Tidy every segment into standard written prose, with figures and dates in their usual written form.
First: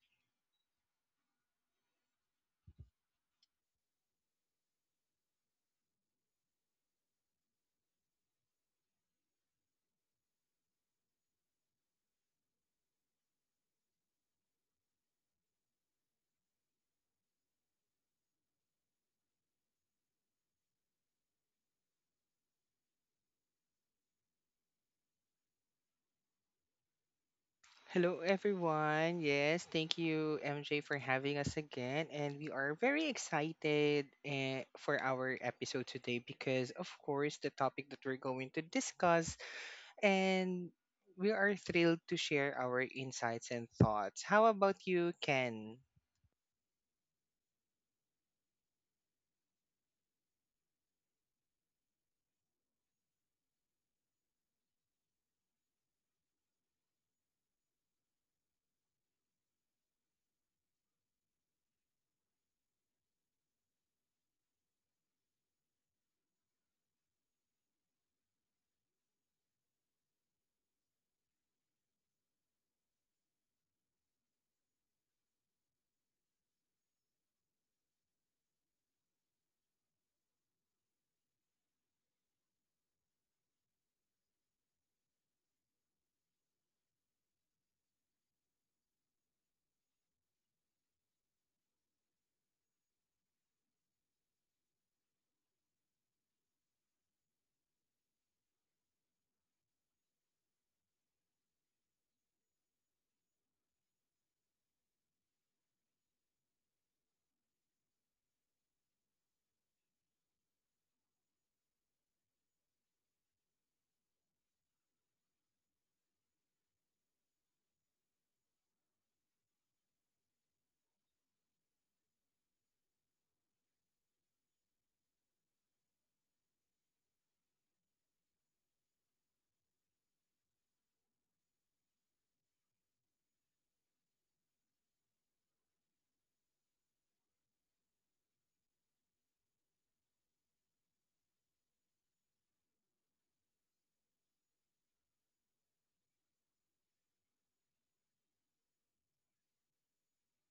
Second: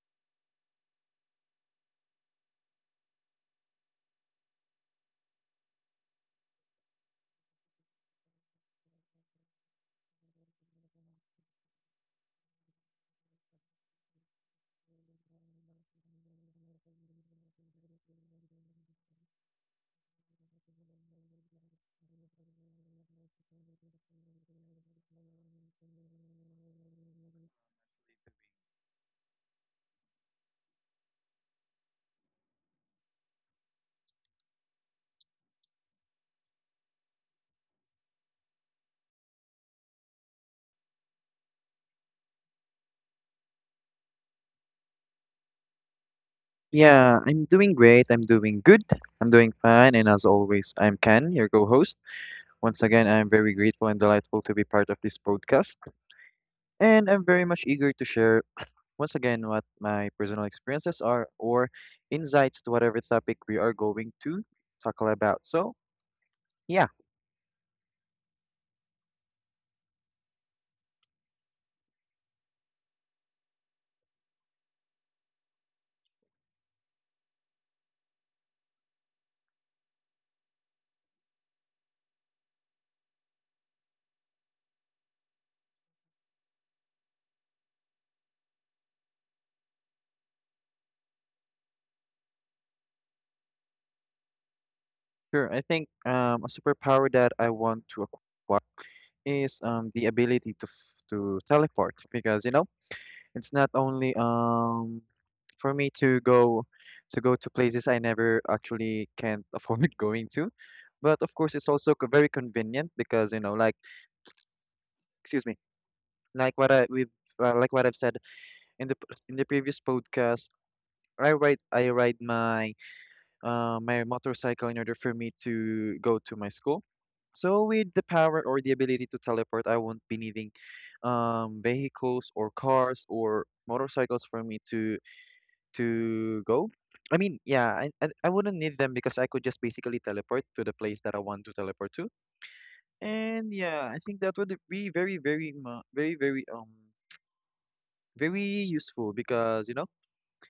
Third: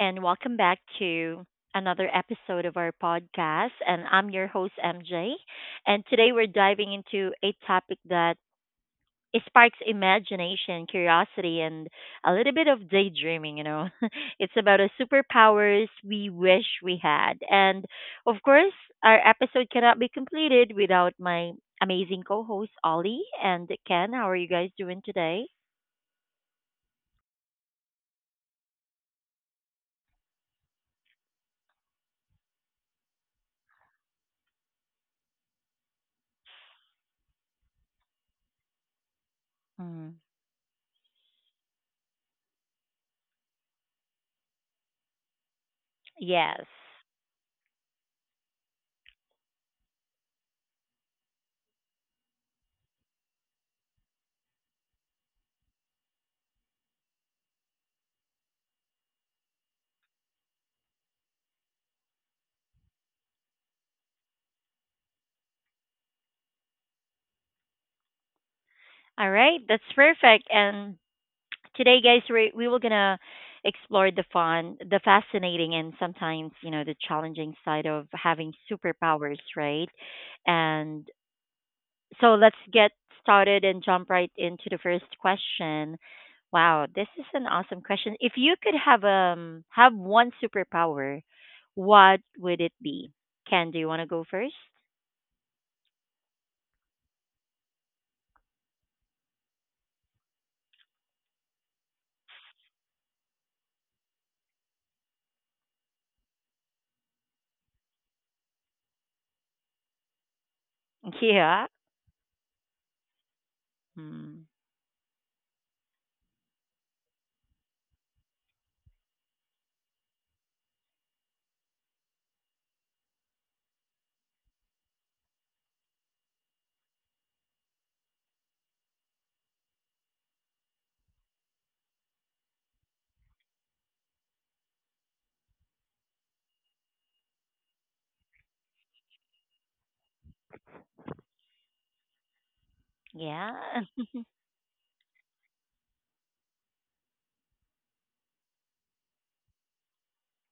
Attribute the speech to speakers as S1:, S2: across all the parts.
S1: and welcome back to another episode of our podcast. And I'm your host, MJ. And today we're diving into a topic that sparks imagination, curiosity, and a little bit of daydreaming. It's about the superpowers we wish we had. And of course, our episode cannot be completed without my amazing co host, Ollie and Ken. How are you guys doing today?
S2: Hello, everyone. Yes, thank you, MJ, for having us again. And we are very excited for our episode today because, of course, the topic that we're going to discuss,
S1: Mm.
S2: and we are thrilled to share our insights and thoughts. How about you, Ken?
S1: Yes.
S3: Yeah, I'm doing great. I'm doing good. I'm doing fine. And as always, I'm Ken, your co host. Once again, I'm very grateful and delightful to be part of this podcast. And I'm very much eager to share, once again, what my personal experiences are or insights to whatever topic we are going to tackle about. So, yeah,
S1: All right, that's perfect. And today, guys, we were gonna explore the fun, the fascinating, and sometimes the challenging side of having superpowers, right? And so let's get started and jump right into the first question. Wow, this is an awesome question. If you could have one superpower, what would it be? Ken, do you want to go first?
S3: sure. I think a superpower that I want to acquire is the ability to, to teleport because, you know, it's not only for me to go to places I never actually can't afford going to. But of course,
S1: Yeah.
S3: it's also very convenient because you know, like,
S1: Mm,
S3: excuse me, like what I we like what I've said in the in the previous podcast. I ride my my motorcycle in order for me to go to my school. So with the power or the ability to teleport, I won't be needing vehicles or cars or motorcycles for me to go. I mean, yeah, I wouldn't need them because I could just basically teleport to the place that I want to teleport to. And
S1: yeah.
S3: yeah, I think that would be very, very, very useful because, you know,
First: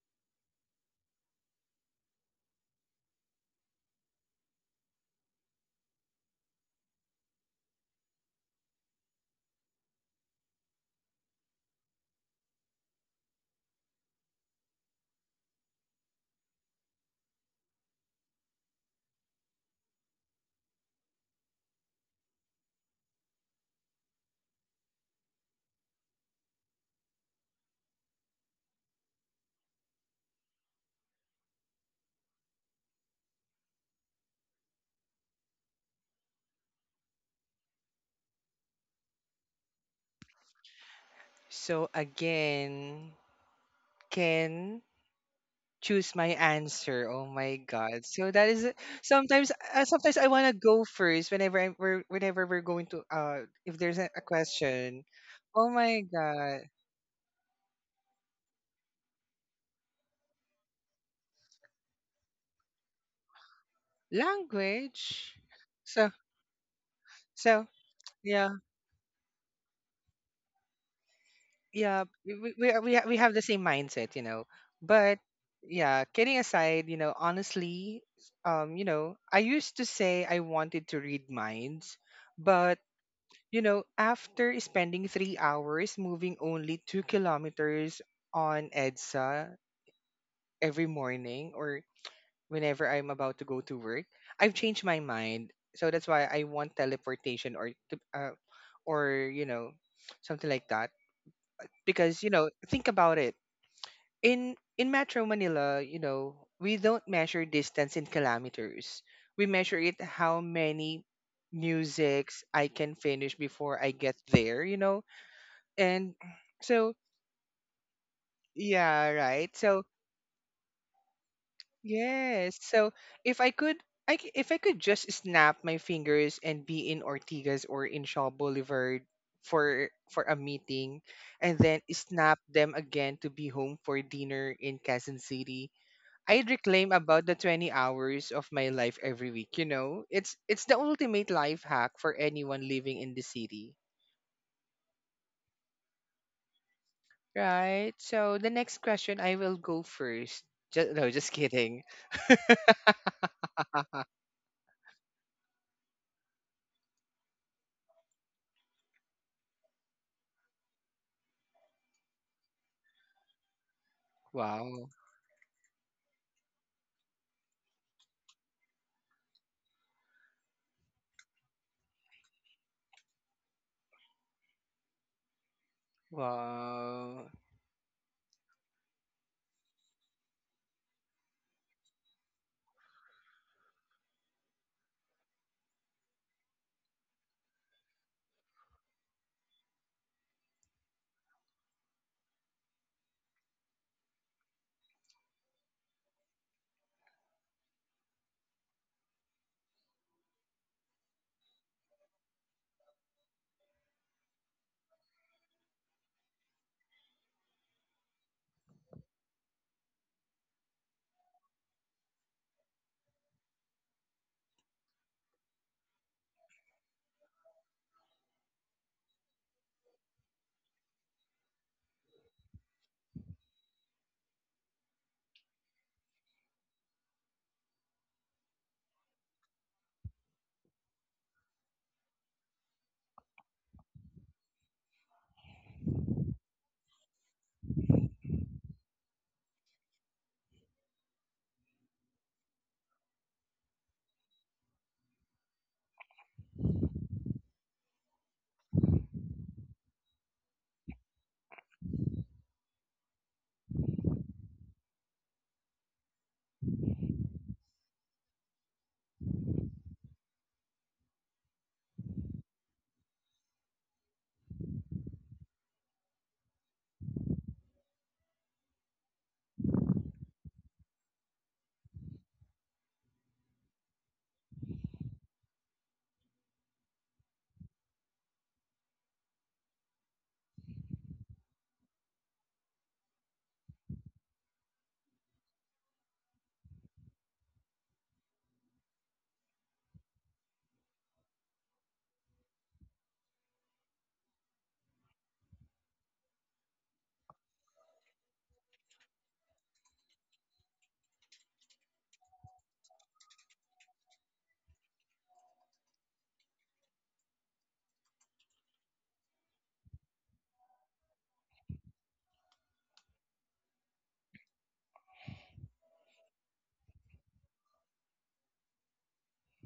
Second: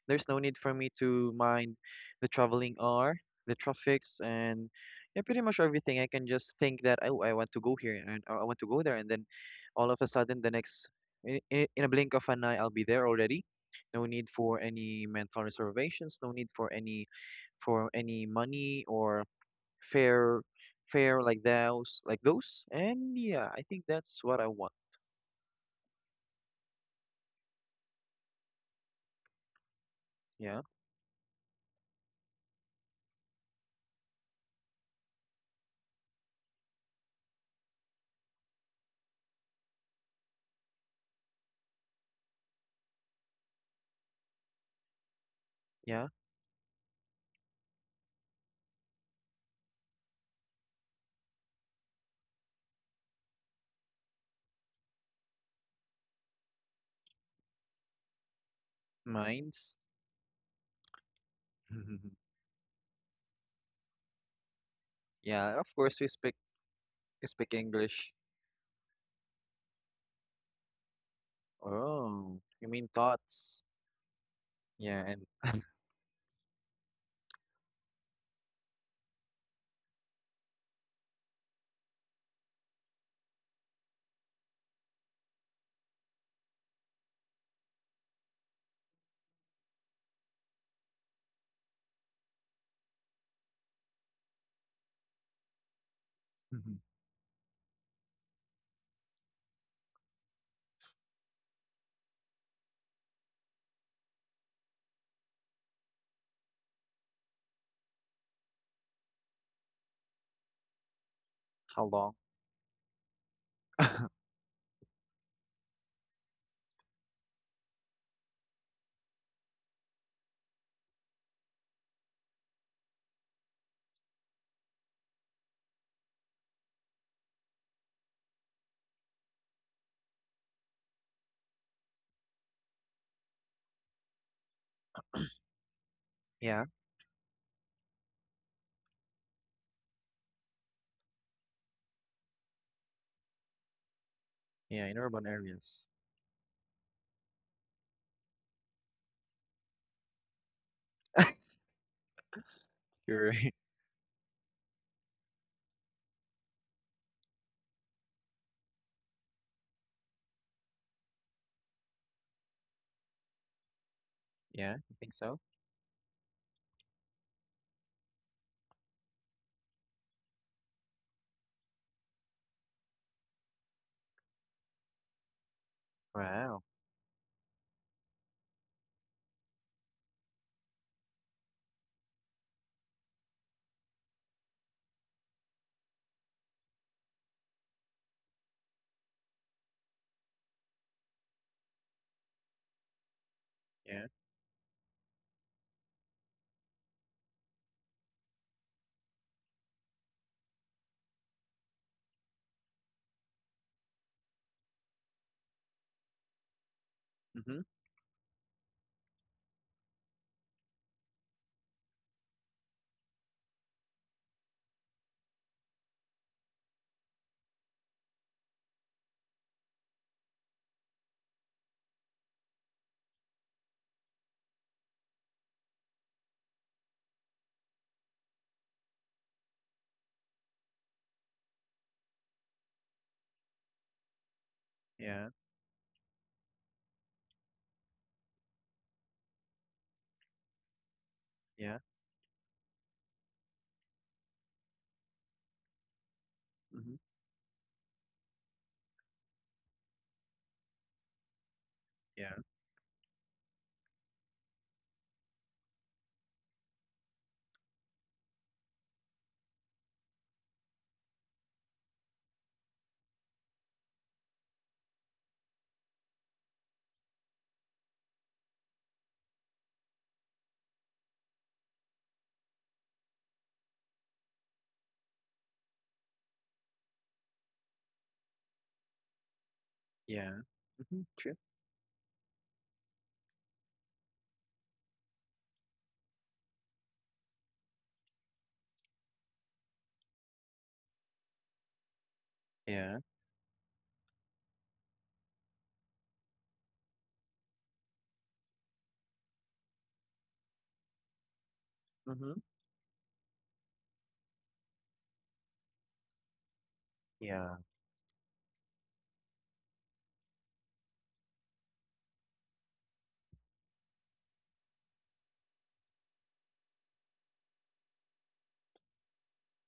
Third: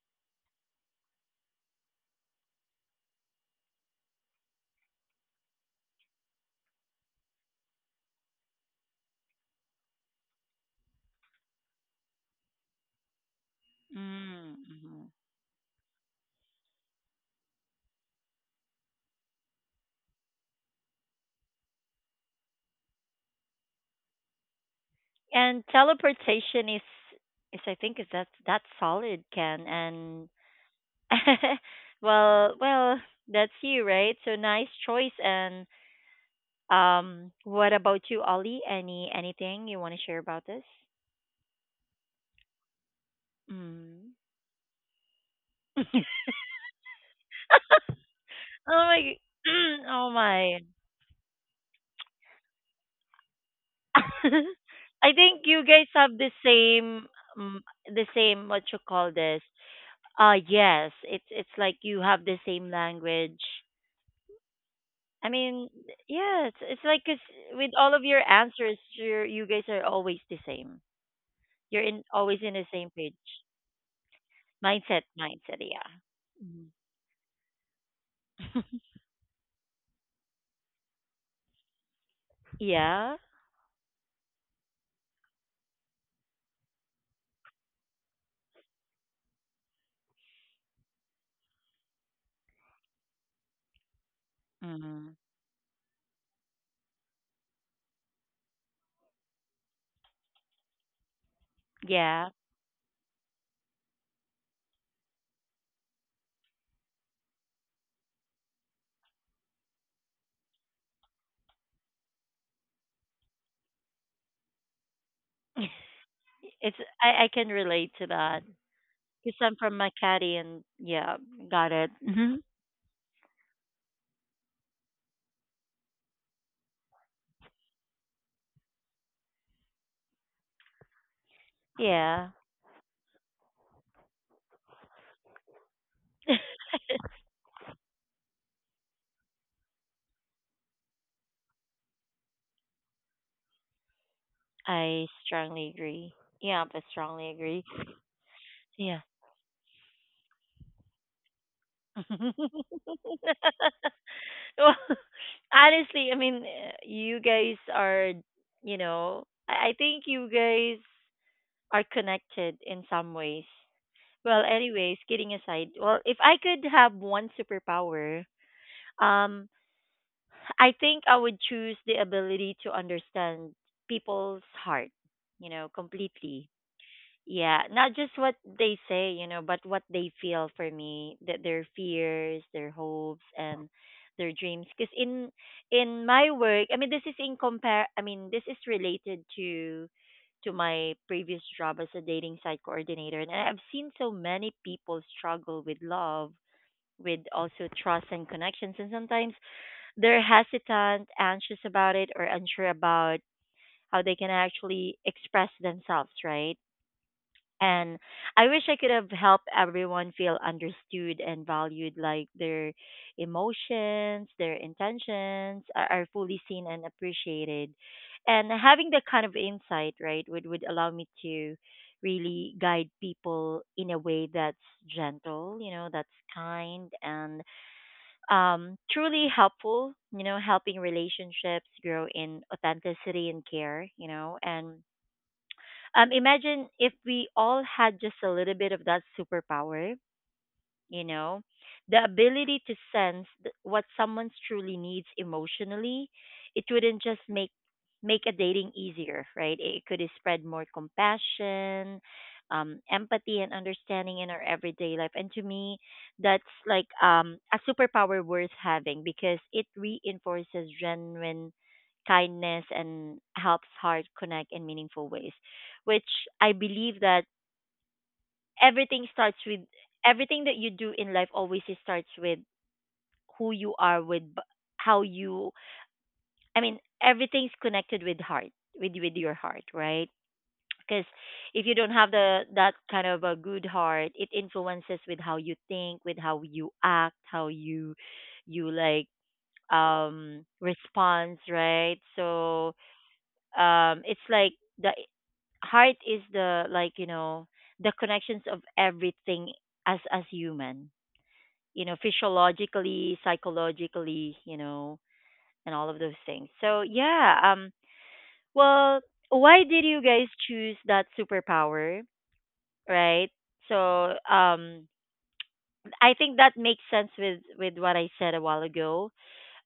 S3: there's no need for me to mind the traveling hour, the traffics, and yeah, pretty much everything. I can just think that, oh, I want to go here and or I want to go there. And then all of a sudden, the next, in a blink of an eye, I'll be there already. No need for any
S1: Mm-hmm.
S3: mental reservations, no need for any money or fair fair like those like those. And yeah, I think that's what I want.
S1: And teleportation is I think is that's solid, Ken. And
S3: Yeah.
S1: well, that's you, right? So nice choice. And what about you, Ollie? Anything you want to share about this?
S2: So, again,
S1: Mm.
S2: Ken.
S1: oh
S3: Yeah.
S2: Choose my answer. Oh my god. So that is
S1: my, g- oh
S2: sometimes I want to
S1: my.
S2: go first whenever I'm, we're whenever we're going to if there's a question.
S1: I think you
S2: Oh
S1: guys
S2: my
S1: have
S2: god.
S1: the same what you call this.
S3: Mines.
S1: Yes, it's like you have the same language I
S2: Language.
S3: Yeah, of
S1: mean,
S3: course we
S2: So
S3: speak.
S1: yeah, it's like 'cause
S3: We speak
S2: so,
S1: with all of
S3: English.
S1: your
S2: yeah,
S1: answers, you guys are always the same. You're
S2: yeah,
S1: in
S3: Oh,
S1: always in the
S3: you mean
S1: same page.
S2: we have the same
S3: thoughts.
S2: mindset, you know.
S3: Yeah.
S1: Mindset,
S3: And
S2: But
S1: mindset, yeah.
S2: yeah, kidding
S1: Mhm.
S2: aside, you know, honestly, I used to say I wanted to read minds, but
S1: Yeah.
S2: After spending 3 hours moving only 2 kilometers on EDSA every morning or whenever I'm about to go to work, I've changed my
S1: Hmm.
S2: mind. So that's why I want teleportation or, or something like that. Because
S1: Yeah.
S2: think about it. In Metro Manila, we don't measure distance in kilometers. We measure it how many
S3: how long.
S2: musics I can finish before I get there. And
S1: it's
S2: so,
S1: I can relate to that
S2: yeah,
S1: because
S2: right.
S1: I'm from
S2: So,
S1: Makati and yeah, got it. Hmm.
S2: yes. So, if I could, I, c- if I could just snap my fingers and be in Ortigas or in Shaw Boulevard for a meeting and then
S1: Yeah.
S2: snap them again to be home for dinner in Quezon City, I'd
S3: Yeah.
S2: reclaim about the 20 hours of my life every week, you know? It's the ultimate life hack for anyone living in the city.
S3: Yeah, in
S1: I
S3: urban
S1: strongly
S3: areas.
S1: agree. Yeah, I strongly agree.
S2: Right. So the next
S1: Yeah.
S2: question, I will go first. Just, no, just kidding.
S1: well,
S3: You're
S1: honestly, I mean, you guys are, you know, I think you guys are connected in some ways. Well,
S3: yeah,
S2: Wow.
S3: I
S1: anyways,
S3: think
S1: kidding
S3: so.
S1: aside, well, if I could have one superpower, um, I think I would choose the ability to understand people's heart, you know, completely.
S3: Wow.
S2: Wow.
S1: Yeah, not just what they say, you know, but what they feel. For me, that their fears, their hopes, and their dreams, because in my work, I mean this is in compare I mean this is related to my previous job as a dating site coordinator, and I've seen
S3: Yeah.
S1: so many people struggle with love, with also trust and connections, and sometimes they're hesitant, anxious about it, or unsure about how they can actually express themselves, right?
S3: Mm-hmm.
S1: And I wish I could have helped everyone feel understood and valued, like their emotions, their intentions are fully seen and appreciated. And having that kind of insight, right, would allow me to really guide people in a way that's gentle, you know, that's kind and truly helpful, you know, helping relationships grow in authenticity and care, you know. And
S3: Yeah.
S1: imagine if we all had just a little bit of that superpower, you know,
S3: Yeah.
S1: the ability to sense what someone truly needs emotionally. It
S3: Mm-hmm.
S1: wouldn't just make a dating easier, right? It could spread more compassion,
S3: Yeah.
S1: empathy, and understanding in our everyday life. And to me, that's like a superpower worth having, because it reinforces genuine kindness and helps heart connect in meaningful ways, which I believe that everything starts with everything that you do in life always starts with who you are with b- how you I mean everything's connected with heart, with your heart, right?
S3: Yeah. Mm-hmm,
S1: Because
S3: true.
S1: if you don't have the that kind of a good heart, it influences with how you think, with how you act, how you you like response, right? So
S3: Yeah.
S1: it's like the heart is the like, you know, the connections of everything as human, you know,
S3: Mm-hmm.
S1: physiologically, psychologically, you know, and all of those things. So yeah,
S3: Yeah.
S1: well, why did you guys choose that superpower, right? So um, I think that makes sense with what I said a while ago,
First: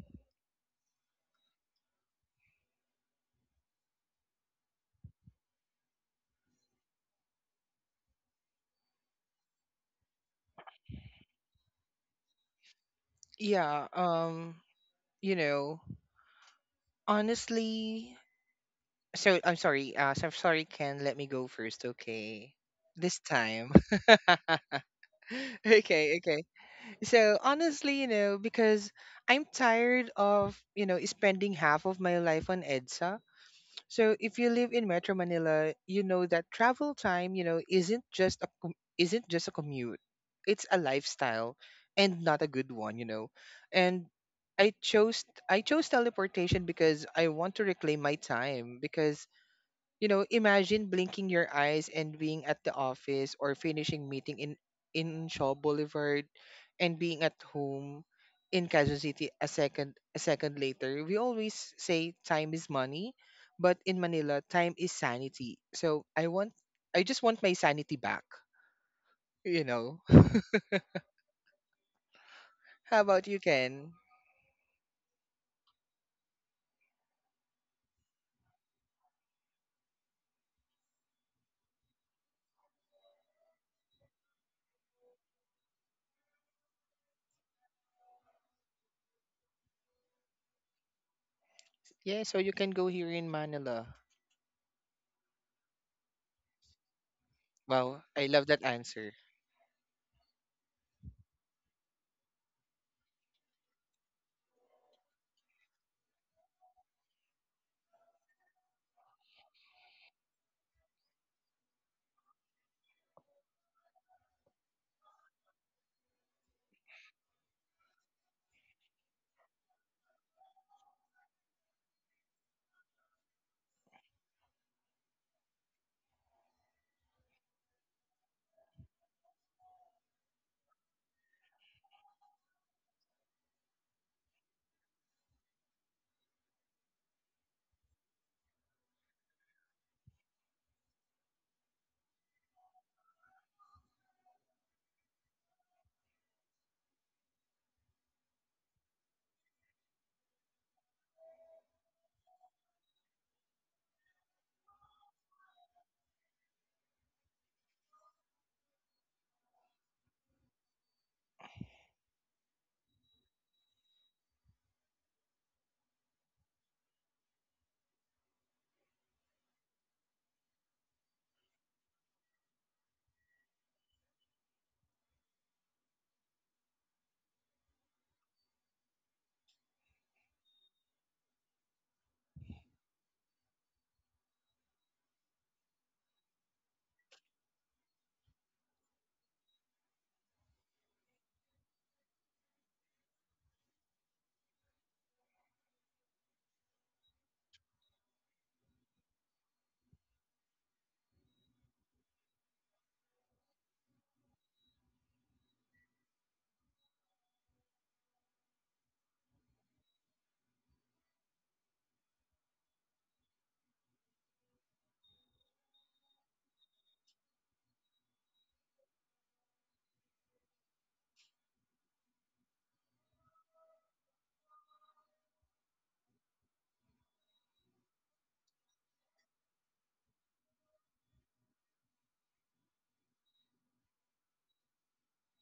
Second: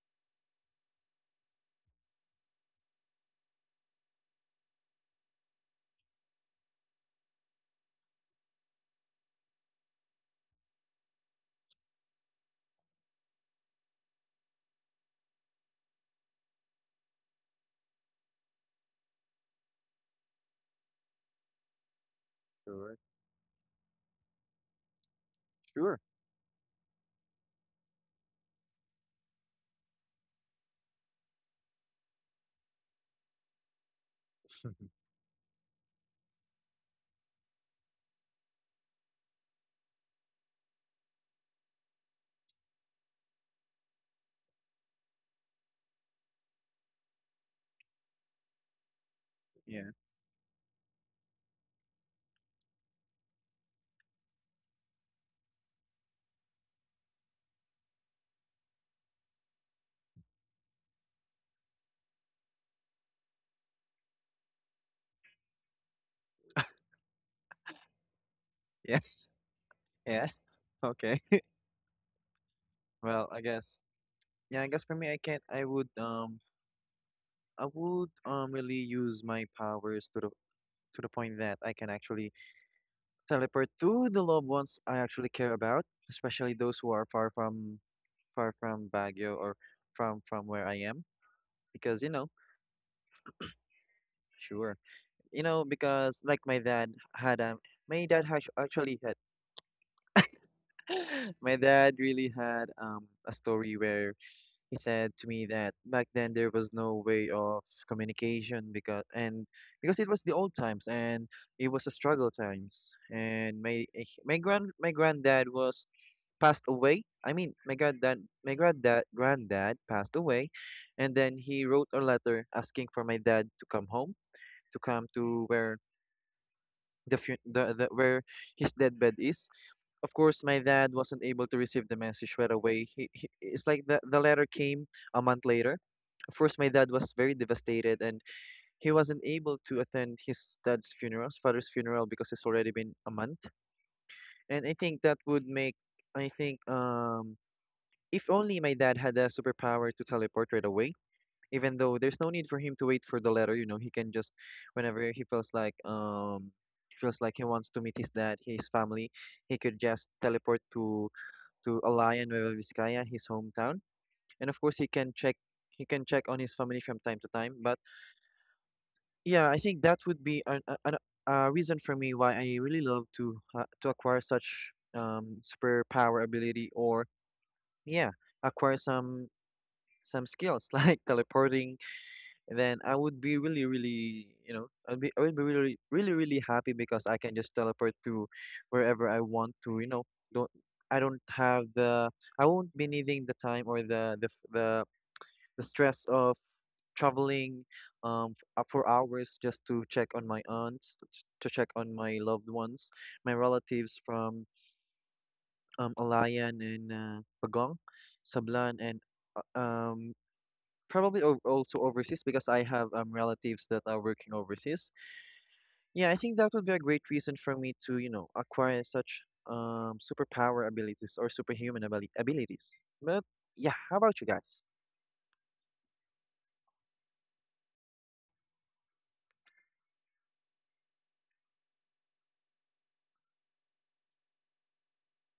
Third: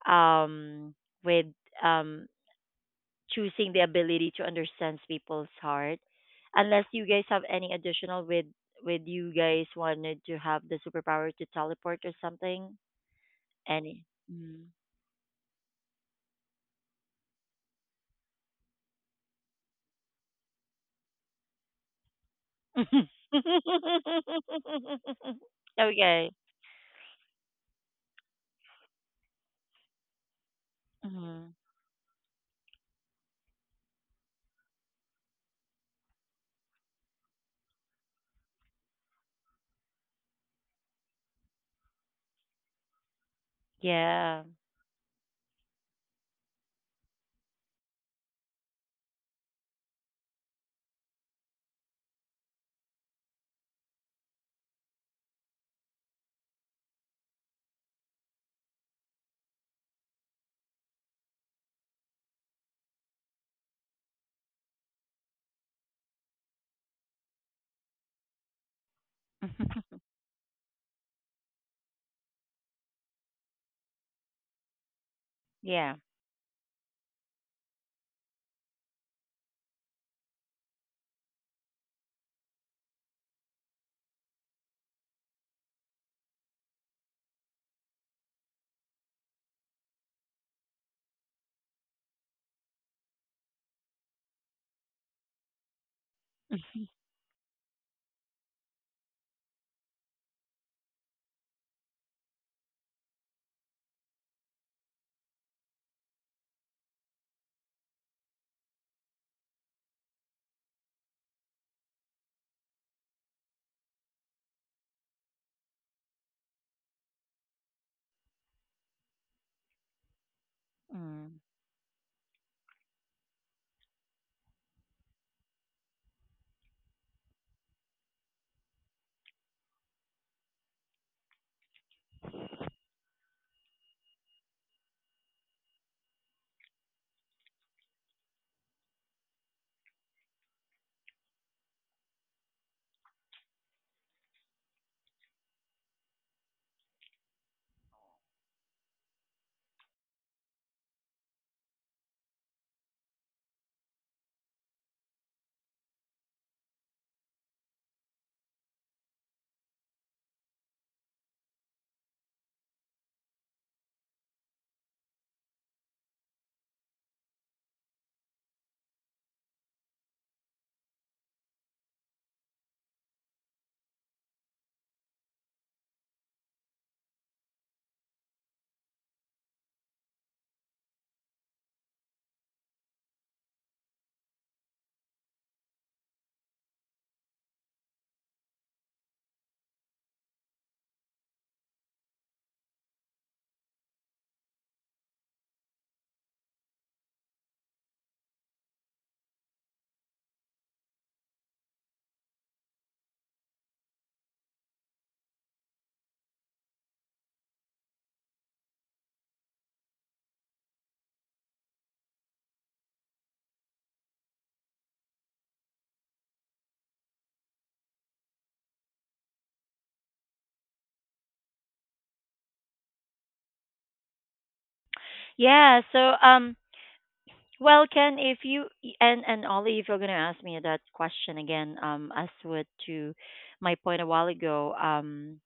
S1: um, with um choosing the ability to understand people's heart. Unless you guys have any additional with you guys wanted to have the superpower to teleport or something,
S2: Yeah,
S1: any. Mm-hmm.
S2: you know, honestly, so I'm sorry, Ken, let me go first, okay?
S3: Sure.
S2: This time.
S3: Sure.
S2: Okay,
S1: okay.
S2: okay. So honestly, because I'm tired of,
S1: Hmm.
S2: spending half of my life on EDSA. So if you live in Metro Manila, you know that travel time, isn't just a isn't just a commute. It's a lifestyle and not a good one. And
S1: Yeah.
S2: I chose I chose teleportation because I want to reclaim my time because,
S3: Yeah.
S2: imagine blinking your eyes and being at the office or finishing meeting in Shaw Boulevard and being at home in Quezon City a second later. We always say time is money, but in Manila, time is sanity. So I just want my sanity back,
S3: Yes.
S2: you know.
S3: Yeah. Okay.
S2: How about
S3: Well, I
S2: you,
S3: guess.
S2: Ken?
S3: Yeah, I guess for me, I can't.
S1: yeah.
S3: I would really use my powers to the point that I can actually teleport to the loved ones I actually care about, especially those who are far from Baguio or from where I am, because you
S2: Yeah,
S3: know,
S2: so you can go here in Manila.
S3: sure, you know, because like my dad had
S2: Wow,
S3: my dad
S2: I
S3: has
S2: love that
S3: actually
S2: answer.
S3: had, my dad really had a story where he said to me that back then there was no way of communication because it was the old times and it was a struggle times and my my grand my granddad was passed away. I mean my granddad granddad passed away, and then
S1: Mm.
S3: he wrote a letter asking for my dad to come home, to come to where the where his deathbed is. Of course, my dad wasn't able to receive the message right away. He it's like the letter came a month later. Of course, my dad was very devastated and he wasn't able to attend his dad's funeral, his father's funeral, because it's already been a month. And I think that would make, I think, if only my dad had a superpower to teleport right away, even though there's no need for him to wait for the letter, you know, he can just, whenever he feels feels like he wants to meet his dad, his family, he could just teleport to Alayan, Nueva Vizcaya, his hometown. And of course, he can check on his family from time to time. But yeah, I think that would be an a reason for me why I really love to acquire such superpower ability or yeah, acquire some skills like teleporting. Then I would be really, really, you know, I'd be, I would be really, really, really happy because I can just teleport to wherever I want to. You know, don't I don't have the I won't be needing the time or the stress of traveling for hours just to check on my to check on my loved ones, my relatives from Alayan and Pagong Sablan and uh, um probably also overseas because I have relatives that are working overseas. Yeah, I think that would be a great reason for me to, you know, acquire such superpower abilities or superhuman abilities. But yeah, how about you guys?
S1: Yeah. So, well, Ken, if you and Ollie, if you're gonna ask me that question again, as with to my point a while ago,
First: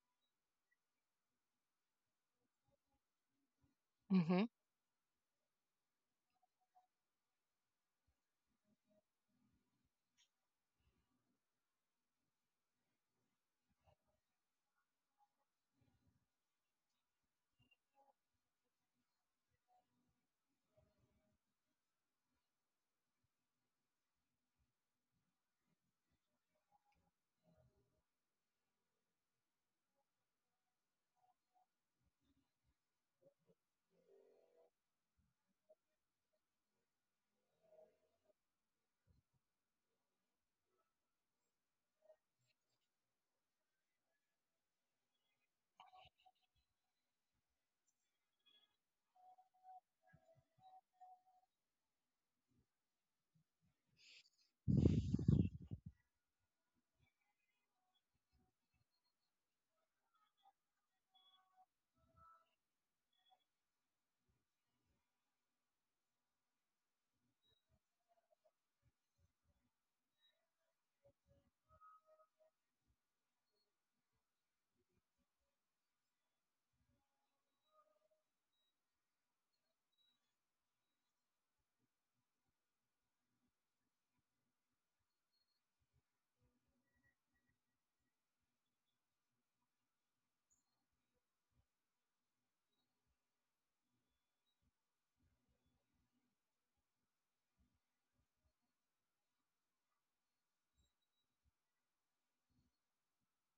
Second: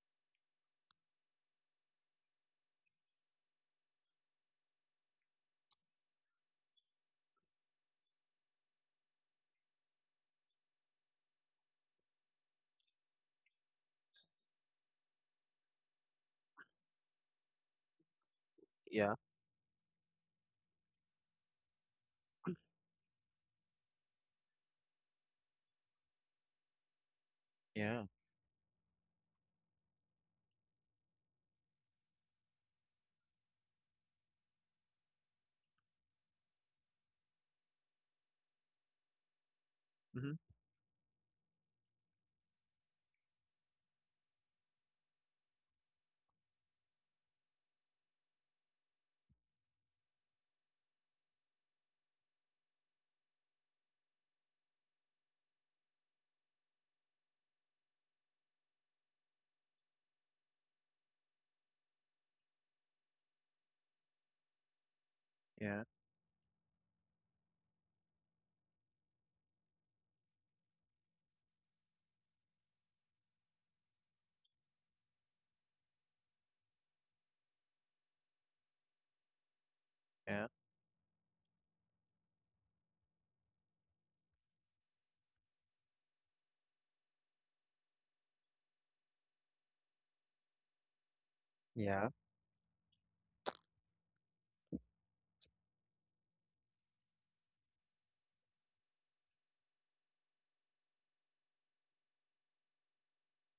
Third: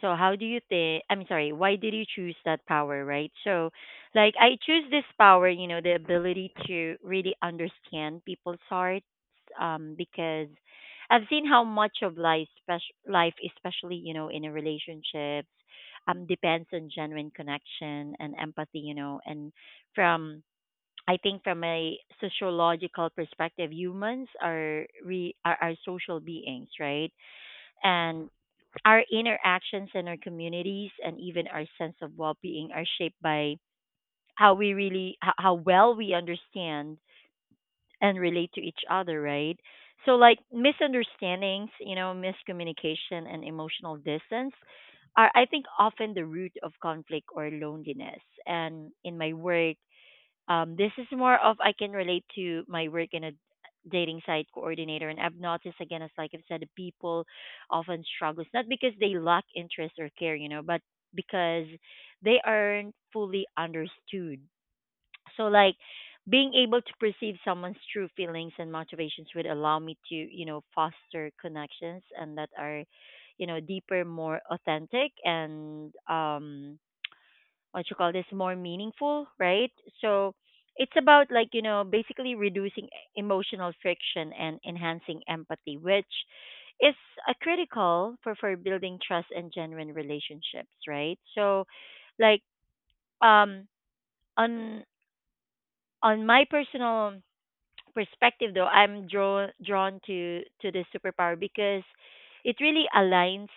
S1: so how do you think? I'm sorry. Why did you choose that power, right? So, like,
S2: Mm-hmm.
S1: I choose this power. You know, the ability to really understand people's hearts, because I've seen how much of life, especially you know, in a relationships, depends on genuine connection and empathy. You
S3: Yeah,
S1: know, and from I think from a sociological perspective, humans are re are social beings, right?
S3: yeah,
S1: And our interactions and our communities and even our sense of well being are shaped by how how well we understand and relate to each other, right? So,
S3: mm-hmm,
S1: like misunderstandings, you know, miscommunication and emotional distance are, I think, often the root of conflict or loneliness. And in my work, this is more of I can relate to my work in a dating site coordinator, and I've noticed again, as like I've said, people often struggle. It's not because they lack interest or care, you know, but because they aren't fully understood. So like
S3: yeah,
S1: being able to perceive someone's true feelings and motivations would allow me to, you know, foster connections and that are, you know, deeper, more authentic, and what you call this more meaningful, right? So
S3: yeah,
S1: it's about like, you know, basically reducing emotional friction and enhancing empathy, which is a critical for building trust and genuine relationships, right? So
S3: yeah,
S1: like um on on my personal perspective, though, I'm drawn to to this superpower because it really aligns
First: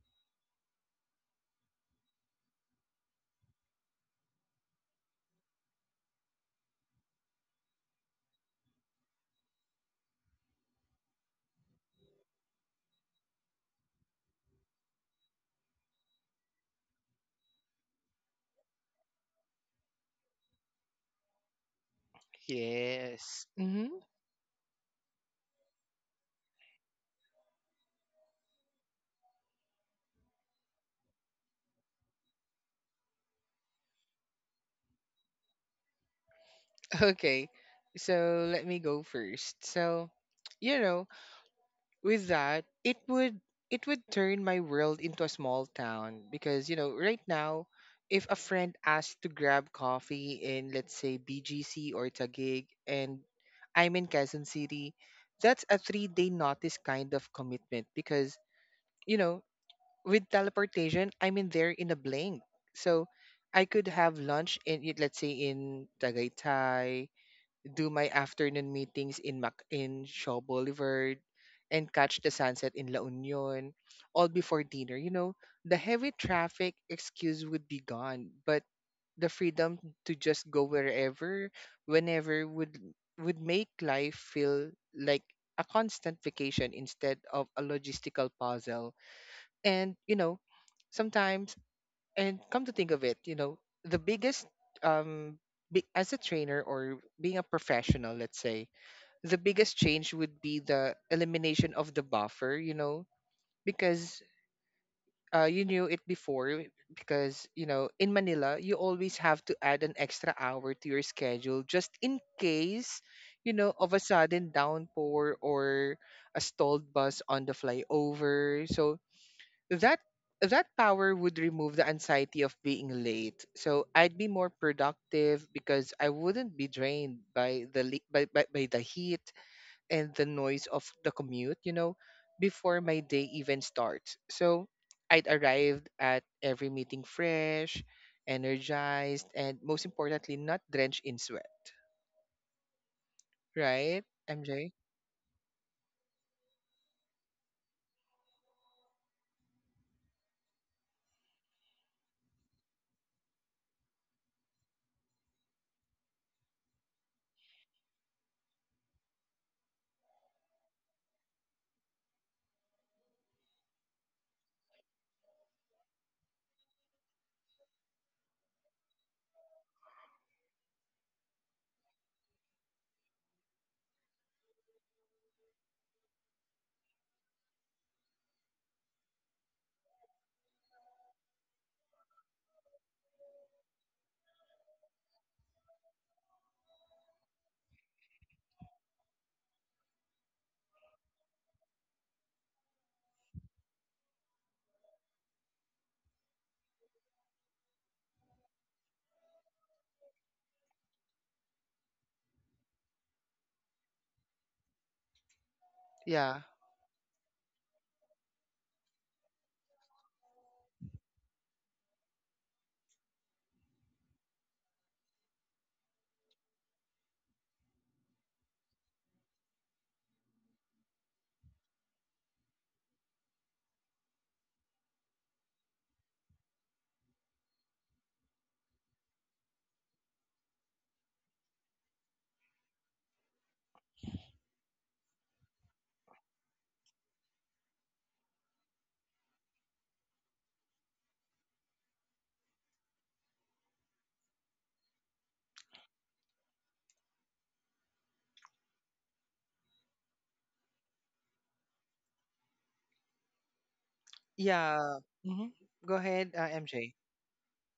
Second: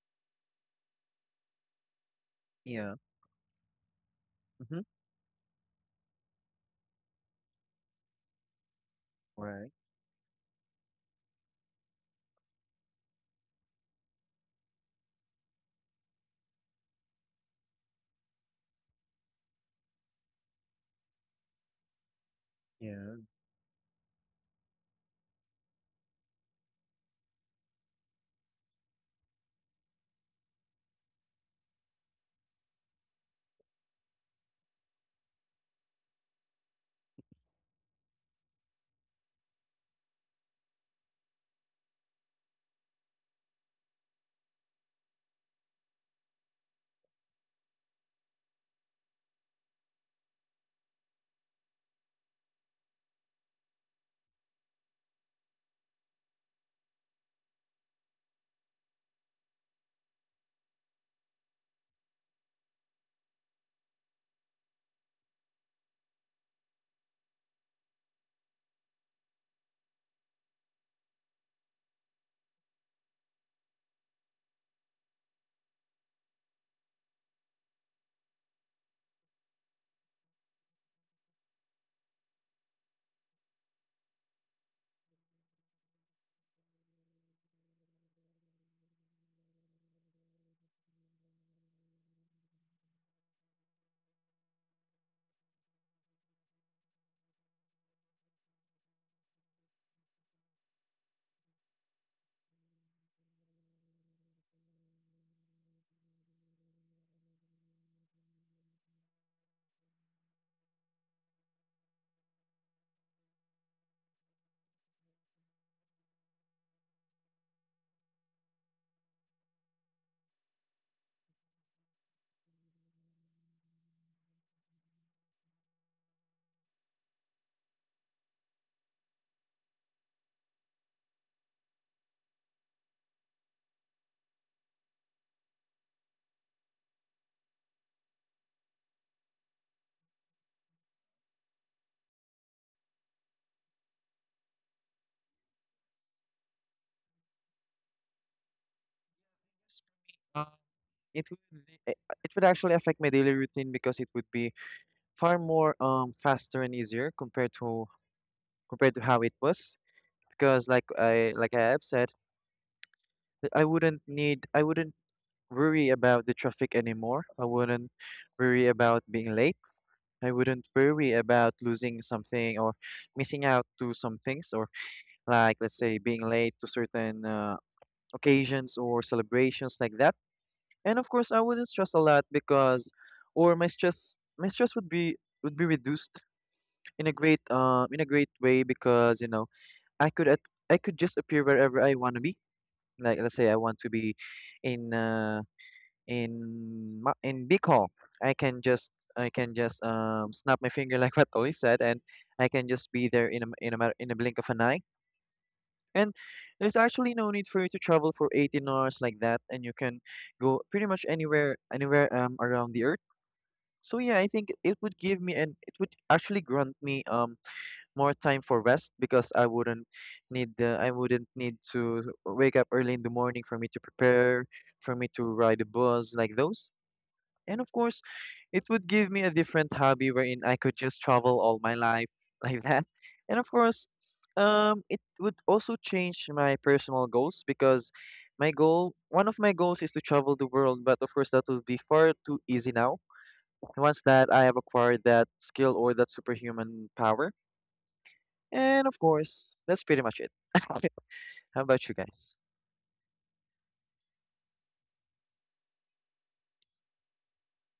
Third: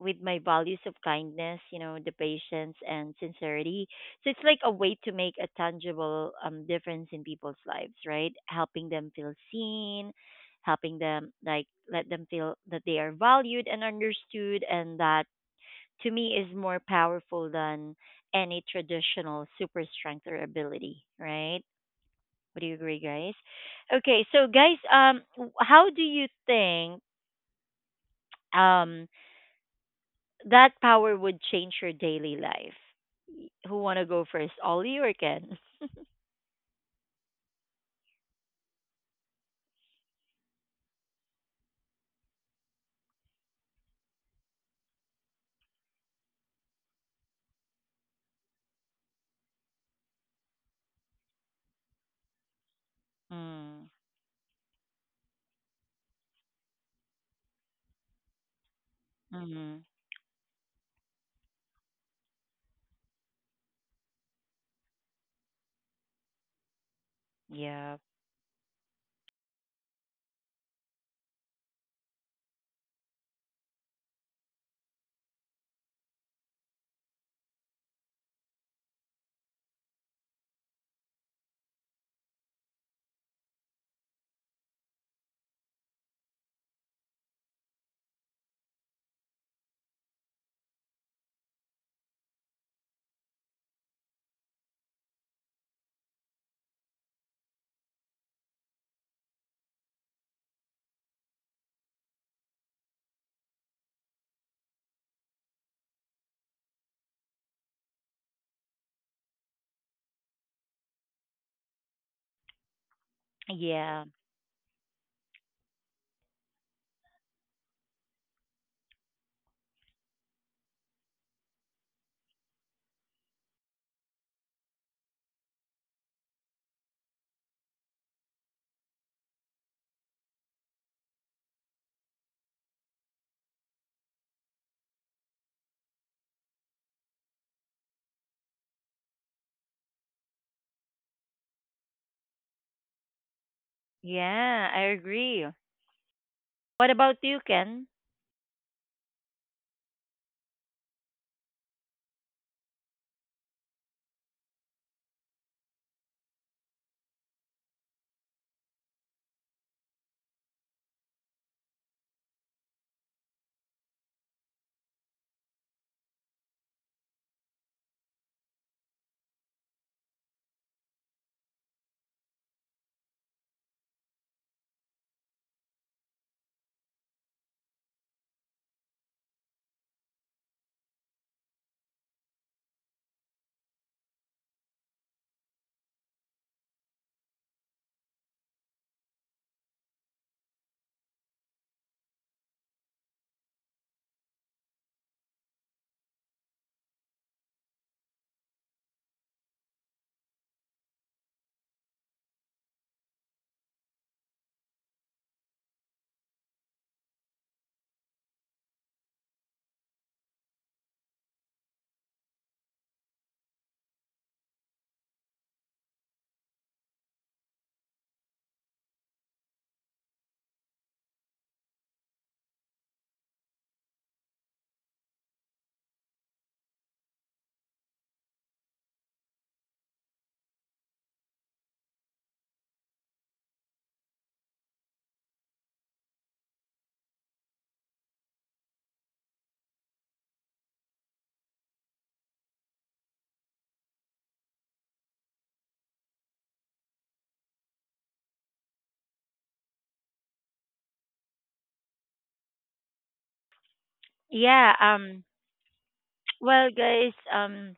S1: with my values of kindness, you know, the patience
S3: yeah,
S1: and sincerity. So it's like a
S3: mm-hmm,
S1: way to make a tangible difference in people's lives, right? Helping them feel
S3: right,
S1: seen, helping them like let them feel that they are valued and understood, and that to me is more powerful than any traditional super strength or ability, right? Would you
S3: yeah.
S1: agree, guys?
S2: Yes. Mm-hmm.
S1: Okay, so guys, how do you think um that power would change your daily life? Who wanna go first, Ollie or Ken?
S2: Okay, so let me go first. So, you know, with that, it would turn my world into a small town because, right now, if a friend asks to grab coffee in let's say BGC or Taguig, and
S1: Mm,
S2: I'm in Quezon City, that's a 3 day notice kind of commitment because, you know
S1: mm,
S2: with teleportation, I'm in there in a blink. So, I could have lunch in let's say in Tagaytay, do
S1: yeah,
S2: my afternoon meetings in Mac in Shaw Boulevard and catch the sunset in La Union all before dinner. The heavy traffic excuse would be gone, but the freedom to just go wherever, whenever would make life feel like a constant vacation instead of a logistical puzzle. And, sometimes, and come to think of it, the biggest um as a trainer or being a professional, let's say, the biggest change would be the elimination of the buffer, because you knew it before because, in Manila you always have to add an extra hour to your schedule just in case, of a
S1: yeah,
S2: sudden downpour or a stalled bus on the flyover. So that that power would remove the anxiety of being late, so I'd be more productive because I wouldn't be drained by by the heat and the noise of the commute before my day even starts, so I'd arrived at every meeting fresh, energized, and most importantly not drenched in sweat, right,
S1: yeah.
S2: MJ?
S1: I agree. What about you, Ken?
S3: Uh, It would be- eh, it would actually affect my daily routine because it would be far more faster and easier compared to compared to how it was. Because like I have said, th- I wouldn't need I wouldn't worry about the traffic anymore. I wouldn't worry about being late. I wouldn't worry about losing something or missing out to some things or like let's say being late to certain occasions or celebrations like that. And of course, I wouldn't stress a lot because or my stress would be reduced in a great way because you know I could at, I could just appear wherever I want to be. Like let's say I want to be in uh, in ma- in Bicol, I can just I can just snap my finger like what Oli said, and I can just be there in a m- in a matter in a blink of an eye. And
S2: Yeah.
S3: there's actually no need for you to travel for 18 hours like that, and you can go pretty much anywhere anywhere around the earth. So yeah, I think it would give me and it would actually grant me more time for rest because I wouldn't need the I wouldn't need to wake up early in the morning for me to prepare, for me to ride a bus like those. And of course, it would give me a different hobby wherein I could just travel all my life like that. And of course, it would also change my personal goals because my goal, one of my goals is to travel the world, but of course, that would be far too easy now once that I have acquired that skill or that superhuman power. And of course, that's pretty much it. how about you guys?
S1: Yeah.
S2: Yeah. Hmm. Go ahead,
S1: Well,
S2: MJ.
S1: guys.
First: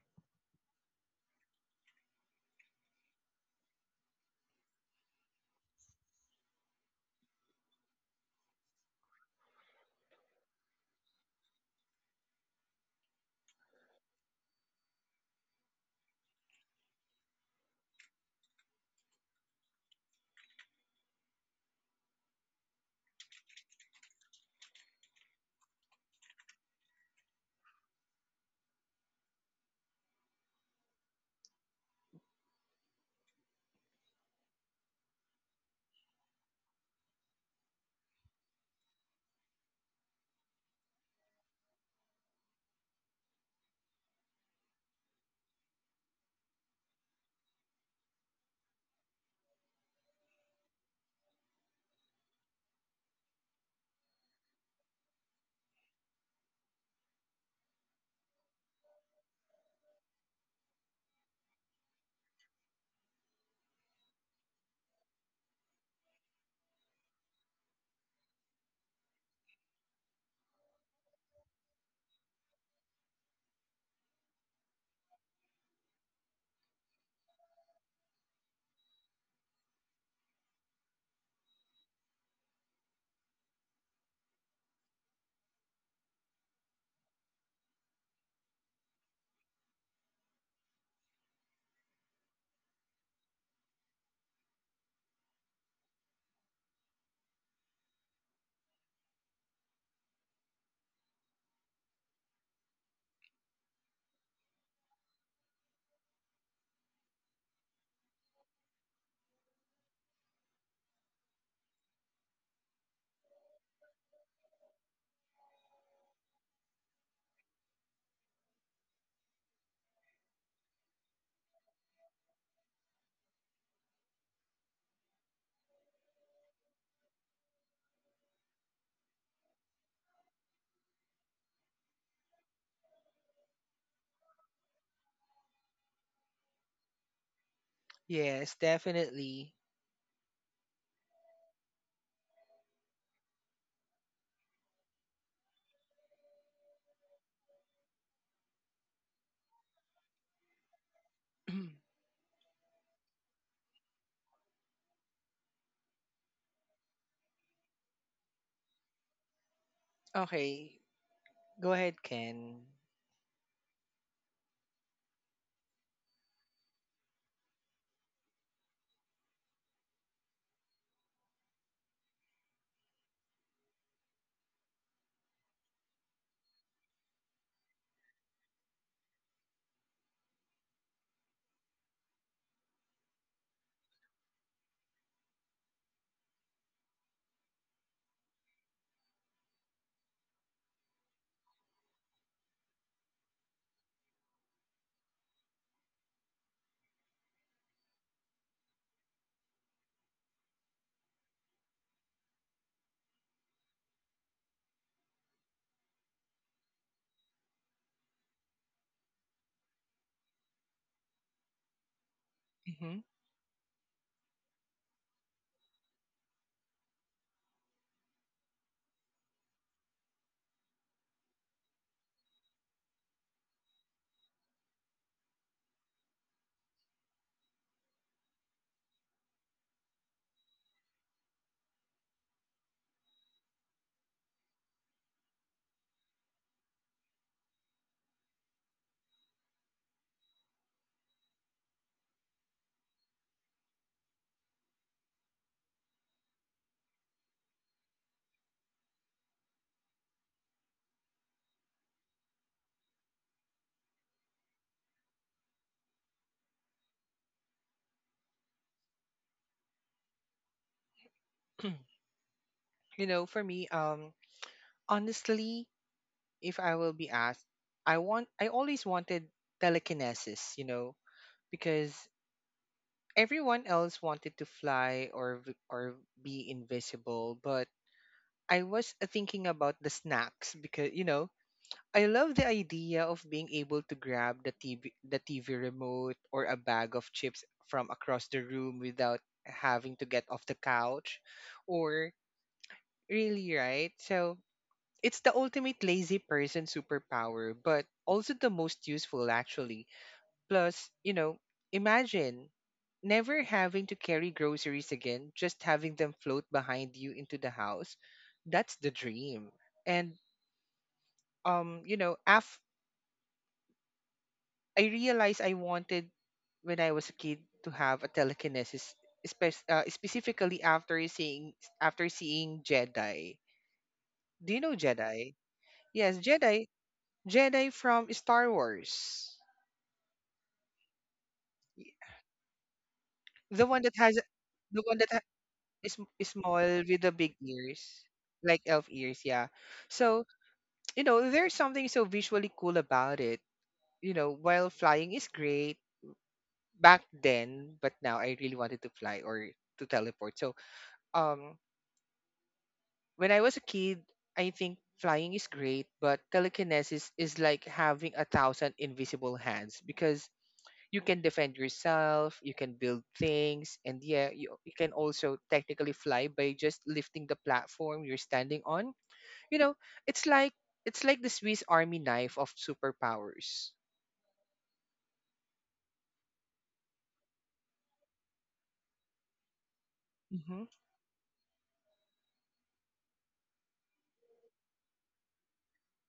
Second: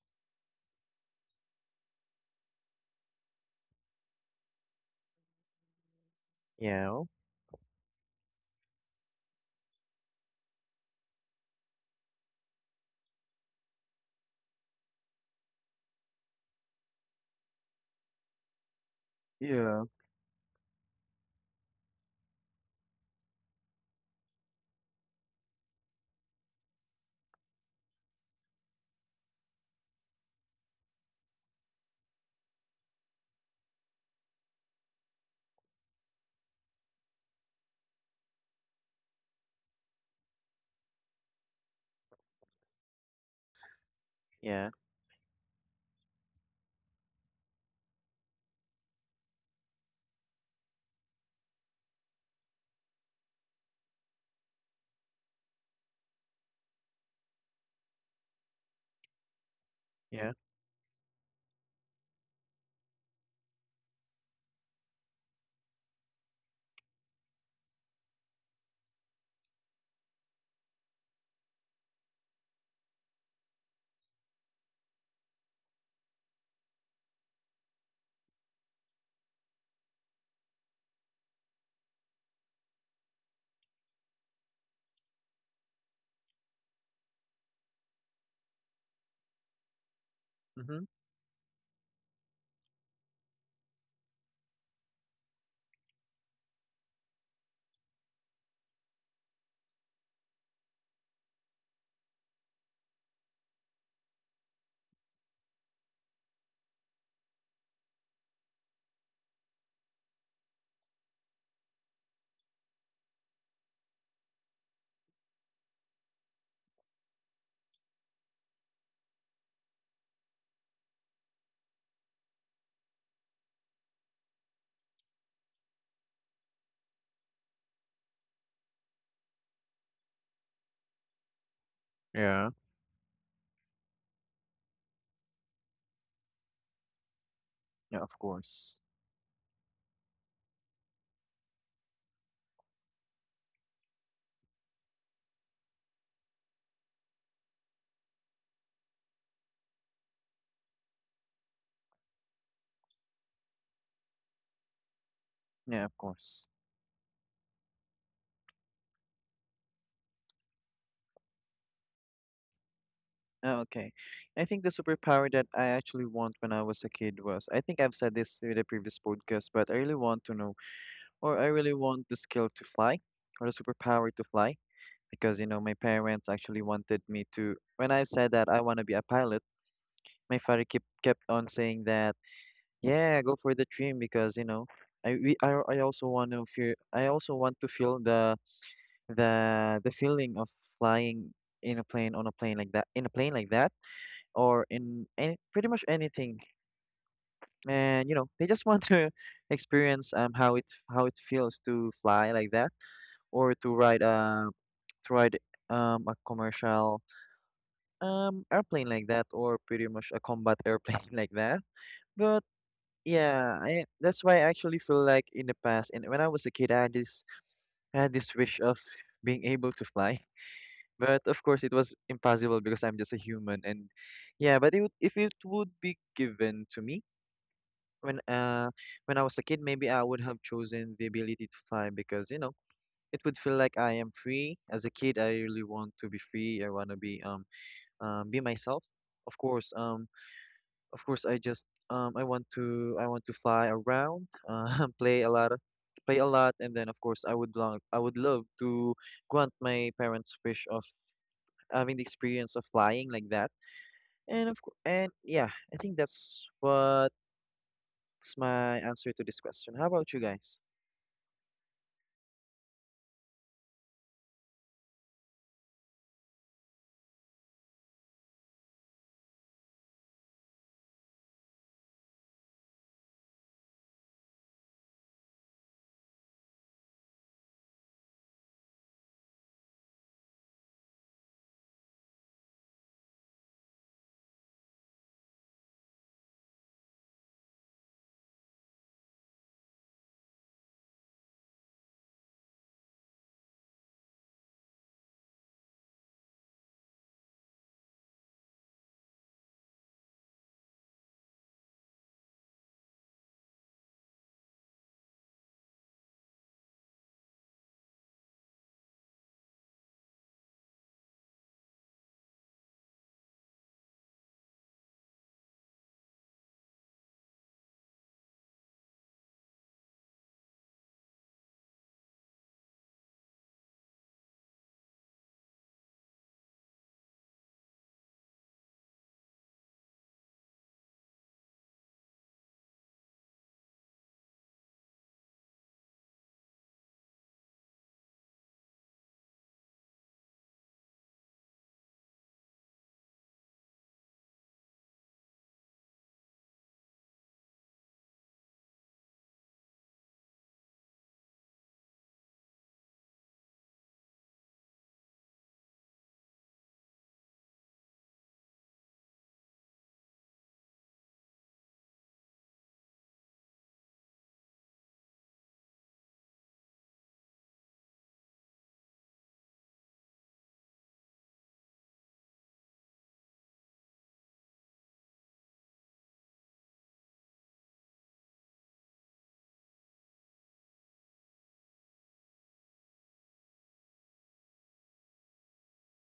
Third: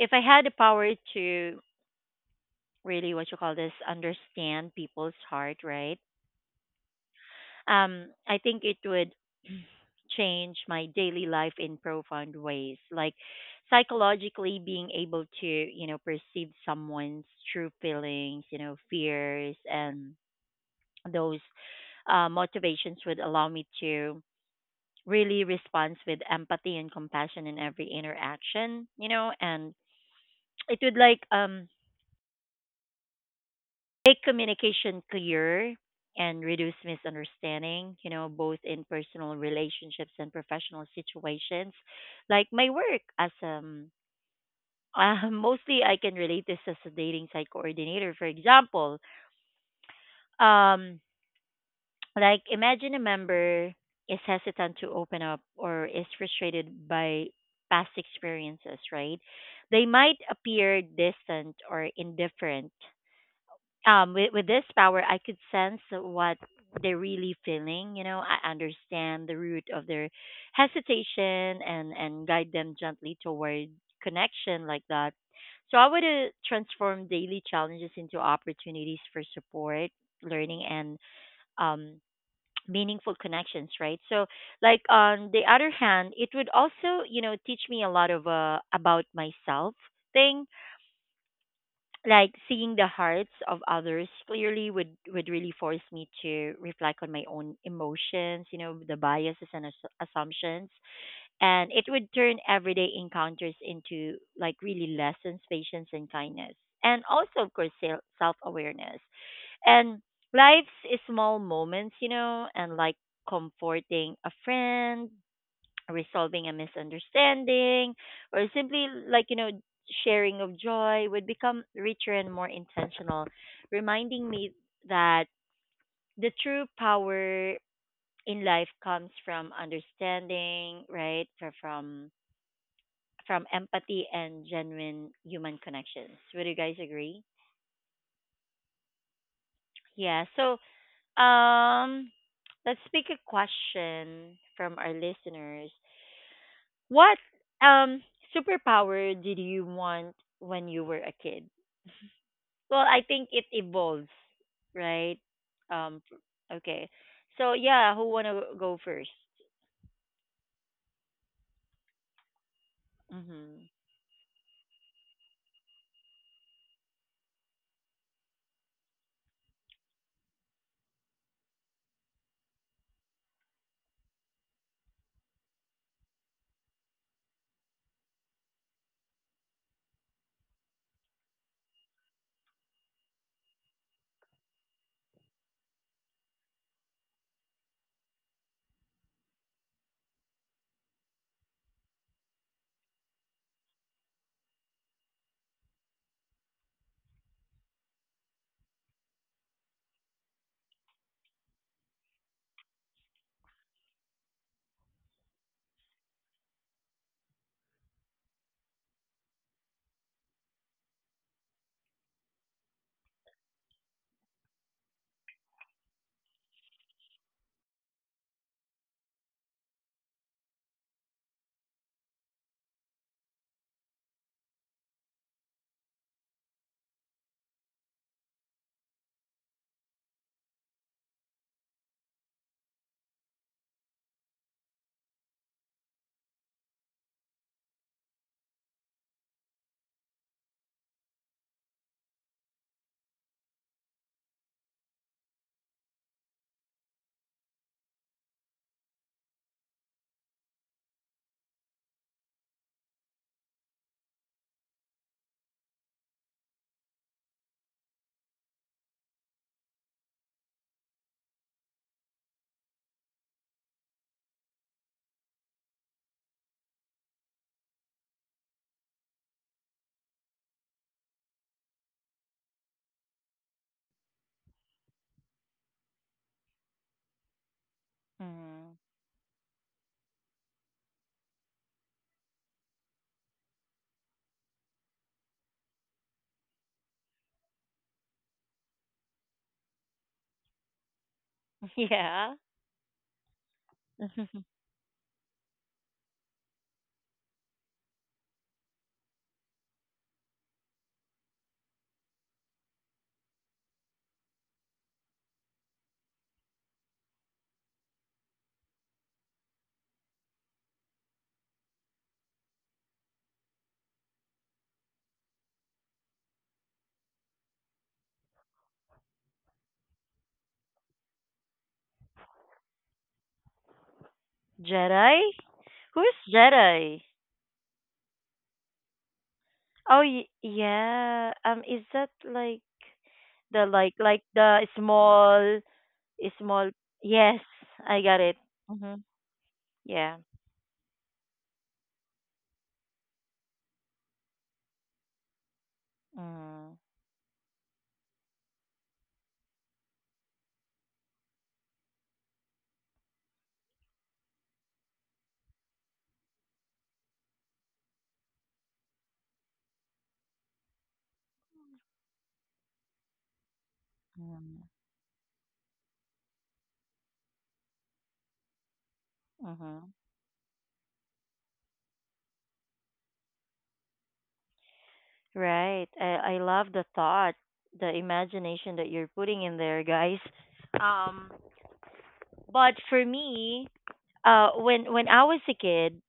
S1: If I had the power to really, what you call this, understand people's heart, right?
S3: Yeah.
S1: I think it would change my daily life in profound ways, like psychologically being able to, you know, perceive someone's true feelings, you know, fears,
S3: Yeah.
S1: and those motivations would allow me to really respond with empathy and compassion in every interaction, you know, and it would like make communication clear and reduce misunderstanding, you know, both in personal relationships and professional situations. Like my work as
S3: Yeah.
S1: mostly I can relate this as a dating site coordinator. For example, um like imagine a member is hesitant to open up or is frustrated by past experiences, right? They might
S3: Yeah.
S1: appear distant or indifferent. With this power, I could sense what they're really feeling, you know. I understand the root of their hesitation and guide them gently toward connection like that. So I would transform daily challenges into opportunities for support, learning, and um meaningful connections, right? So like on the other hand, it would also, you know, teach me a lot of about myself thing,
S3: Mm-hmm.
S1: like seeing the hearts of others clearly would really force me to reflect on my own emotions, you know, the biases and assumptions, and it would turn everyday encounters into like really lessons, patience, and kindness, and also of course self awareness. And life's small moments, you know, and like comforting a friend, resolving a misunderstanding, or simply like, you know, sharing of joy would become richer and more intentional, reminding me that the true power in life comes from understanding, right? Fro- From
S3: Yeah.
S1: from empathy and genuine human connections. Would you guys agree?
S3: Yeah, of
S2: Yes,
S3: course.
S2: definitely.
S1: Yeah. So, um, let's pick a question from our listeners. What um superpower did you want when you were a kid? Well, I think it evolves, right?
S3: Yeah, of course.
S1: Okay. So yeah, who wanna go first?
S2: Okay. Go ahead, Ken.
S3: Oh,
S1: Mhm.
S3: okay. I think the superpower that I actually want when I was a kid was, I think I've said this in the previous podcast, but I really want to know, or I really want the skill to fly, or the superpower to fly, because, you know, my parents actually wanted me to, when I said that I want to be a pilot, my father kept on saying that, yeah, go for the dream, because, you know, I also want to feel, I also want to feel the the feeling of flying in a plane on a plane like that, in a plane like that or in any, pretty much anything. And you know, they just want to experience how it feels to fly like that or to ride a commercial airplane like that or pretty much a combat airplane like that. But
S2: Hmm.
S3: yeah, I, that's why I actually feel like in the past and when I was a kid, I had this wish of being able to fly. But of course, it was impossible because I'm just a human. And yeah, but it would, if it would be given to me. When when I was a kid, maybe I would have chosen the ability to fly because you know it would feel like I am free. As a kid, I really want to be free. I want to be myself. Of course, um of course I just I want to fly around, play a lot, and then of course I would love to grant my parents' wish of having the experience of flying like that. And of course, and yeah, I think that's what's my answer to this question. How about you guys?
S2: You know, for me, honestly, if I will be asked, I always wanted telekinesis. You know, because everyone else wanted to fly or be invisible, but I
S1: Mhm.
S2: was thinking about the snacks because, I love the idea of being able to grab the TV remote or a bag of chips from across the room without having to get off the couch, or
S1: Yeah.
S2: really right so. It's the ultimate lazy person superpower, but also the most useful, actually. Plus, imagine never having to carry groceries again, just having them float behind you into the house. That's the dream. And, um, you know, af- I realized I wanted when I was a kid to have a telekinesis, specifically after seeing Jedi. Do you know
S1: Jedi?
S2: Jedi?
S1: Who's
S2: Yes, Jedi.
S1: Jedi?
S2: Jedi from Star Wars.
S1: Oh yeah. Um, is
S2: Y-
S1: that like
S2: The
S1: the
S2: one that has
S1: the
S2: the one that ha-
S1: small
S2: is m- is small
S1: small
S2: with the big
S1: yes, I
S2: ears,
S1: got it.
S2: like elf
S1: Mhm.
S2: ears, yeah.
S1: Yeah.
S2: So, there's something so visually cool about it. While flying is great
S1: Mm-hmm.
S2: back then, but now I really wanted to fly or to teleport. So, um, when I was a kid, I think flying is great, but telekinesis is like having a thousand invisible hands because you can defend yourself, you can build things, and yeah, you can also technically fly by just lifting the platform you're standing on. You know,
S1: Mm-hmm.
S2: it's like it's like the Swiss Army knife of superpowers.
S1: Right. I love the thought, the imagination that you're putting in there, guys.
S2: Mm-hmm.
S1: Um, but for me, when I was a kid,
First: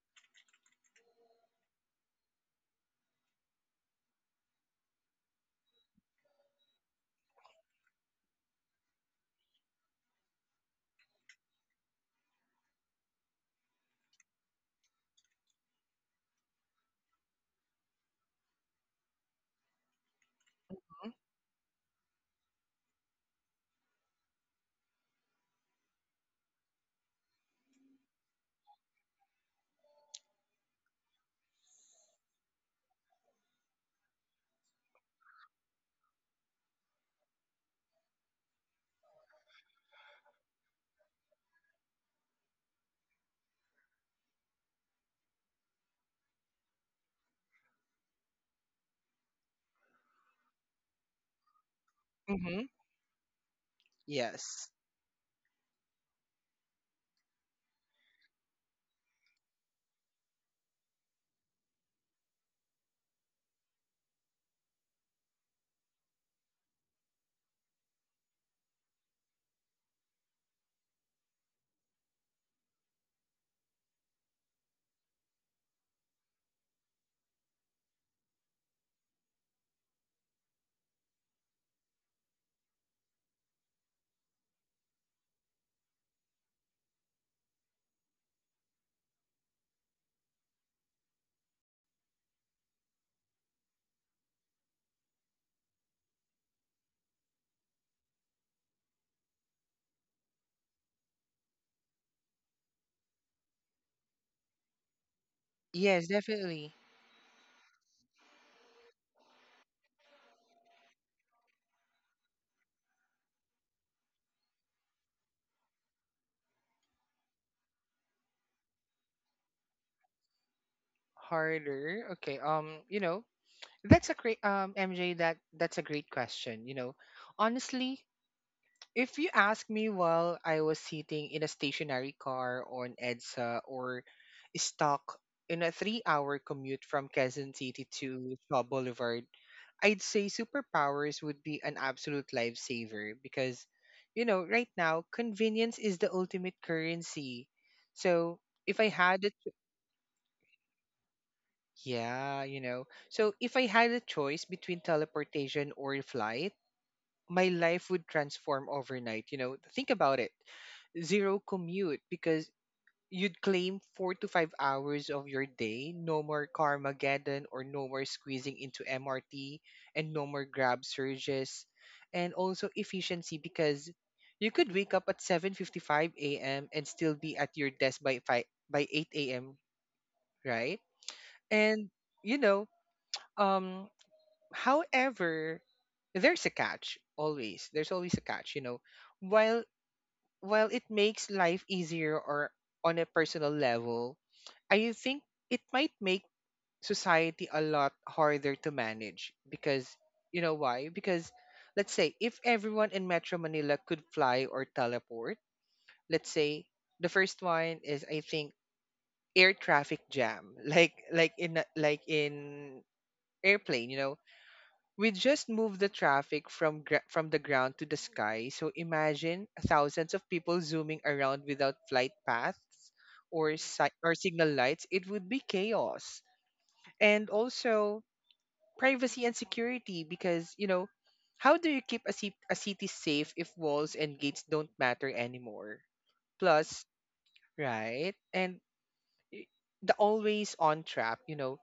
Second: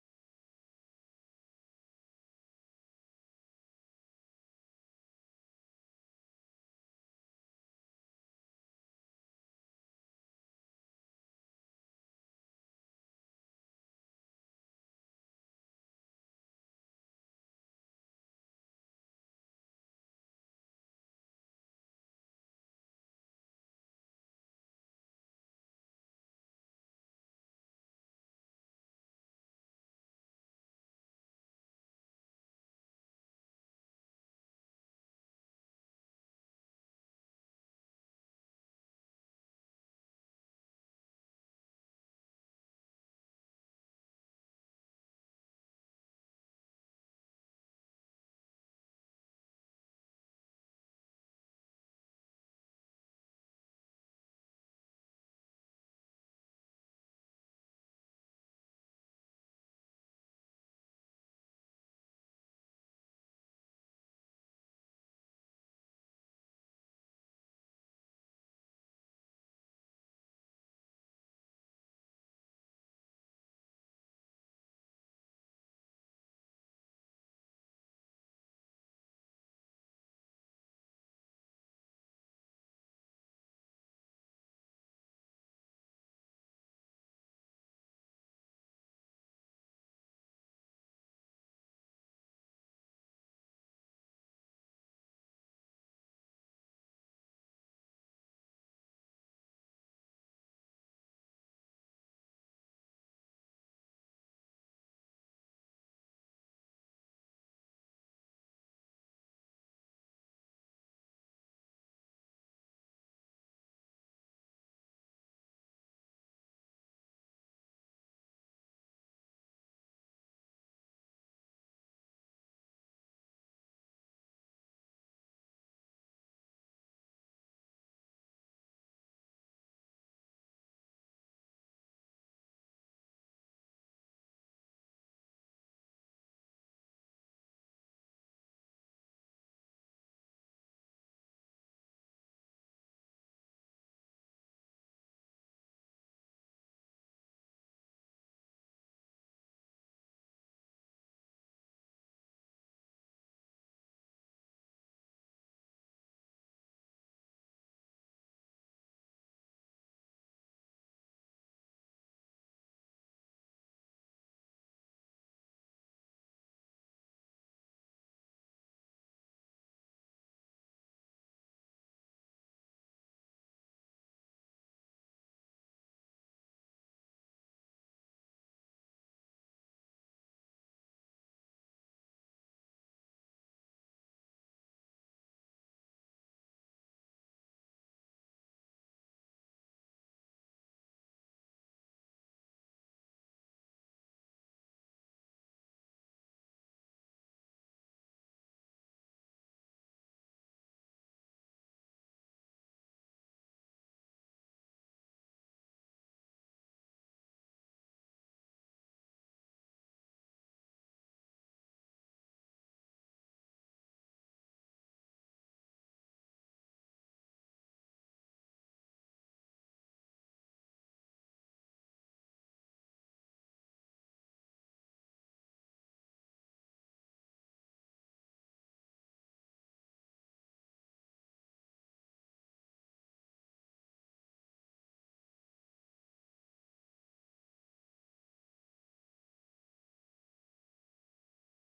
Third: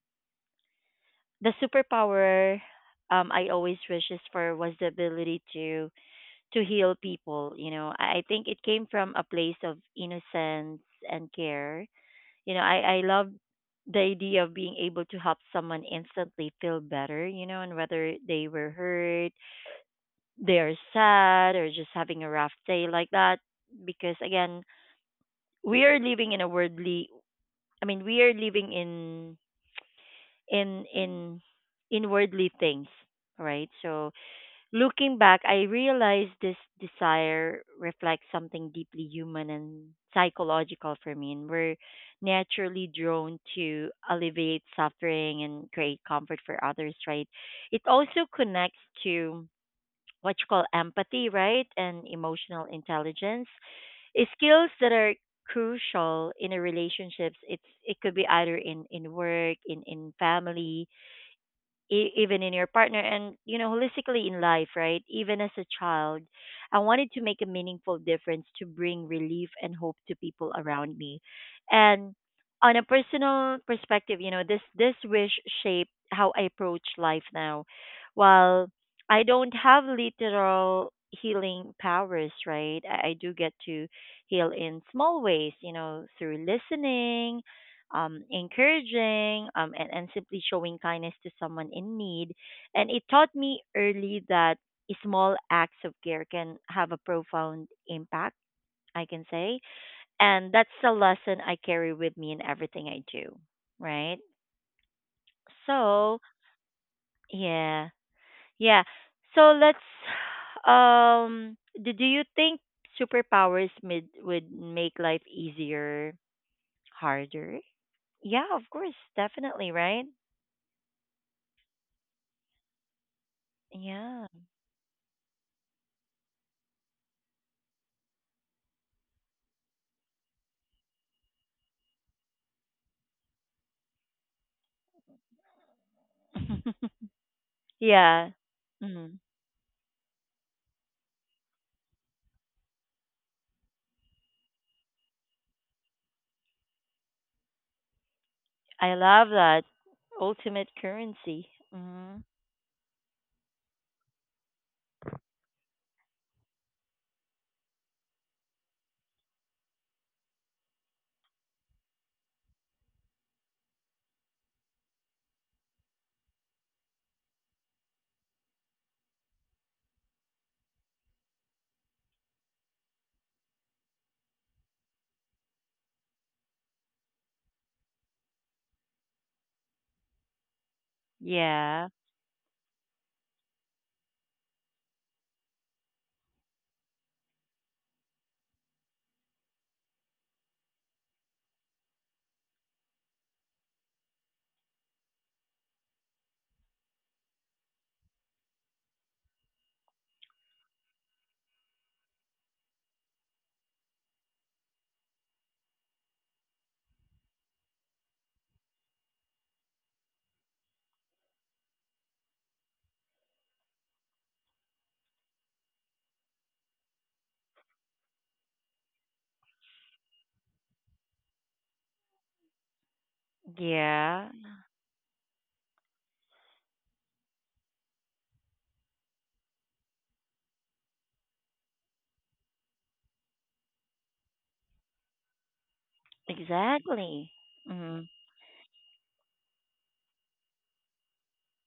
S1: the superpower I always wishes for was the ability to heal people. You know, I think it came from a place of innocence and care. You know, I love the idea of being able to help someone instantly feel better. You know, and whether they were hurt they're sad or just having a rough day like that because again we are living in a worldly we are living in in in in worldly things, right? So looking back, I realized this desire reflects something deeply human and psychological for me, and we're naturally drawn to alleviate suffering and create comfort for others, right? It also connects to what you call empathy, right? And
S2: Mm-hmm.
S1: emotional intelligence. Is skills
S2: Yes.
S1: that are crucial in a relationships. It's it could be either in work, in family, even in your partner, and you know holistically in life, right? Even as a child, I wanted to make a meaningful difference, to bring relief and hope to people around me. And on a personal perspective, you know, this wish shaped how I approach life now. While I don't have literal healing powers, right, I do get to heal in small ways, you know, through listening, encouraging, and, simply showing kindness to someone in need. And it taught me early that small acts of care can have a profound impact, I can say. And that's a lesson I carry with me in everything I do, right?
S2: Yes,
S1: So,
S2: definitely.
S1: yeah, yeah. So let's, do you think superpowers would make life easier, harder? Yeah, of course, definitely, right?
S2: Harder. Okay. That's a
S1: Yeah.
S2: great MJ, that's a great question. Honestly, if you ask me while I was sitting in a stationary car on EDSA or stuck in a 3 hour commute from Quezon City
S1: yeah.
S2: to Shaw
S1: Mm.
S2: Boulevard, I'd say superpowers would be an absolute lifesaver because, right now, convenience is the ultimate currency. So if
S1: I
S2: I had
S1: love that ultimate currency. Mm.
S2: yeah, you know, a choice between teleportation or flight, my life would transform overnight. You know, think about it. Zero commute because you'd claim 4 to 5 hours of your day. No more Carmageddon or no more squeezing into MRT and no more grab surges. And also efficiency because you could wake up at 7:55 a.m. and still be at your desk by 8 a.m., right?
S1: Yeah.
S2: And, you know, um, however, there's a catch always. There's always a catch. While while it makes life easier or on a personal level, I think it might make society a lot harder to manage because you know why? Because let's say if everyone in Metro Manila could fly or teleport, let's say the first one is I think air traffic jam, like in airplane, we just moved the traffic from the ground to the sky. So imagine thousands of people zooming around without flight paths or
S1: Yeah.
S2: signal lights. It would be chaos. And also privacy and security because, how do you keep a city safe if walls and gates don't matter anymore? Plus,
S1: Exactly. Mm.
S2: right? And i- the always on trap,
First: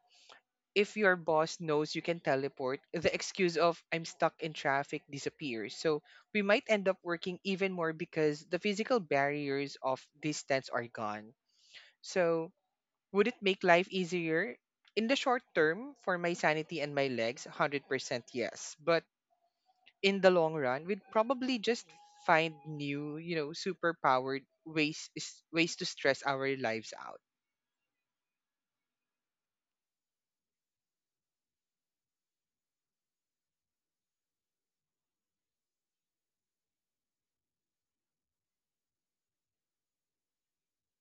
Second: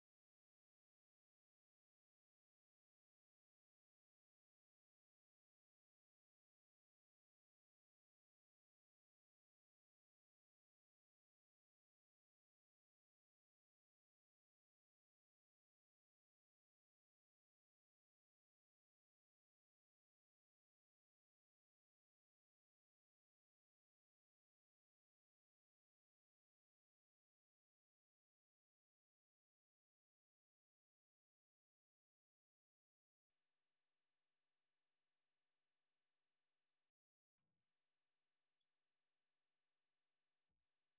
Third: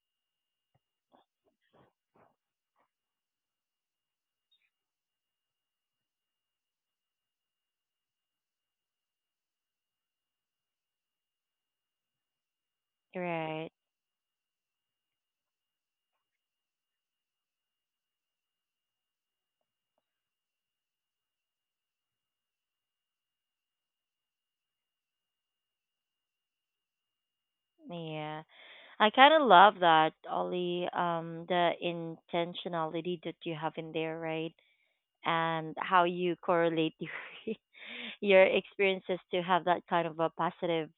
S2: if your boss knows you can teleport, the excuse of I'm stuck in traffic disappears. So we might end up working even more because the physical barriers of distance are gone. So would it make
S1: Right.
S2: life easier? In the short term, for my sanity and my legs, 100% yes. But in the long run we'd probably just find new superpowered ways to stress our lives out.
S1: Yeah. I kind of love that, Ollie, the intentionality that you have in there, right? And how you correlate your experiences to have that kind of a positive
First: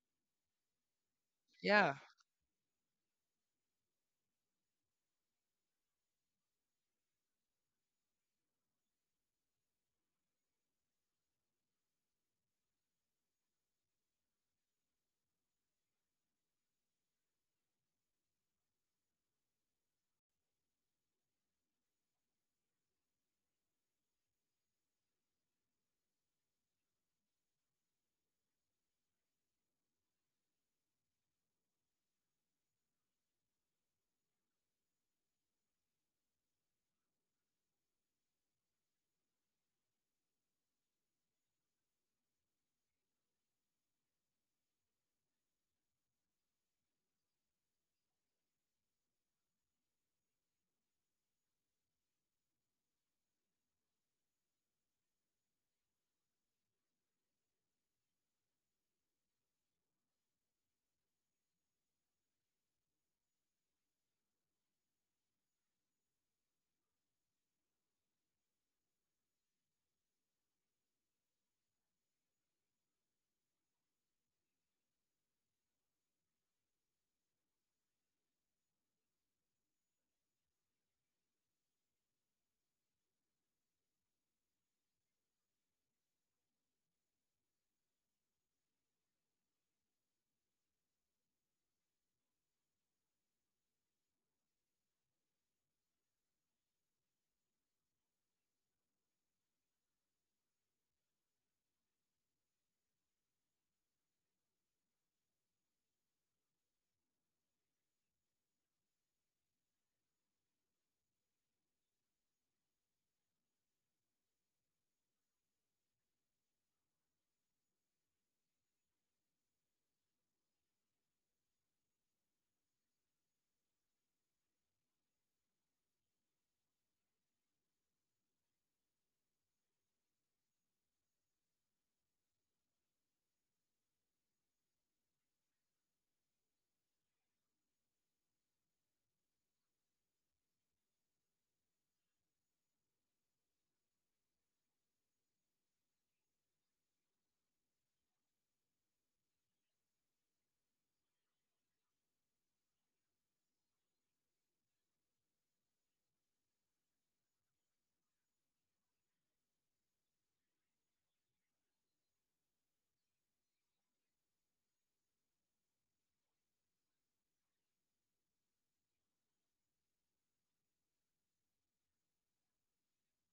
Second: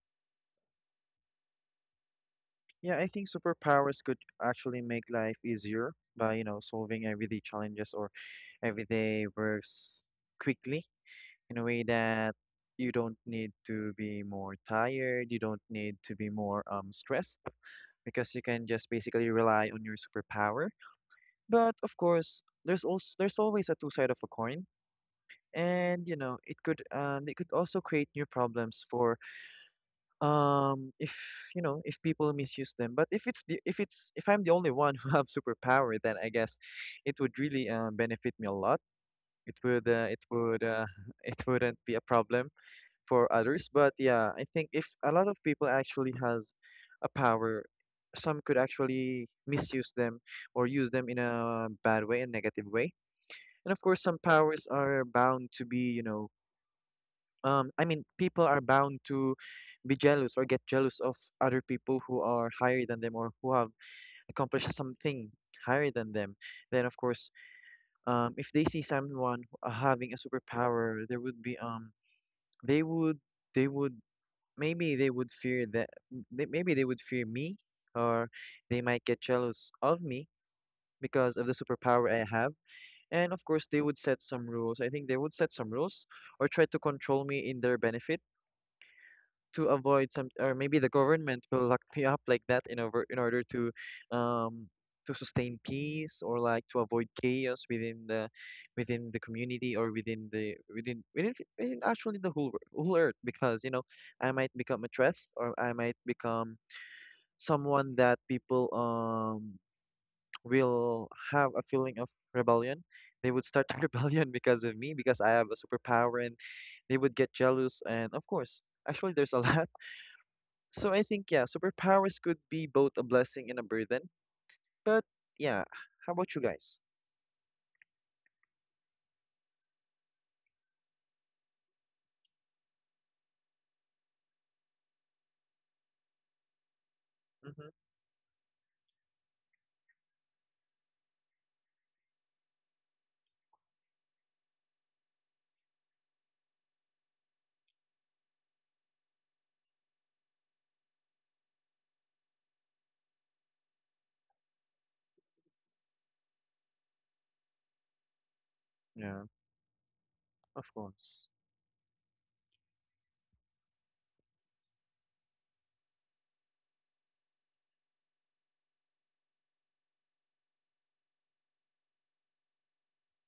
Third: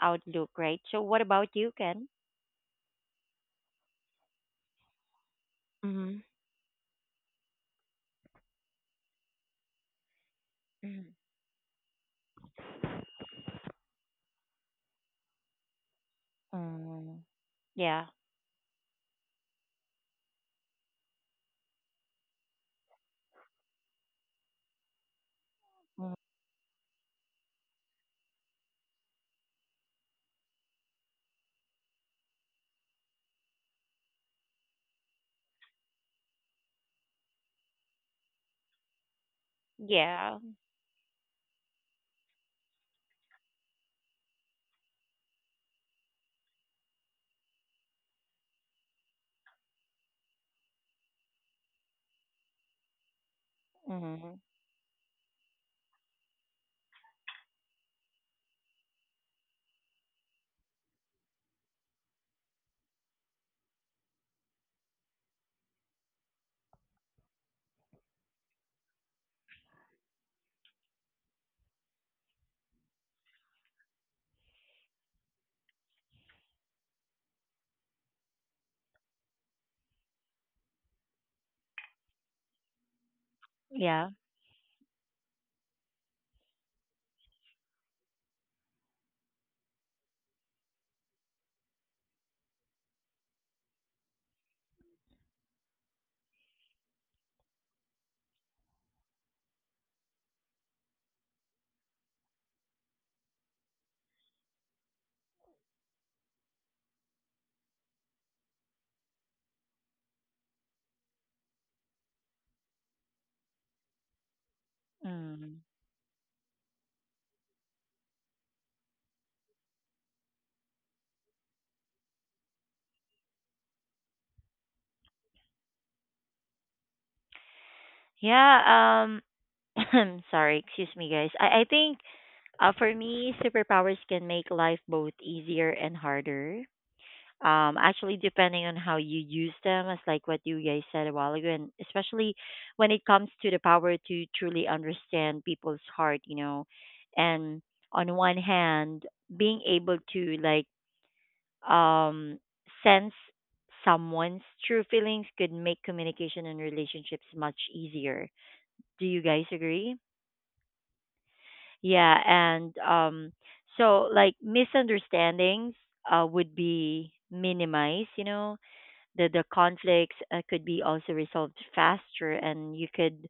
S1: outlook, right? So, what about you,
S2: Yeah,
S1: Ken?
S3: Yeah, I think superpowers could actually make life easier
S1: Mm-hmm.
S3: by, you know, solving everyday challenges or everyday works quickly in a way that you don't need to be more tired, you don't need to be more
S1: Mm.
S3: stressed
S1: Yeah.
S3: because you can just basically rely on your superpower. But of course, there's always a two side of a coin. And you know, it could it could also create new problems for if you know if people misuse them. But if it's the if it's if I'm the only one who have superpower, then I guess it would really benefit me a lot. It would
S1: Yeah.
S3: it wouldn't be a problem for others. But yeah, I think if a lot of people actually has a power, some could actually misuse them or use them in a bad way, a negative way. And of course, some
S1: Hmm.
S3: powers are bound to be you know I mean people are bound to be jealous or get jealous of other people who are higher than them or who have accomplished something higher than them. Then of course, if they see someone having a superpower, there would be they would they would maybe they would fear maybe they would fear me, or they might get jealous of me because of the superpower I have. And of course, they would
S1: Yeah.
S3: set some rules. I think they would set some rules or try to control me in their benefit to avoid some. Or maybe the government will lock me up like that in over in order um to sustain peace, or like to avoid chaos within the community, or within the within actually the whole earth. Because you know, I might become a threat, or I might become someone that people will have a feeling of rebellion. They would start a rebellion because of me, because I have
S1: Mm.
S3: a superpower. And they would get jealous. And of course, actually there's a lot. So I think yeah, superpowers could be both a blessing and a burden. But yeah, how about you guys?
S1: Yeah. I'm sorry. Excuse me, guys. I think for me, superpowers can make life both easier and harder.
S3: Mm-hmm.
S1: Actually, depending on how you use them, as like what you guys said a while ago, and especially when it comes to the power to truly understand people's heart, you know, and on one hand, being able to like um, sense someone's true feelings could make communication and relationships much easier. Do you
S3: Yeah,
S1: guys agree?
S3: of course.
S1: Yeah, and so like misunderstandings would be minimized. You know, the conflicts could be also resolved faster, and you could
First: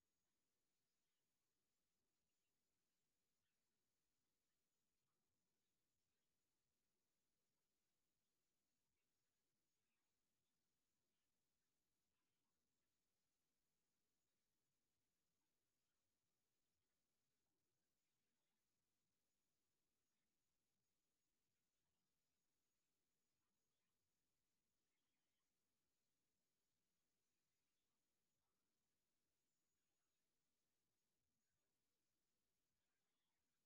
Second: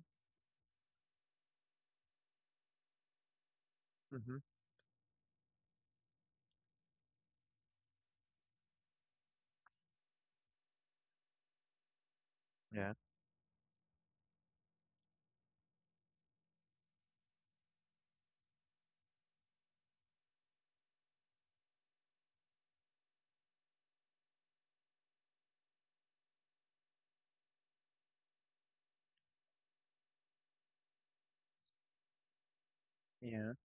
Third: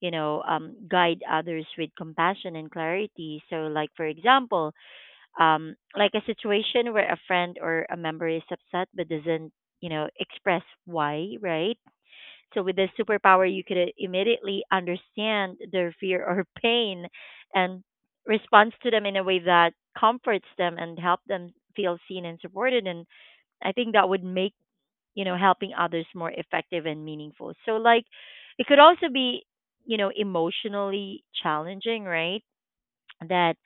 S1: you know guide others with compassion and clarity. So, like for
S3: Mm-hmm.
S1: example, like a situation where a friend or a member is upset but doesn't, you know, express why, right? So with the
S3: Yeah,
S1: superpower, you could immediately understand their fear or pain and responds to them in a way that comforts them and help them feel seen and supported. And I think that would make, you know, helping others more effective and meaningful. So like it could also be, you know, emotionally challenging, right?
S3: yeah,
S1: That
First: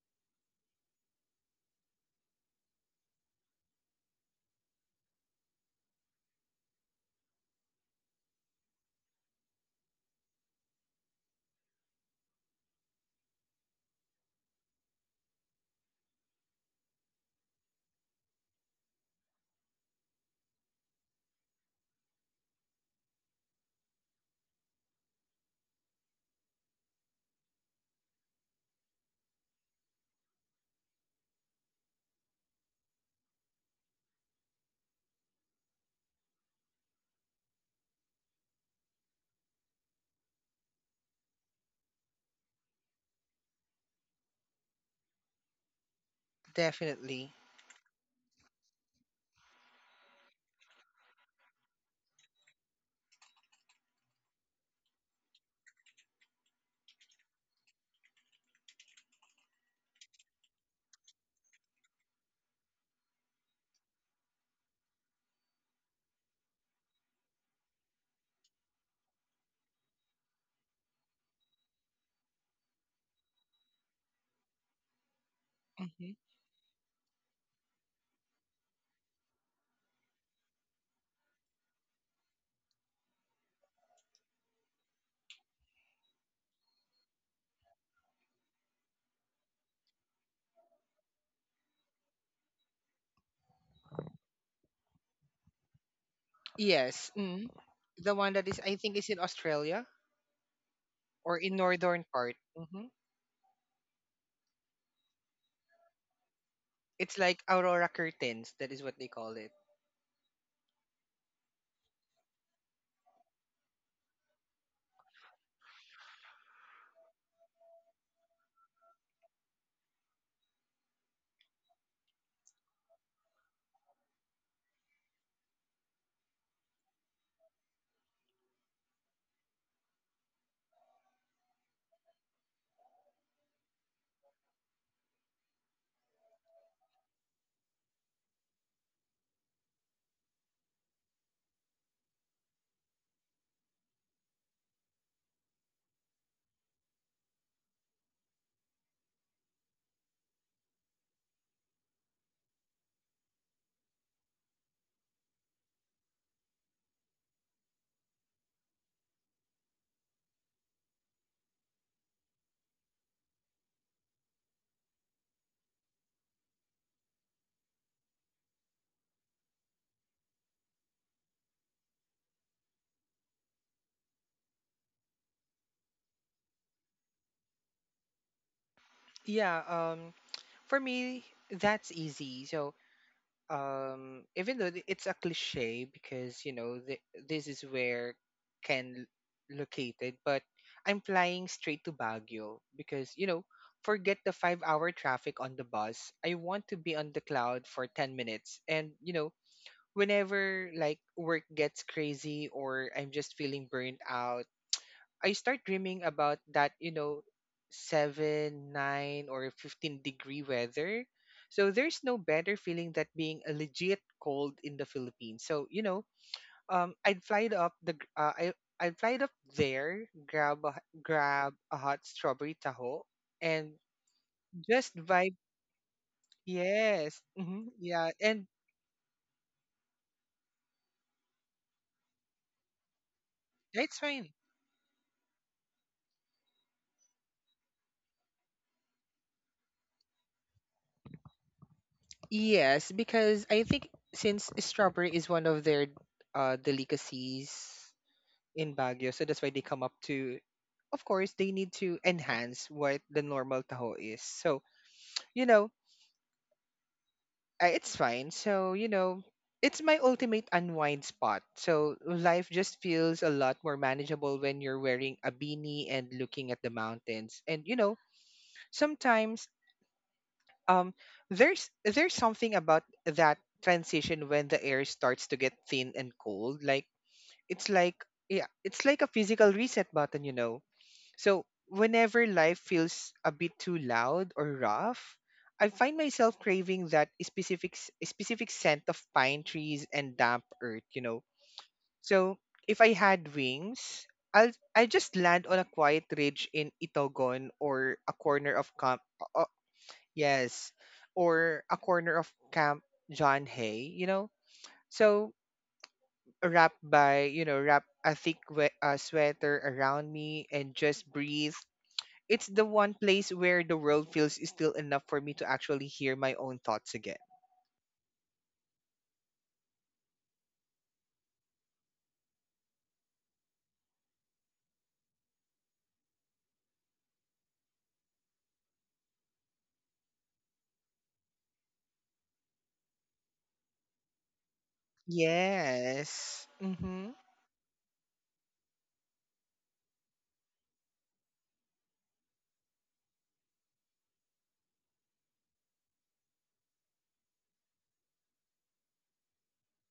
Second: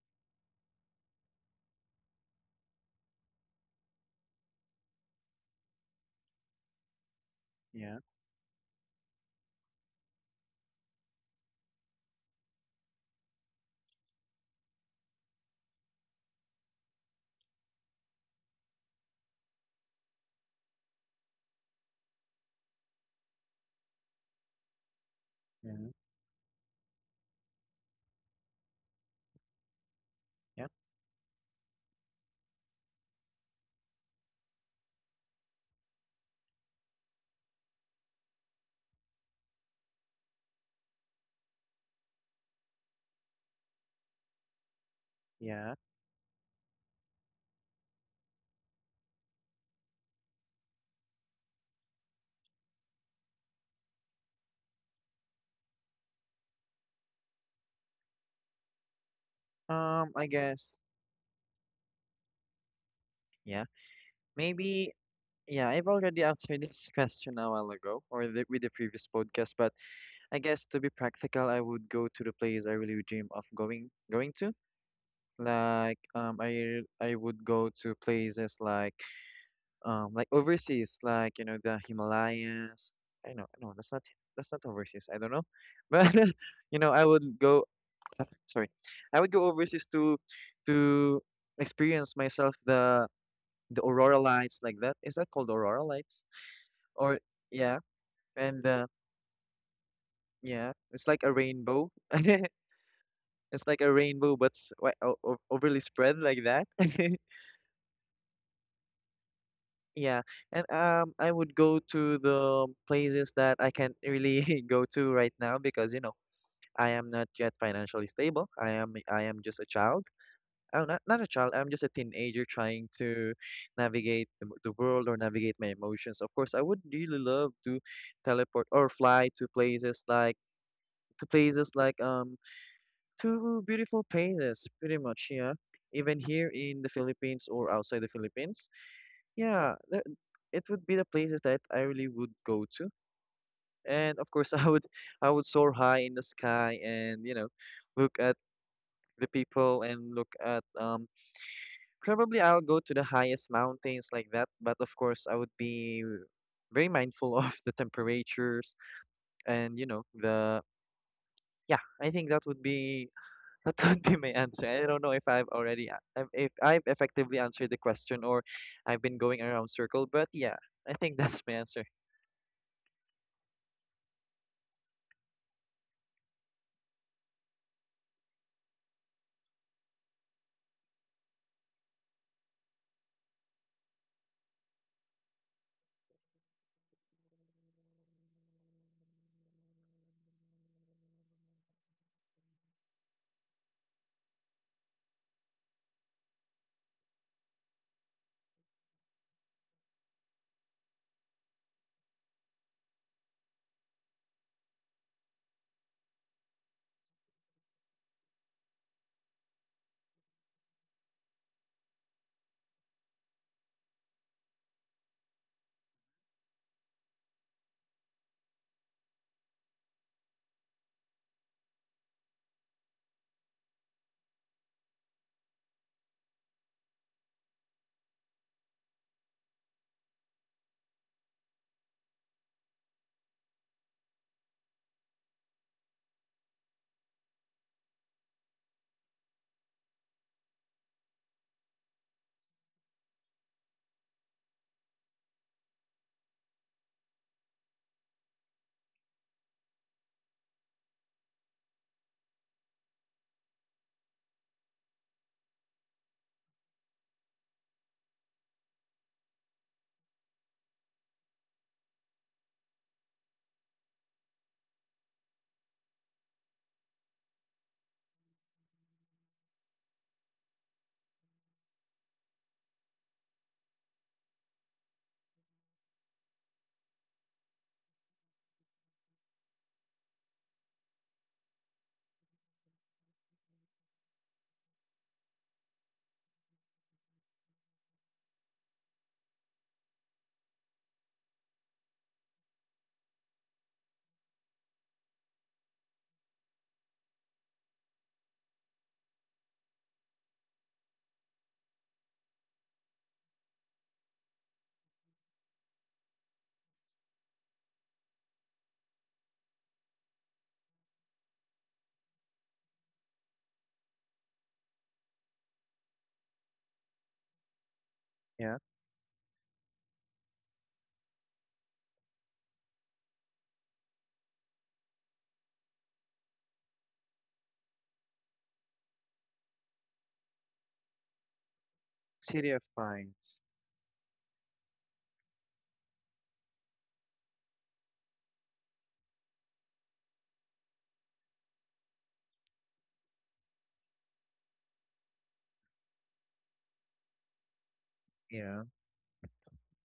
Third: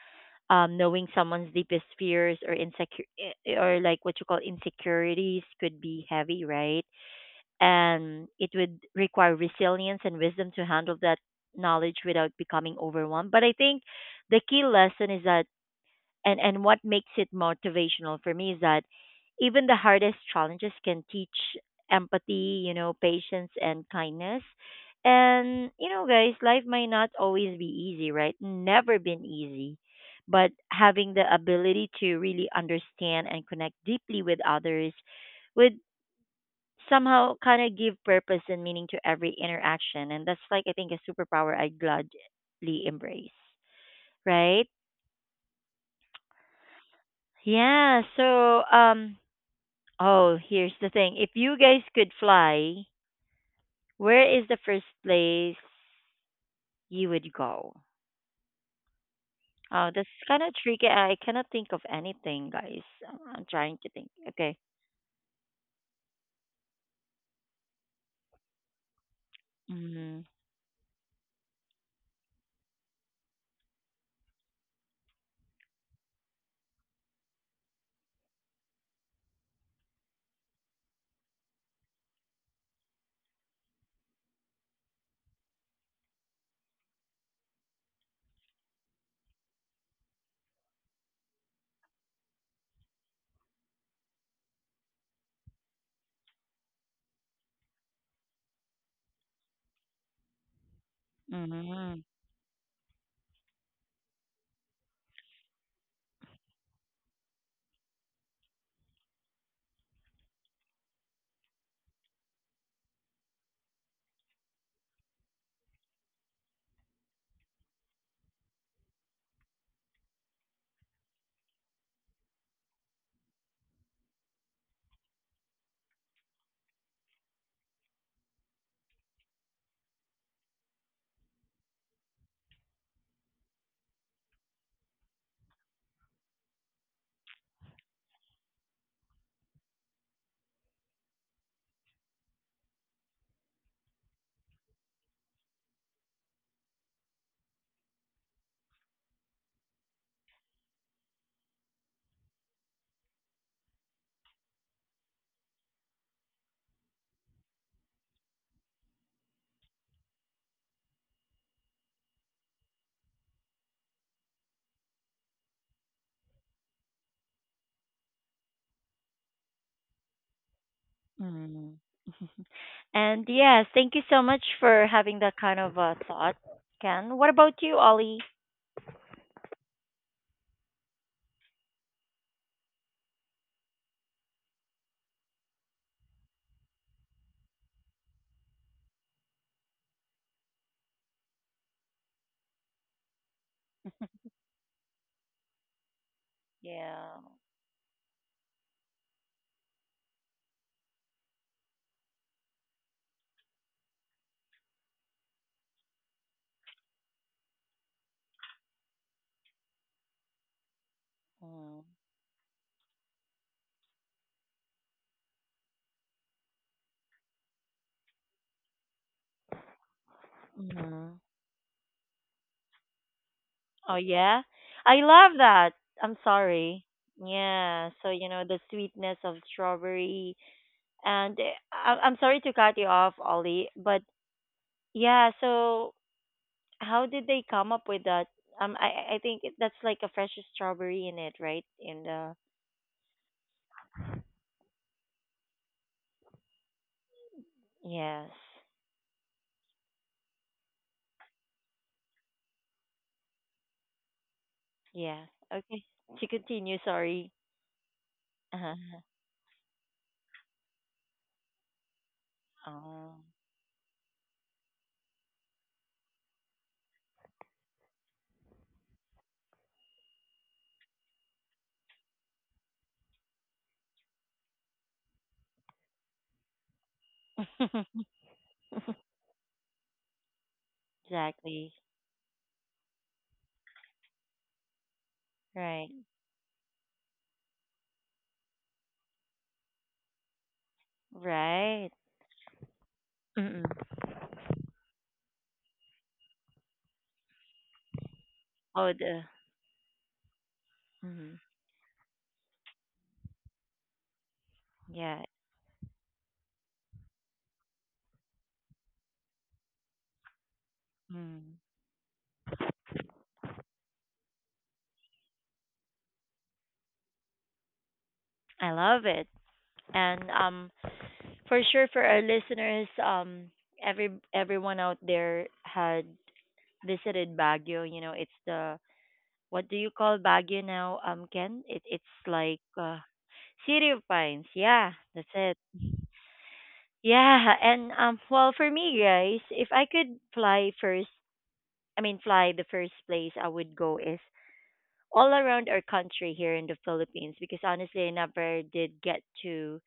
S1: knowing someone's deepest fears or or like what you call insecurities could be heavy, right?
S3: yeah,
S1: And it would require resilience and wisdom to handle that knowledge without becoming overwhelmed. But I think the key lesson is that and what makes it motivational for me is that even the hardest challenges can teach empathy, you know, patience and kindness. And
S3: yeah,
S1: you know, guys, life might not always be easy, right? Never been easy, but
S3: yeah,
S1: having the ability to really understand and connect deeply with others would somehow kind of give purpose and meaning to every interaction, and that's like I think a superpower I'd gladly embrace, right?
S3: yeah.
S2: definitely.
S1: Yeah, so um Oh, here's the thing. If you guys could fly, where is the first place you would go? Oh, that's
S3: I
S1: kind of
S3: guess.
S1: tricky. I cannot think of anything, guys. I'm
S3: Yeah,
S1: trying to think. Okay.
S3: maybe. Yeah, I've already answered this question a while ago, or the, with the previous podcast. But
S1: Mm-hmm.
S3: I guess to be practical, I would go to the place I really dream of going to. Like,
S2: Hmm.
S3: I would go to places like um, like overseas, like, you know, the Himalayas. I know, no, that's not that's not overseas. I don't know, but you know, I would go sorry I would go overseas to experience myself the aurora lights. Like that, is that called aurora lights
S2: Yes,
S3: or yeah?
S2: the one that is
S3: And
S2: I think is in Australia
S3: yeah, it's like a
S2: or in
S3: rainbow.
S2: northern
S1: Mm-hmm.
S2: part.
S3: It's
S2: Hmm.
S3: like a rainbow but overly spread like that.
S2: It's like aurora curtains. That is what they call it.
S3: Yeah, and I would go to the places that I can't really go to right now, because, you know, I am not yet financially stable. I am just a child. Oh, not not a child. I'm just a teenager trying to navigate the world, or navigate my emotions. Of course, I would really love to teleport or fly to places like um, to beautiful places, pretty much. Yeah, even here in the Philippines or outside the Philippines. Yeah, th- it would be the places that I really would go to. And of course, I would soar high in the sky, and you know, look at the people and look at. Probably I'll go to the highest mountains like that. But of course, I would be very mindful of the temperatures and you know the yeah. I think that would be that would be my answer. I don't know if I've if I've effectively answered the question, or I've been going around circle, but yeah, I think that's my
S1: Mm-hmm.
S3: answer.
S1: And yes, thank you so much for having that kind of thought, Ken. What about you, Ollie?
S2: Yeah. For me, that's easy. So even though it's a cliche because, this is where Ken located, but I'm flying straight to Baguio because, forget the 5-hour traffic on the bus. I want to be on the
S1: Yeah.
S2: cloud for 10 minutes, and whenever like work gets crazy or I'm just feeling burnt out, I start dreaming about that, seven, nine, or 15-degree weather. So there's no better feeling that being a legit cold in the Philippines. So, um, I'd fly it up the, gr- uh, I, I'd fly it up there,
S1: Mm-hmm.
S2: grab a hot strawberry taho and
S1: Oh, yeah?
S2: just
S1: I
S2: vibe.
S1: love that. I'm sorry.
S2: Yes. Hmm,
S1: Yeah,
S2: yeah.
S1: so you
S2: And
S1: know the sweetness of strawberry. And I'm sorry to cut you off, Ollie,
S2: that's
S1: but
S2: fine.
S1: yeah. So how did they come up with that? I think that's like a fresh strawberry in it, right? In the
S2: Yes, because I think since strawberry is one of their delicacies,
S1: yes,
S2: in Baguio. So that's why they come up to, of course, they need to enhance what the normal taho is. So,
S1: yeah.
S2: you know,
S1: Okay, to continue. Sorry.
S2: it's fine. So, you
S1: Uh-huh.
S2: know, it's my ultimate unwind spot. So life just feels
S1: Oh.
S2: a lot more manageable when you're wearing a beanie and looking at the mountains. And, you know, sometimes um, there's something about that transition when the air starts to get thin and cold. Like, it's like, yeah, it's like a physical reset button, you know. So,
S1: exactly.
S2: whenever life feels a bit too loud or rough, I
S1: Right.
S2: find myself craving that specific scent of pine trees and damp earth, you know.
S1: Right.
S2: So, if I had
S1: Mm-mm.
S2: wings, I just land on a quiet ridge in Itogon or a corner of
S1: Oh,
S2: camp
S1: the.
S2: uh, yes,
S1: Mm-hmm.
S2: or a corner of Camp John Hay, you know.
S1: Yeah.
S2: So, wrap by, you know, wrap a thick sweater around me and just breathe.
S1: Mm.
S2: It's the one place where the world feels still enough for me to actually hear my own thoughts again.
S3: Yeah.
S1: I love it. And for sure, for our listeners, everyone out there had visited Baguio. You know, it's the what do you call Baguio now, Ken? It it's
S3: City
S1: like
S3: of Pines.
S1: City of Pines. Yeah, that's it.
S2: Yes. Mm-hmm.
S1: Yeah, and well, for me, guys, if I could fly first, I mean, fly the first place I would go is all around our country here in the Philippines, because honestly, I never
S3: Yeah,
S1: did get to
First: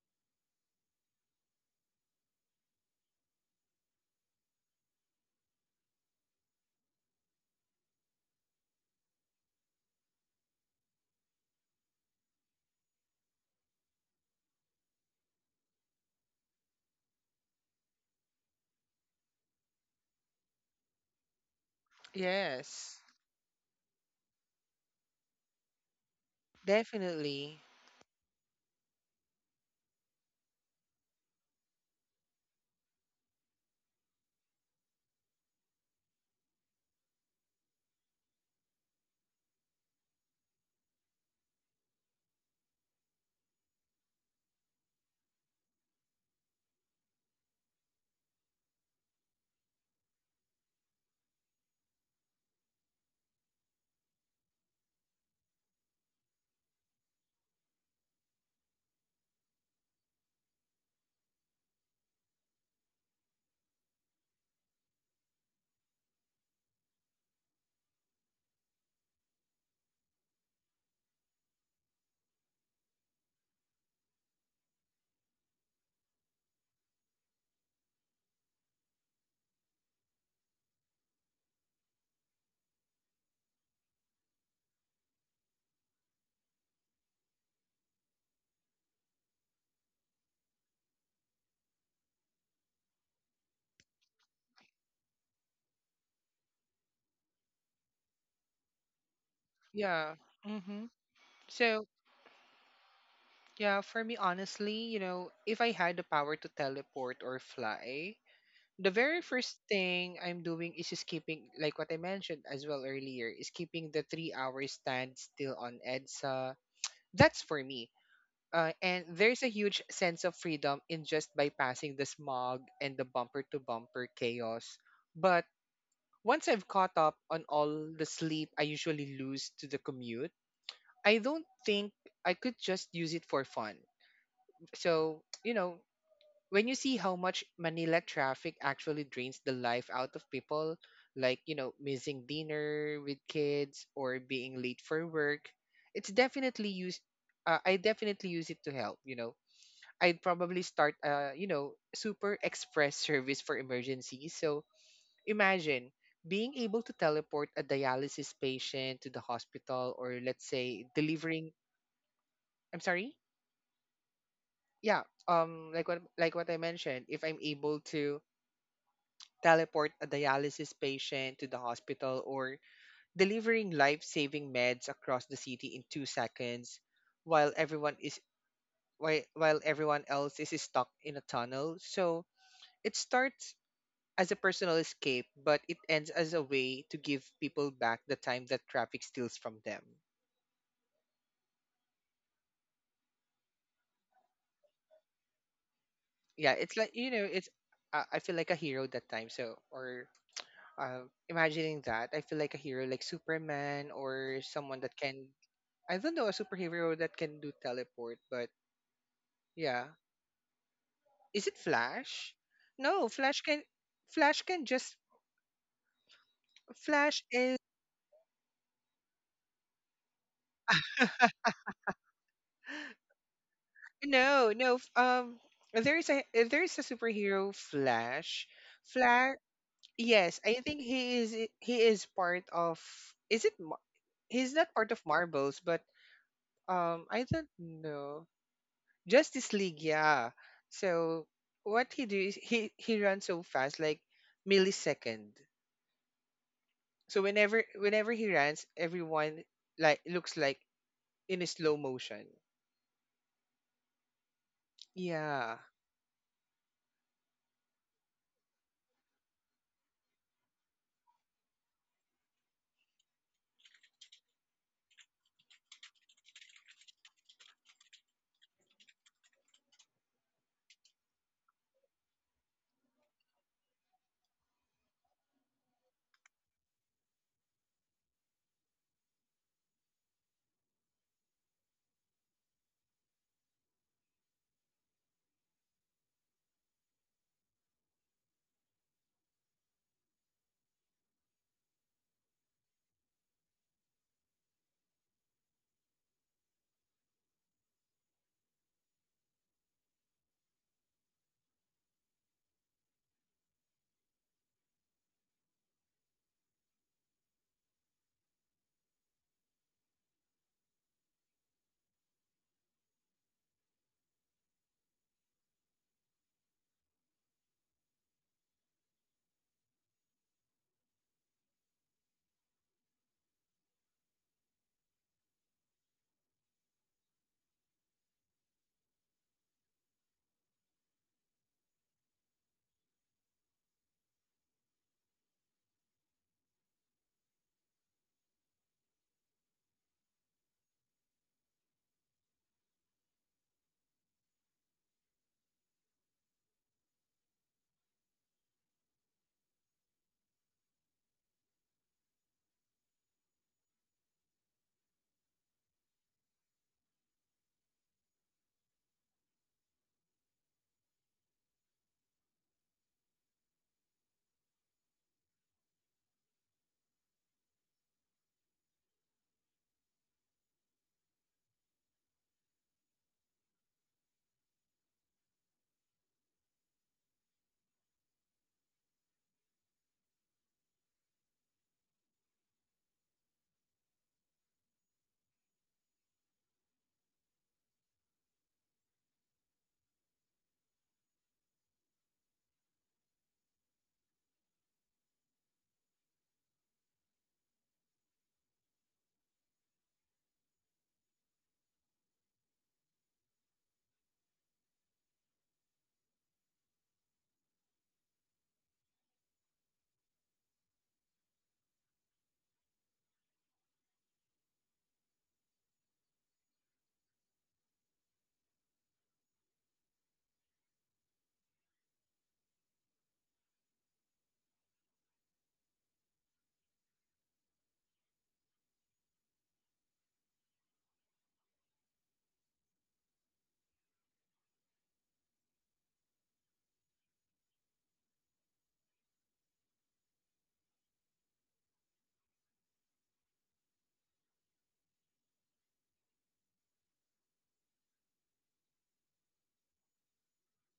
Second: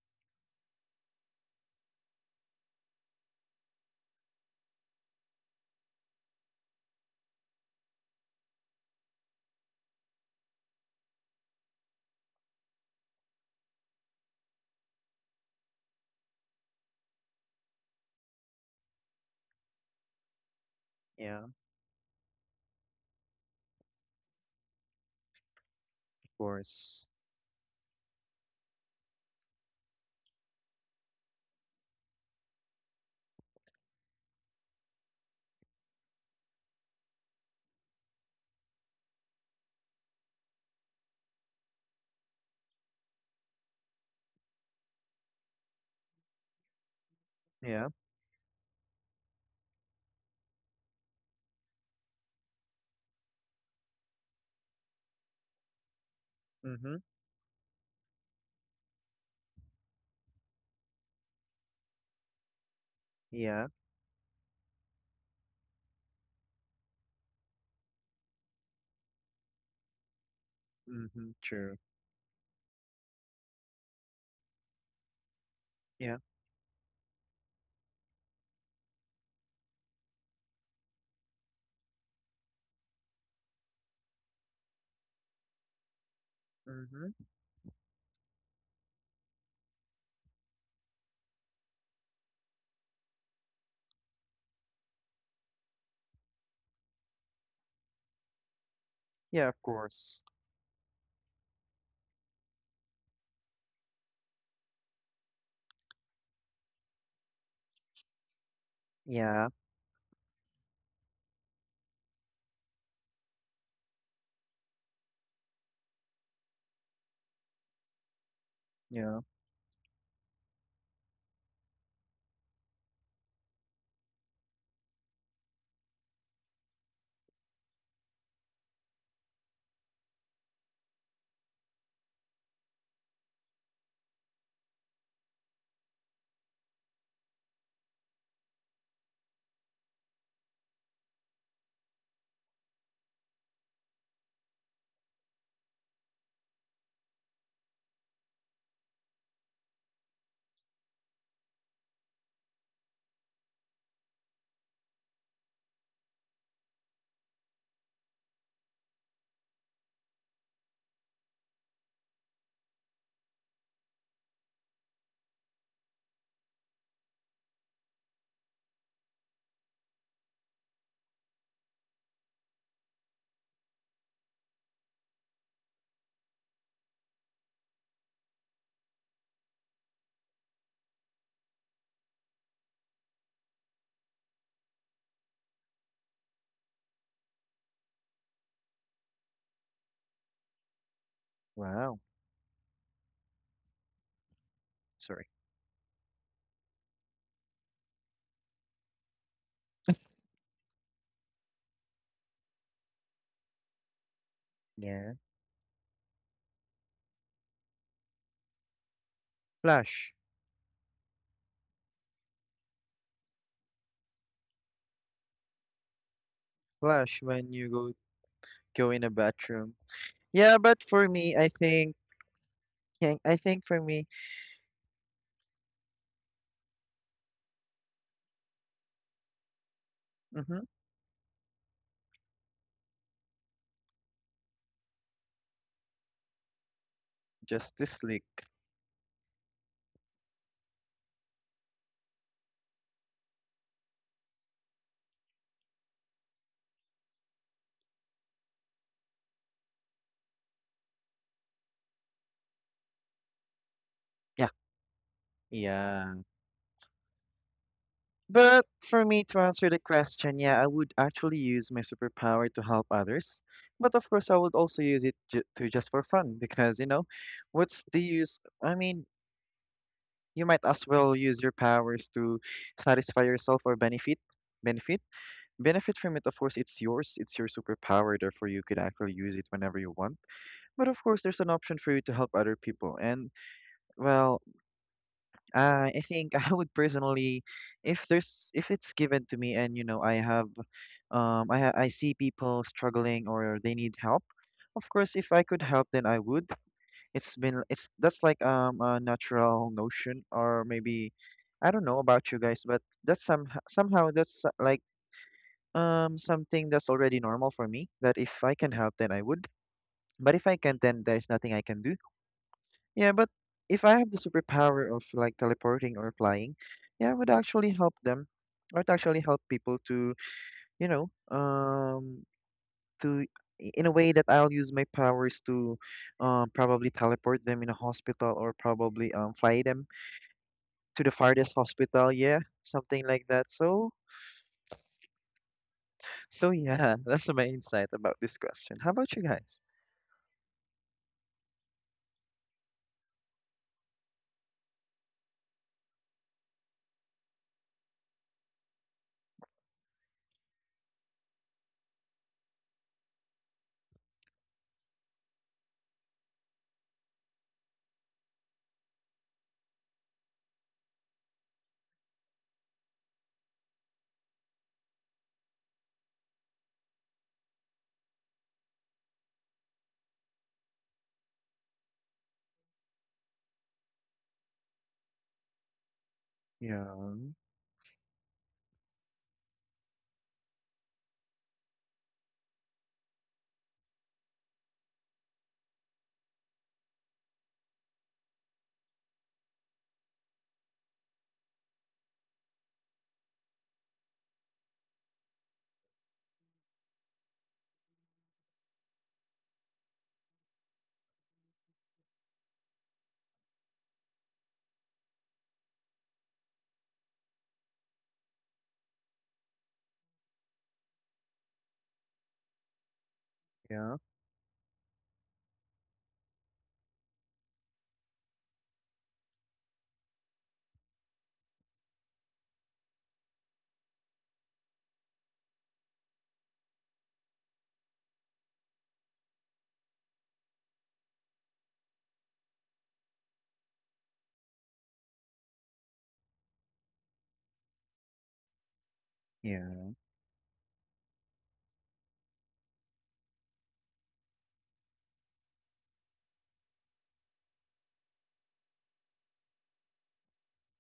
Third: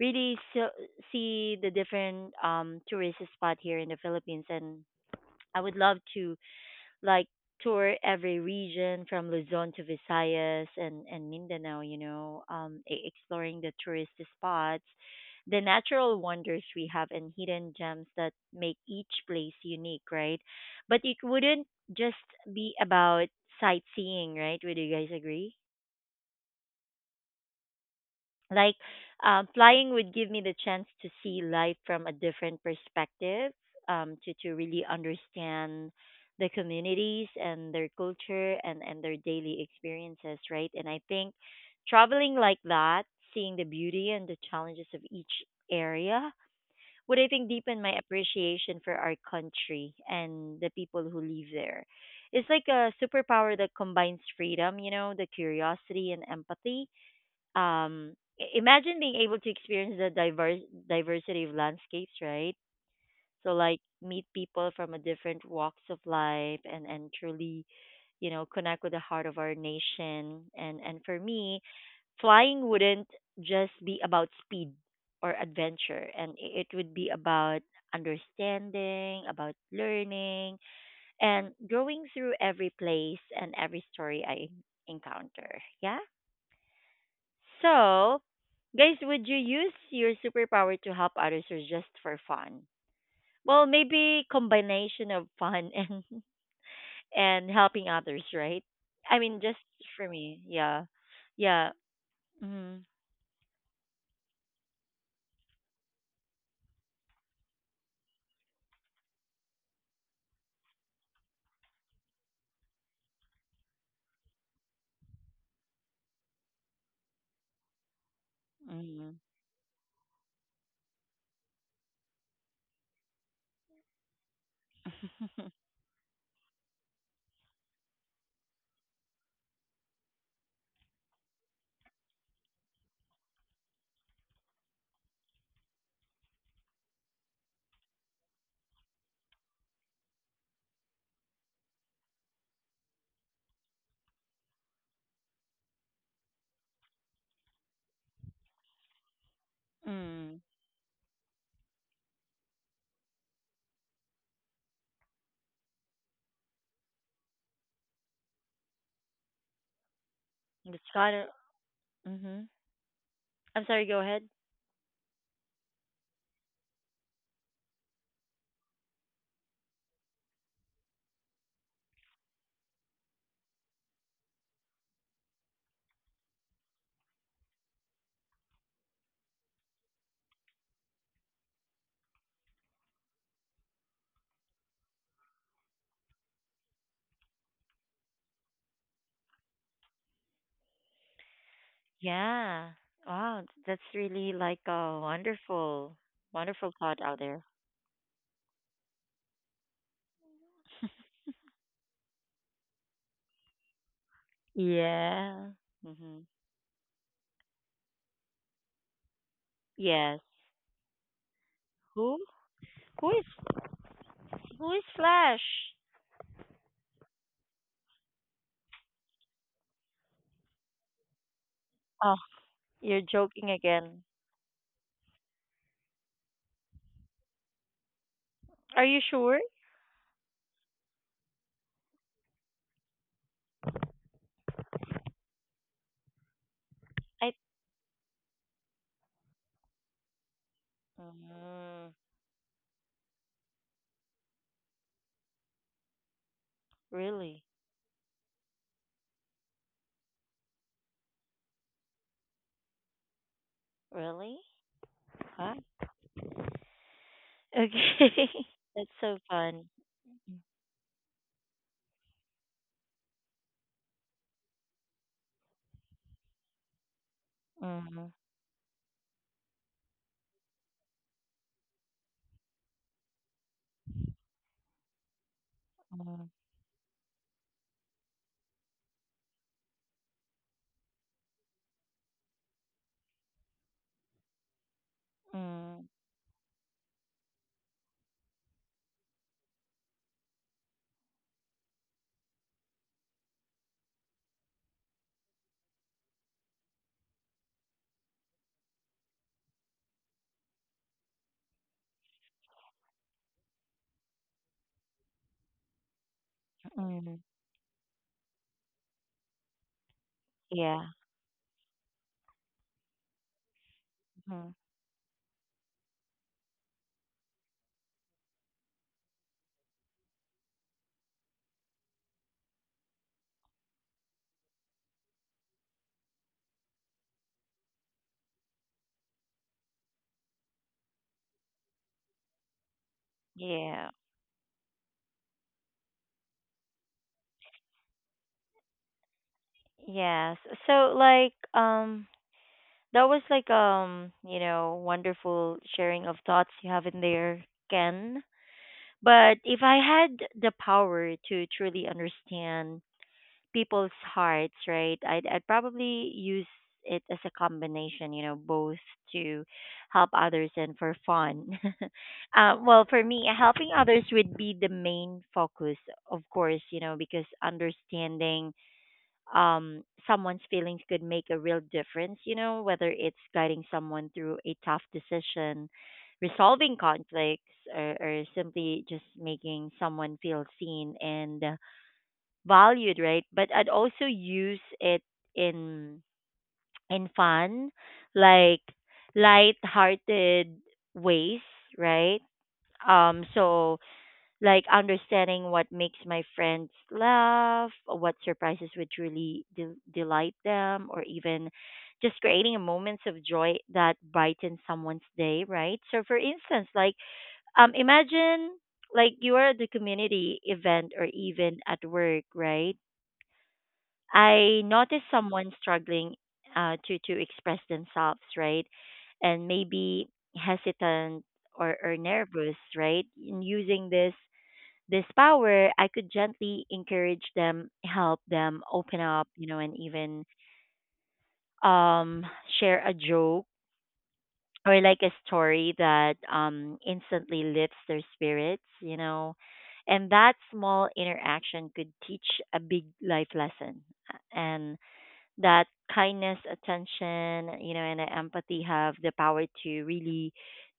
S1: really so, see the different tourist spot here in the Philippines, and I would love to like tour every region from Luzon to Visayas and Mindanao, you know, exploring the tourist spots, the natural wonders we have and hidden gems that make each place unique, right? But it
S3: yeah, of
S1: wouldn't just be
S2: Yes,
S1: about sightseeing, right? Would you guys agree?
S3: course.
S2: definitely.
S1: Like, flying would give me the chance to see life from a different perspective, to really understand the communities and their culture, and, their daily experiences, right? And I think traveling like that, seeing the beauty and the challenges of each area, would I think deepen
S3: Yeah.
S1: my appreciation for our country and the people who live there. It's like a superpower that combines freedom, you know, the curiosity and empathy.
S3: Mm-hmm.
S1: Um, imagine being able to experience the diverse diversity of landscapes, right? So
S3: Yeah.
S1: like meet people from a different walks of life, and truly, you know, connect with the heart of our nation. And for
S3: Mm-hmm.
S1: me,
S3: True.
S1: flying wouldn't just be about speed or adventure,
S3: Yeah.
S1: and it would be about understanding, about learning and growing through every place and every story I encounter, yeah.
S3: Mm-hmm.
S1: So, guys, would you use your superpower to help others or just for fun? Well, maybe combination of fun and helping others, right? I mean,
S3: Yeah,
S1: just
S3: of
S1: for
S2: Yeah.
S3: course.
S1: me, yeah,
S2: Mm-hmm.
S1: yeah.
S2: So,
S1: Mm-hmm.
S2: yeah, for me, honestly, you know, if I had the power to teleport or fly, the very
S3: Yeah.
S2: first thing I'm doing is skipping, like what I mentioned as well earlier, is keeping the 3 hour stand still on EDSA. That's for me. And
S1: Mm-hmm.
S3: Yeah.
S2: there's a huge sense of freedom in just bypassing the smog and the bumper to bumper chaos. But once I've caught up on all the sleep I usually lose to the commute, I don't think I could just use it for fun. So, you know, when you see how much Manila traffic actually drains the life out of people, like, you know, missing dinner with kids or being late for work, it's definitely used. I definitely use it to help, you know. I'd
S1: mm.
S2: probably start a, you know, super express service for emergencies. So imagine being able to teleport a dialysis patient to the hospital or let's
S1: It's
S2: say
S1: kind of.
S2: delivering,
S1: Mm-hmm.
S2: I'm sorry?
S1: I'm sorry. Go ahead.
S2: Yeah, like what I mentioned, if I'm able to teleport a dialysis patient to the hospital, or delivering life saving meds across the city in 2 seconds while while everyone else is stuck in a tunnel. So it starts as a personal escape, but it ends as a way to give people back the time that traffic steals from them.
S3: Wow.
S1: Yeah. Wow, that's really like a
S3: Sorry.
S1: wonderful,
S2: Yeah,
S1: wonderful
S2: it's like
S1: thought
S2: you
S1: out
S2: know,
S1: there.
S2: it's I feel like a hero that time. So or imagining that, I feel like a hero like Superman or someone that
S3: Yeah.
S2: can.
S1: Yeah.
S2: I don't
S1: Mm-hmm.
S2: know a superhero that can do teleport, but yeah.
S3: Flash.
S1: Yes.
S2: Is it
S1: Who?
S2: Flash?
S1: Who
S2: No,
S1: is?
S2: Flash can
S1: Who is
S2: just.
S1: Flash?
S3: Flash
S2: Flash
S3: when
S2: is.
S3: you go go in a bathroom. Yeah, but for me, I think
S1: Oh, you're
S3: yeah, I
S1: joking
S3: think for
S1: again.
S3: me,
S2: No, no. There is a superhero Flash.
S1: Are you
S2: Flash,
S1: sure?
S2: yes,
S3: mm-hmm.
S2: I think he is part of. Is it he's not part of Marvels, but I
S1: I.
S2: don't
S3: Justice
S2: know.
S3: League.
S2: Justice League, yeah. So
S1: Mm,
S2: what he do is he runs so fast like millisecond. So
S1: really?
S2: whenever he runs, everyone like looks like in a slow motion.
S1: Really?
S3: Yeah.
S1: Huh?
S2: Yeah.
S3: Yeah.
S1: Okay.
S3: But
S1: That's
S3: for
S1: so
S3: me to
S1: fun.
S3: answer the question, yeah, I would actually use my superpower to help others. But of course, I would also use it ju to just for fun because, you know, what's the
S1: Mm,
S3: use? I mean, you might as well use your powers to satisfy yourself or benefit. Benefit. Benefit from it.
S1: mm,
S3: Of course, it's yours. It's your superpower. Therefore, you could actually use it whenever you want. But of course, there's an option for you to help other people. And, well,
S1: mm,
S3: I think I would personally, if there's, if it's given to me and, you know, I have um, I ha I see people struggling or they need help. Of course, if I could help, then I would. It's been it's that's like a natural notion, or maybe I don't know about you guys, but that's some somehow that's like something that's
S1: mm.
S3: already normal for me that if I can help, then I would. But if I can't,
S1: Yeah.
S3: then there's nothing I can do. Yeah, but if I have the
S1: Mhm.
S3: superpower of like teleporting or flying, yeah, I would actually help them. I would actually help people to, you know, to in a way that I'll use my powers to probably teleport them in a hospital, or probably fly them to the farthest hospital. Yeah, something like that.
S1: Yeah.
S3: So, so yeah, that's my insight about this question. How about you guys?
S1: Yes. So like um that was like you know, wonderful sharing of thoughts you have in there, Ken. But if I had the power to truly understand people's hearts, right? I'd probably use it as a combination, you know, both to help others and for fun. Well, for me, helping others would be the main focus, of course, you know, because understanding someone's feelings could make a real difference, you know, whether it's guiding someone through a tough decision, resolving
S3: Yeah,
S1: conflicts, or, simply just making someone feel seen and valued, right? But I'd also use it in fun, like light-hearted ways, right? So like understanding what makes my friends laugh, or what surprises would truly delight them, or even just creating moments of joy that brighten someone's day, right? So for instance, like imagine like you are at the community event or even at work, right?
S3: yeah,
S1: I noticed someone struggling to express themselves, right? And maybe hesitant or, nervous, right? In using this power, I could gently encourage them, help them open up, you know, and even um share a joke or like a story that instantly lifts their spirits, you know.
S3: yeah,
S1: And that small interaction could teach a big life lesson. And that kindness, attention, you know, and empathy have the power to really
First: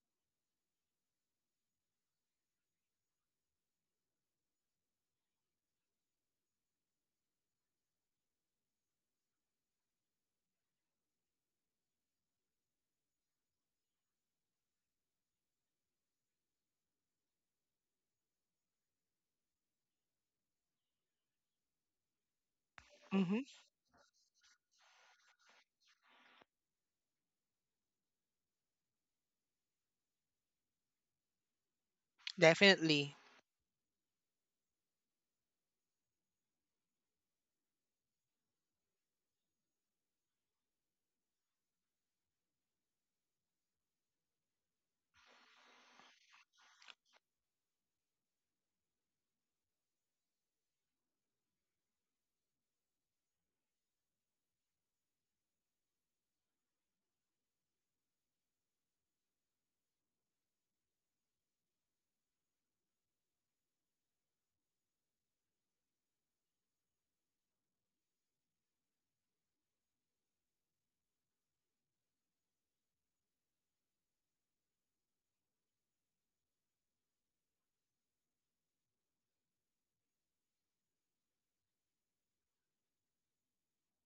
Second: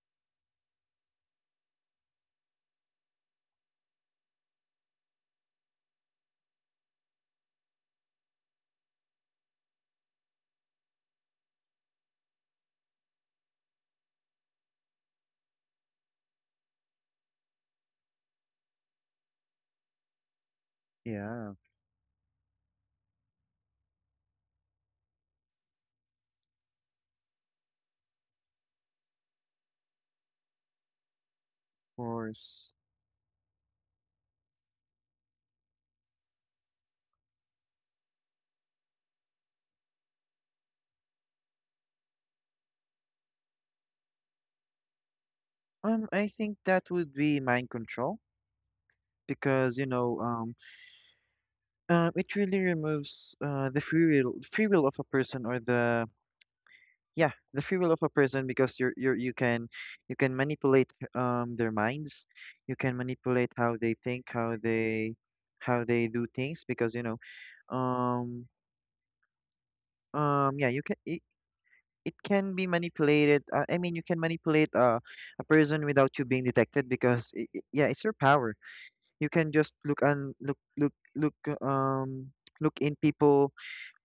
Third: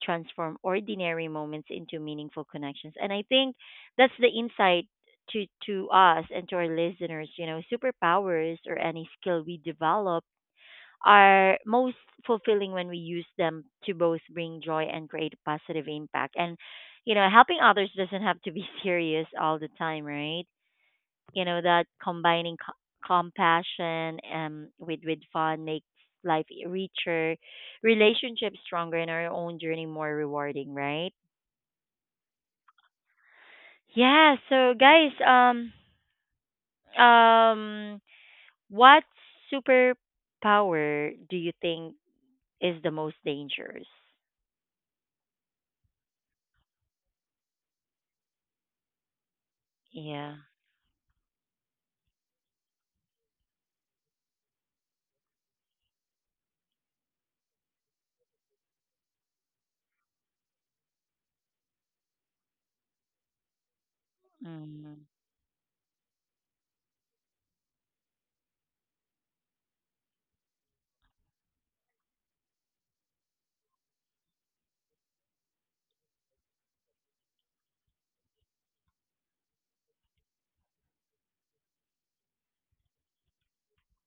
S1: transform ordinary moments into meaningful connections. And I think that's the insight to us and to our listeners, you know, superpowers or any skill we develop are most fulfilling when we use them to both bring joy and create positive impact. And you know, helping others doesn't have to be serious all the time, right? You
S3: yeah, of
S1: know that combining
S2: Mm-hmm.
S1: compassion with fun makes life richer, relationships stronger, and our own journey more rewarding, right?
S3: course.
S2: Definitely.
S1: Yeah. So guys, um, what superpower do you think is the most dangerous?
S3: I think that would be mind control because you know,
S1: Yeah.
S3: it really removes free will of a person, or the yeah the free will of a person, because you're you can manipulate their minds. You can manipulate how they think,
S1: Mm,
S3: how they do things, because you know um yeah you can it, it can be manipulated, I mean you can manipulate a person without you being detected, because yeah it's your power. You can just look and look. uh, um Look in people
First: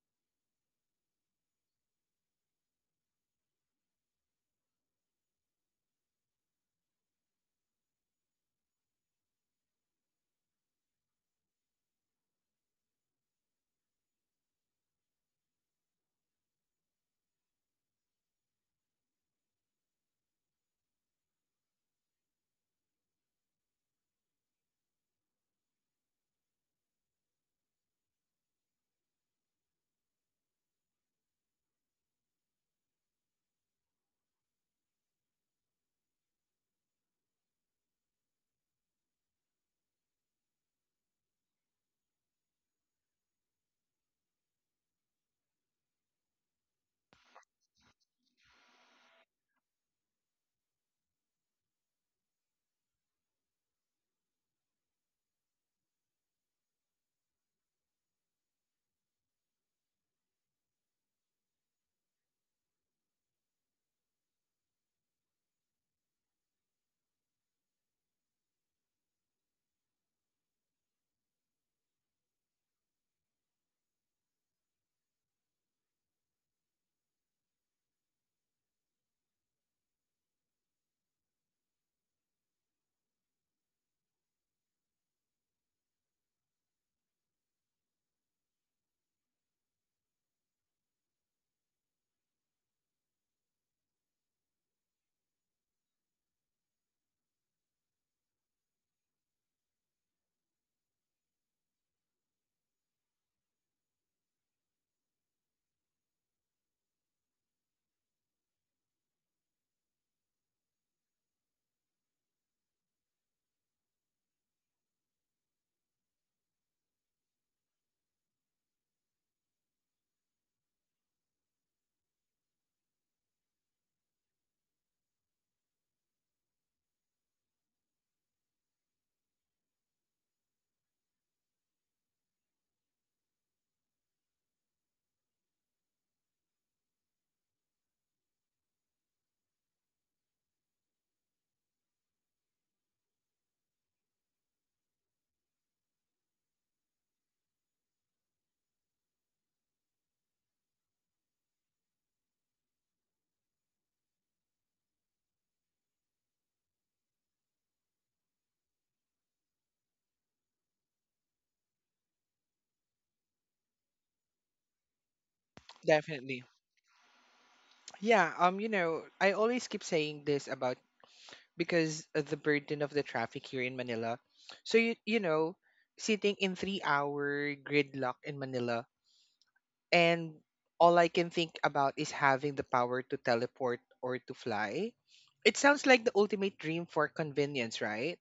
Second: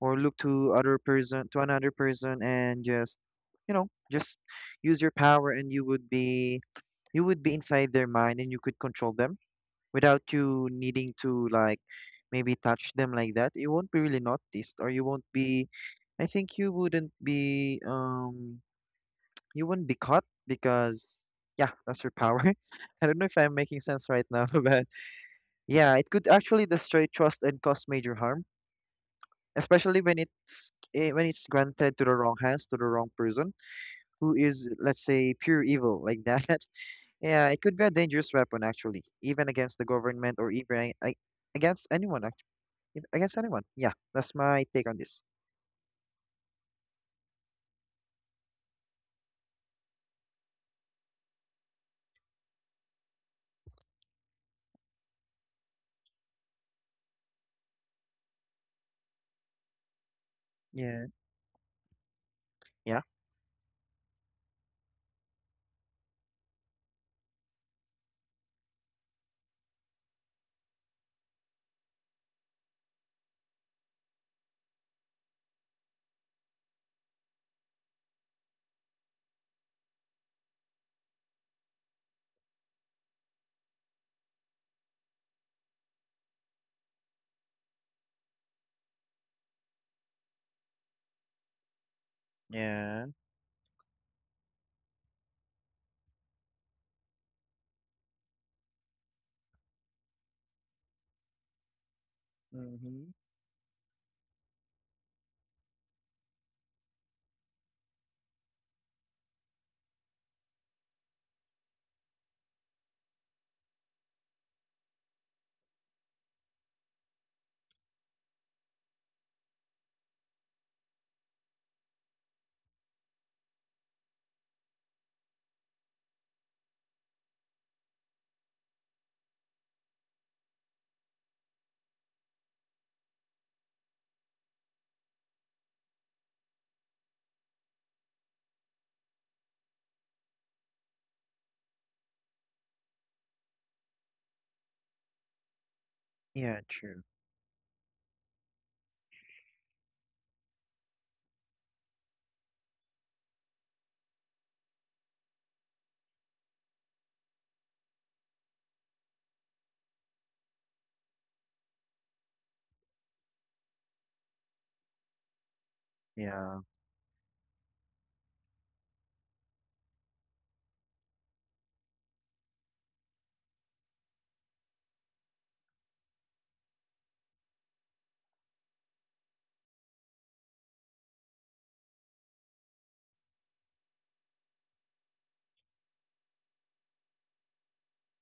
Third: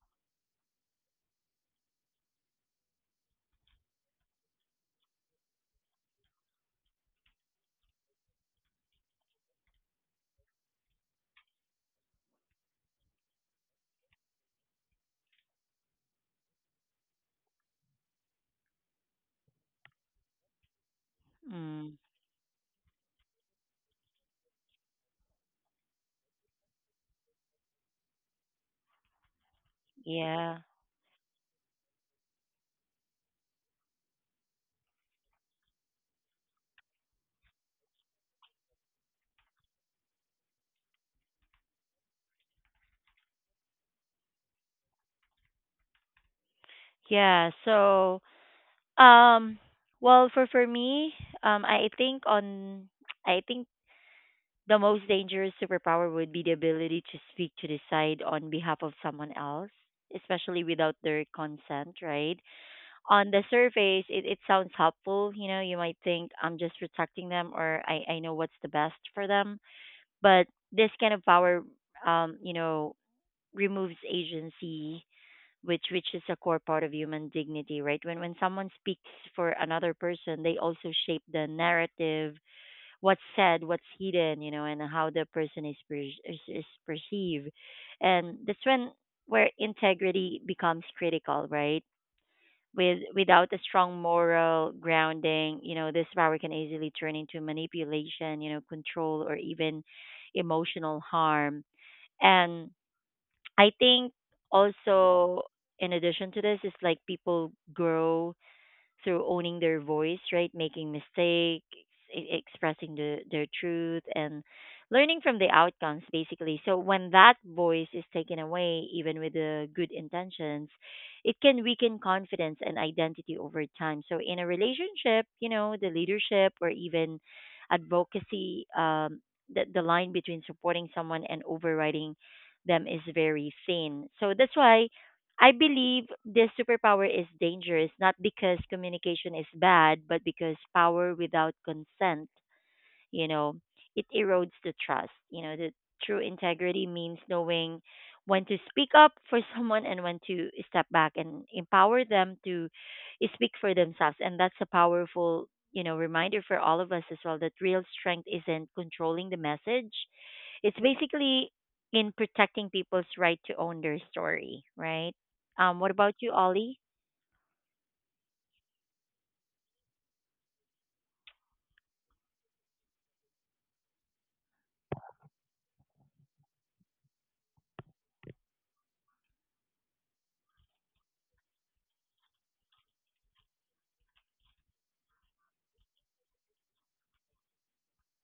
S3: or look to other person to another person, and just you know just use your power, and you would be inside their mind, and you could control them without you needing to like maybe touch them like that. You won't be really noticed, or you won't be I think you wouldn't be caught, because yeah
S1: mm,
S3: that's your power. I don't know if I'm making sense right now, but yeah, it could actually destroy trust and cause major harm, especially when
S1: yeah.
S3: it's when it's granted to the wrong hands, to the wrong person who is let's say pure evil like that. Yeah, it could be a dangerous weapon, actually even against the government, or even against anyone, actually against anyone. Yeah, that's my take on this.
S1: Yeah. So, um, well, for me, um, I think on, I think the most dangerous superpower would be the ability to speak to decide on behalf of someone else, especially without
S3: Yeah.
S1: their consent, right?
S3: Yeah.
S1: On the surface, it sounds helpful. You know, you might think I'm just protecting them or I know what's the best for them. But this kind of power, you know, removes agency, which is a core part of human dignity, right? When someone speaks for another person, they also shape the narrative, what's said, what's hidden, you know, and how the person is perceived, and that's when where integrity becomes critical, right?
S3: Yeah.
S1: Without a strong moral grounding, you know, this power can easily turn into manipulation, you know, control or even emotional harm. And
S3: Mm-hmm.
S1: I think also, in addition to this, is like people grow through owning their voice, right? Making mistakes, expressing their truth, and learning from the outcomes, basically. So when that voice is taken away, even with the good intentions, it can weaken confidence and identity over time. So in a relationship, you know, the leadership or even advocacy, the line between supporting someone and overriding them is very thin. So that's why I believe this superpower is dangerous, not because communication is bad, but because power without consent, you know, it erodes the trust. You know, the true
S3: Yeah,
S1: integrity
S3: true.
S1: means knowing when to speak up for someone and when to step back and empower them to speak for themselves. And that's a powerful, you know, reminder for all of us as well that real strength isn't controlling the message, it's basically in protecting people's right to own their story, right? What about you,
S2: Definitely.
S3: Yeah.
S1: Ollie?
S2: Yeah, you know, I always keep saying this about because of the burden of the traffic here in Manila. So you know, sitting in 3 hour gridlock in Manila and all I can think about is having the power to teleport or to fly. It sounds like the ultimate dream for convenience, right?